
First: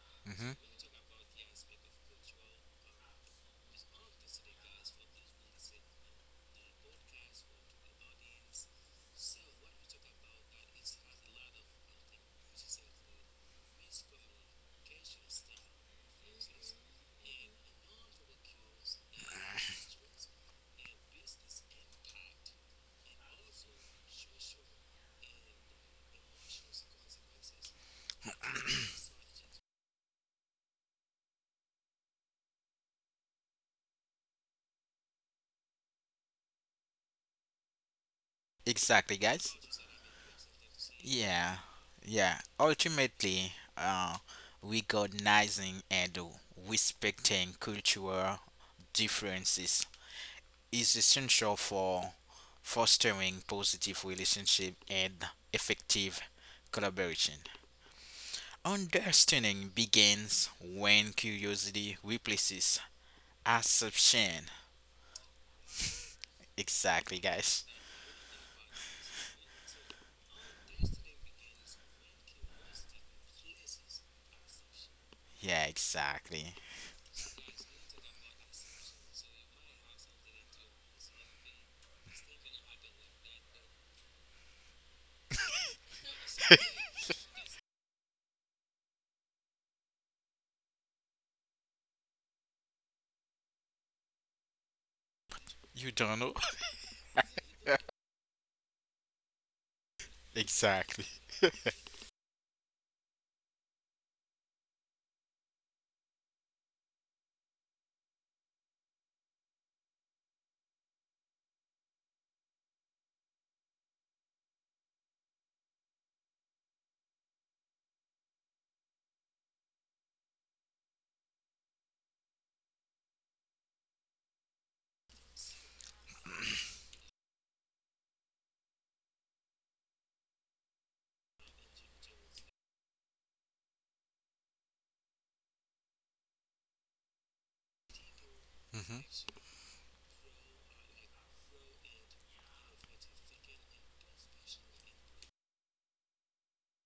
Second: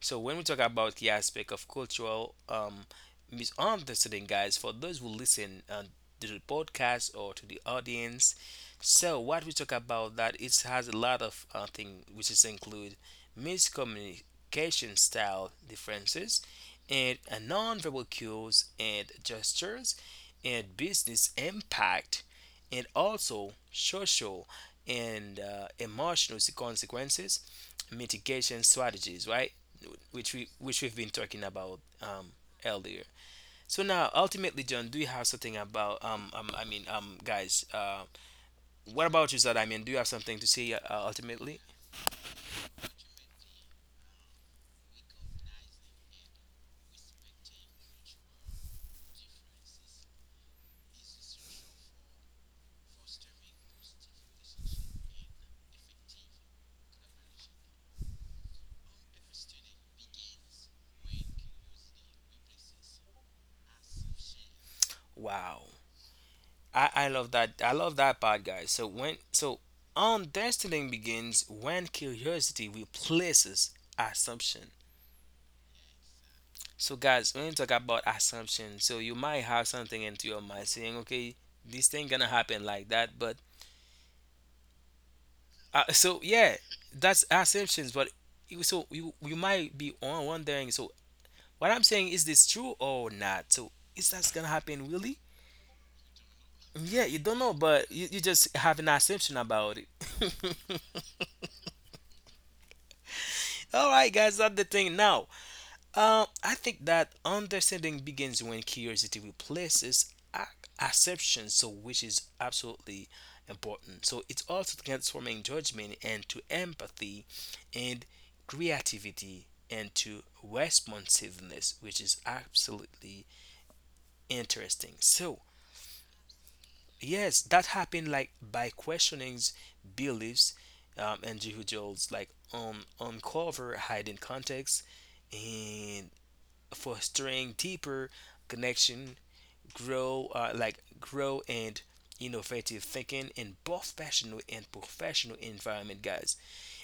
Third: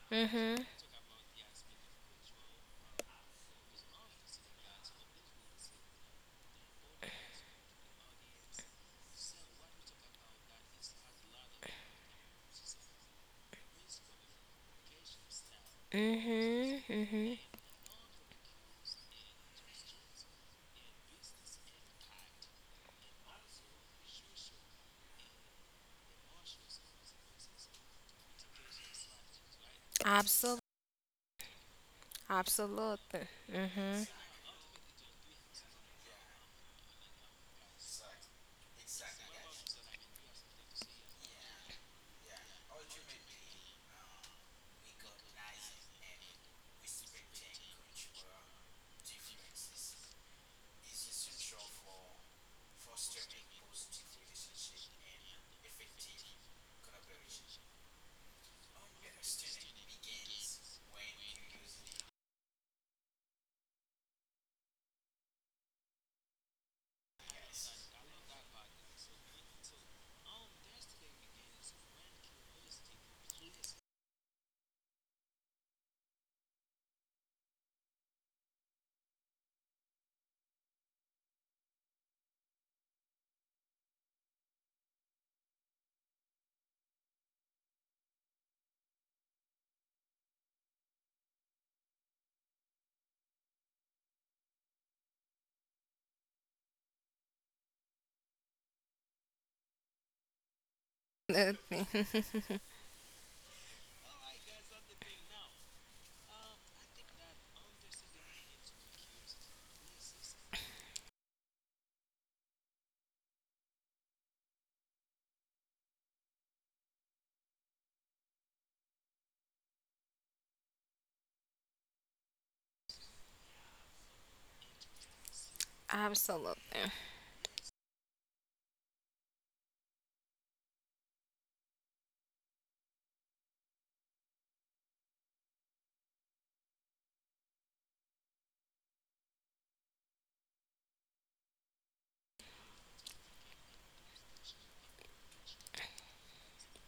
S1: So when we
S2: Hmm.
S3: Mhm.
S1: talk about the aspect of cultural misunderstanding, guys, for those who listen to the podcast or to the audience, so what we talk about, that it has a lot of things which is include miscommunication style differences
S2: Mhm.
S1: and
S2: Mhm.
S1: nonverbal cues and gestures and business impact and also social and emotional consequences, mitigation strategies, right, which we
S2: Absolutely.
S1: which we've been talking about earlier.
S2: Absolutely.
S1: So
S2: Mhm.
S1: now, ultimately, John, do you have something about I mean guys, what
S3: Exactly,
S1: about you,
S3: guys.
S1: Zad? I mean, do you have something to say
S3: Yeah,
S1: ultimately?
S3: yeah. Ultimately, recognizing and respecting cultural differences is essential for fostering positive relationship and effective collaboration. Understanding begins when curiosity replaces assumption.
S1: Wow, I
S3: Exactly,
S1: love that,
S3: guys.
S1: I love that part, guys. So when so understanding begins when curiosity replaces assumption.
S3: Yeah, exactly.
S1: So guys, when you talk about assumption, so you might have something into your mind saying, okay, this thing gonna happen like that, but so yeah, that's assumptions, but you- so you might be on wondering. So what I'm saying, is this true or not? So is that gonna happen really?
S3: You don't know.
S1: Yeah, you don't know, but you just have an assumption about it.
S3: *laughs* Exactly. *laughs*
S2: Absolutely.
S1: *laughs* All right, guys, that's the thing now. I think that understanding begins when curiosity replaces acceptance, so which is absolutely important. So it's also transforming judgment into empathy and creativity into responsiveness, which is absolutely interesting. So
S2: *laughs* Absolutely.
S1: yes, that happened like by questioning beliefs and individuals like uncover hidden context and for string deeper
S3: Hmm.
S1: connection, grow like grow and innovative thinking in both personal and professional environment, guys.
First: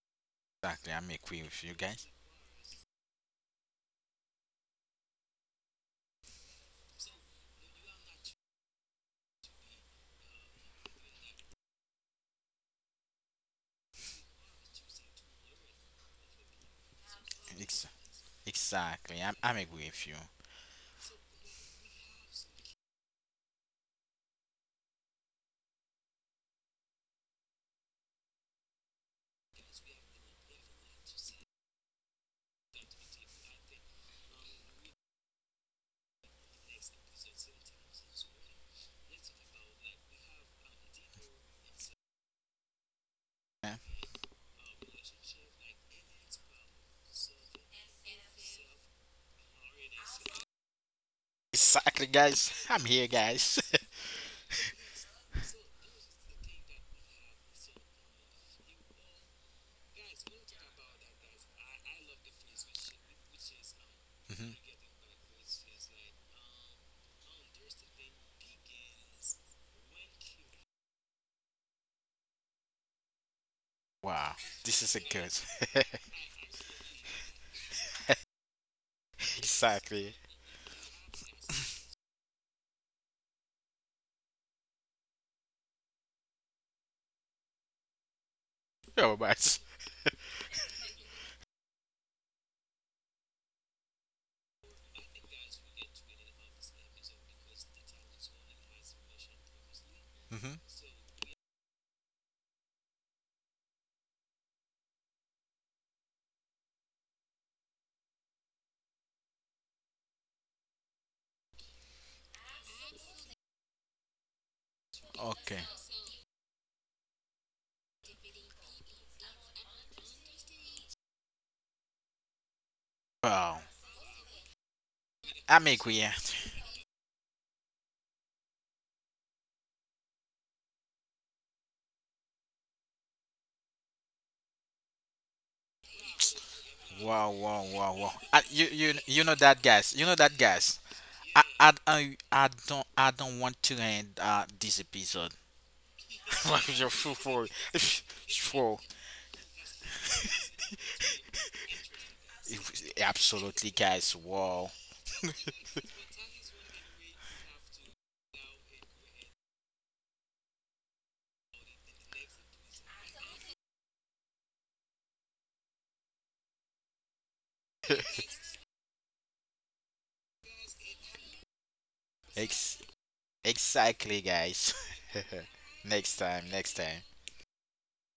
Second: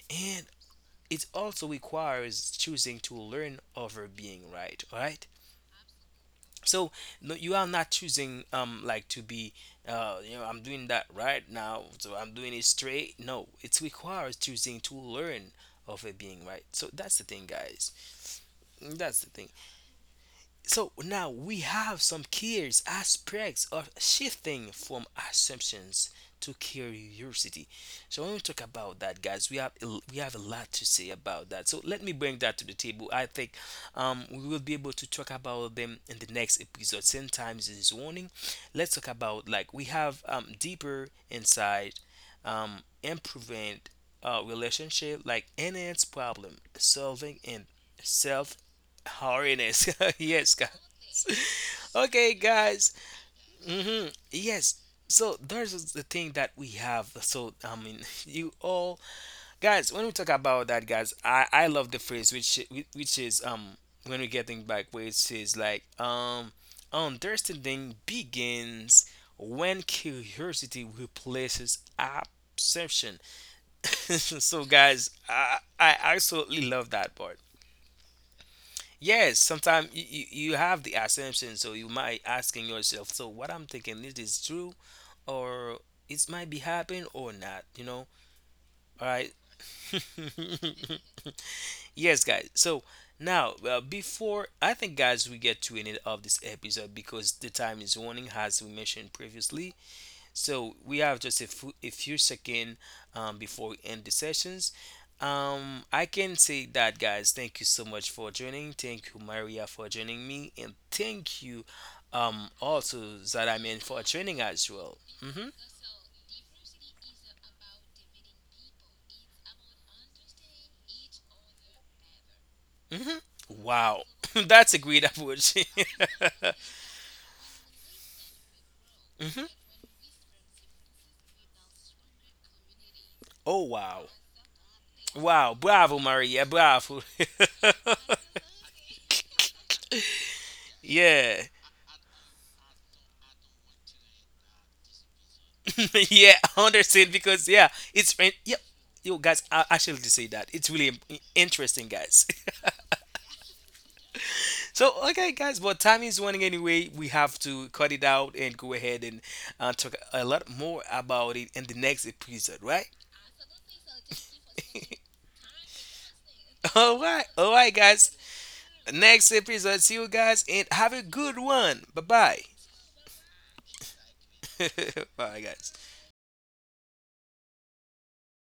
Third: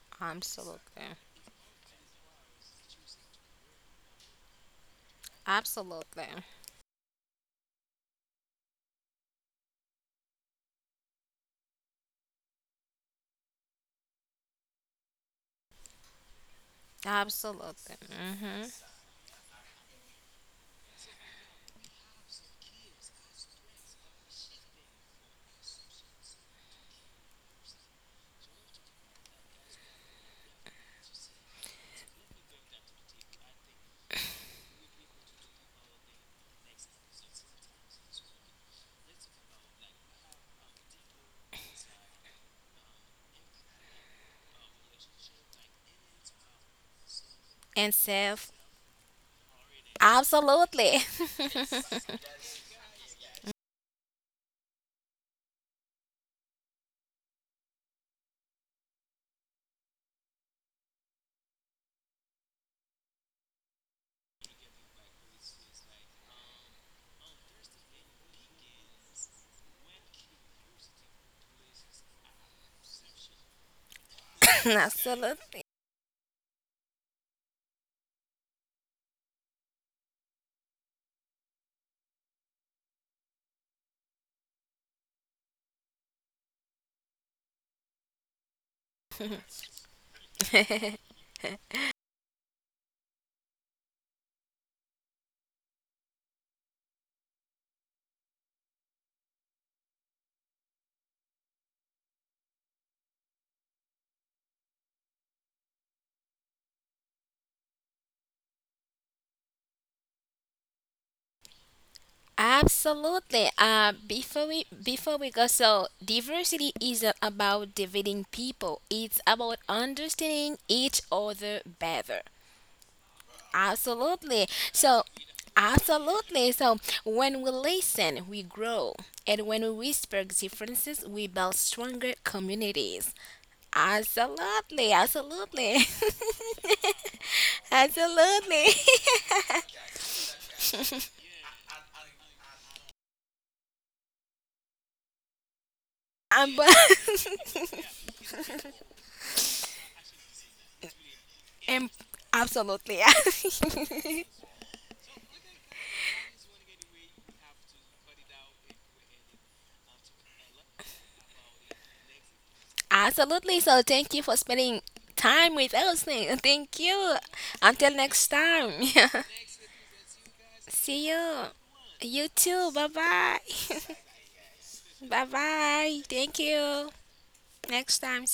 S1: And
S3: Exactly. I'm
S2: Absolutely.
S1: it
S3: agree with
S1: also
S3: you guys.
S1: requires choosing to learn over being right. All right.
S2: Absolutely.
S1: So no, you are not choosing like to be you know I'm doing that right now, so I'm doing it straight. No, it requires choosing to learn over being right. So that's the thing,
S3: Exactly.
S1: guys.
S2: Absolutely. Mhm.
S1: That's
S3: Exactly.
S1: the
S3: I'm,
S1: thing.
S3: I'm agree with you.
S1: So now we have some key aspects of shifting from assumptions to curiosity. So I want to talk about that, guys, we have a lot to say about that. So let me bring that to the table. I think we will be able to talk about them in the next episode. Sometimes it's warning. Let's talk about, like we have deeper insight,
S3: Yeah.
S1: improving relationship, like enhance problem solving and
S2: *laughs* And self.
S1: self Holiness. *laughs* Yes, guys.
S2: Absolutely.
S1: *laughs*
S3: Exactly,
S1: Okay,
S3: guys. *laughs* I'm
S1: guys.
S3: here, guys. *laughs*
S1: Yes. So there's the thing that we have. So I mean, *laughs* you all guys. When we talk about that, guys, I love the phrase which is when we're
S3: Mhm.
S1: getting back, which is like understanding begins when curiosity replaces absorption. *laughs*
S3: Wow.
S1: So
S2: *laughs*
S3: This is a
S1: guys,
S3: good.
S1: I
S2: Absolutely.
S1: I absolutely love that part. Yes,
S3: *laughs*
S1: sometimes you,
S3: Exactly.
S1: you, you have the assumption, so you might asking yourself, so what I'm thinking, this is true or it might be happening or not, you know? All
S3: Yo,
S1: right.
S3: but.
S2: *laughs*
S1: *laughs* Yes, guys. So now, before I think, guys, we get to end of this episode because the time is running, as we mentioned previously.
S3: Mhm.
S1: So we have just a few seconds before we end the sessions. I can say that, guys. Thank you so much for joining. Thank you, Maria, for joining me, and thank you, also
S2: Absolutely.
S1: Zadaman for joining as well.
S2: Before we go,
S3: Okay.
S2: so diversity isn't about dividing people. It's about understanding each other better.
S1: Hmm
S3: Wow.
S1: Wow, *laughs*
S2: Absolutely.
S1: that's a
S2: So,
S1: great approach.
S3: I'm agree.
S2: absolutely. So, when we listen, we grow.
S1: *laughs*
S2: And
S1: hmm
S2: when we respect differences, we build stronger communities.
S1: Oh wow,
S2: Absolutely.
S1: wow,
S2: Absolutely.
S1: bravo, Maria, bravo.
S3: Wow, wow,
S2: *laughs*
S3: wow, wow.
S2: Absolutely.
S3: You know
S2: *laughs*
S3: that,
S1: *laughs*
S3: guys. You know that, guys.
S1: Yeah.
S3: I don't want to end this episode.
S1: *laughs* Yeah,
S3: *laughs*
S2: But,
S3: Like, you're
S1: understand
S3: full for,
S1: because yeah,
S3: *laughs*
S1: it's yep.
S3: full.
S1: Yo, guys, I should say that it's really
S2: *laughs*
S1: interesting,
S2: um,
S1: guys.
S2: absolutely.
S3: Absolutely, guys.
S1: *laughs*
S3: Wow.
S1: So, okay, guys, but time is running anyway. We have to cut it out and go ahead and talk a lot more about it in the next episode, right?
S2: *laughs* Absolutely. So, thank you for spending
S1: *laughs*
S2: time with us. Thank
S1: All
S2: you.
S1: right, all right,
S2: Until
S1: guys.
S2: next time.
S1: Next
S2: *laughs*
S1: episode, see you guys and have a
S2: See
S1: good
S2: you.
S1: one. Bye
S2: You
S1: bye.
S2: too.
S3: Ex-
S2: Bye bye.
S3: exactly, guys.
S1: *laughs*
S2: Bye
S1: Bye,
S3: *laughs*
S1: guys.
S2: bye. *laughs*
S3: Next
S2: Thank
S3: time, next
S2: you.
S3: time.
S2: Next time.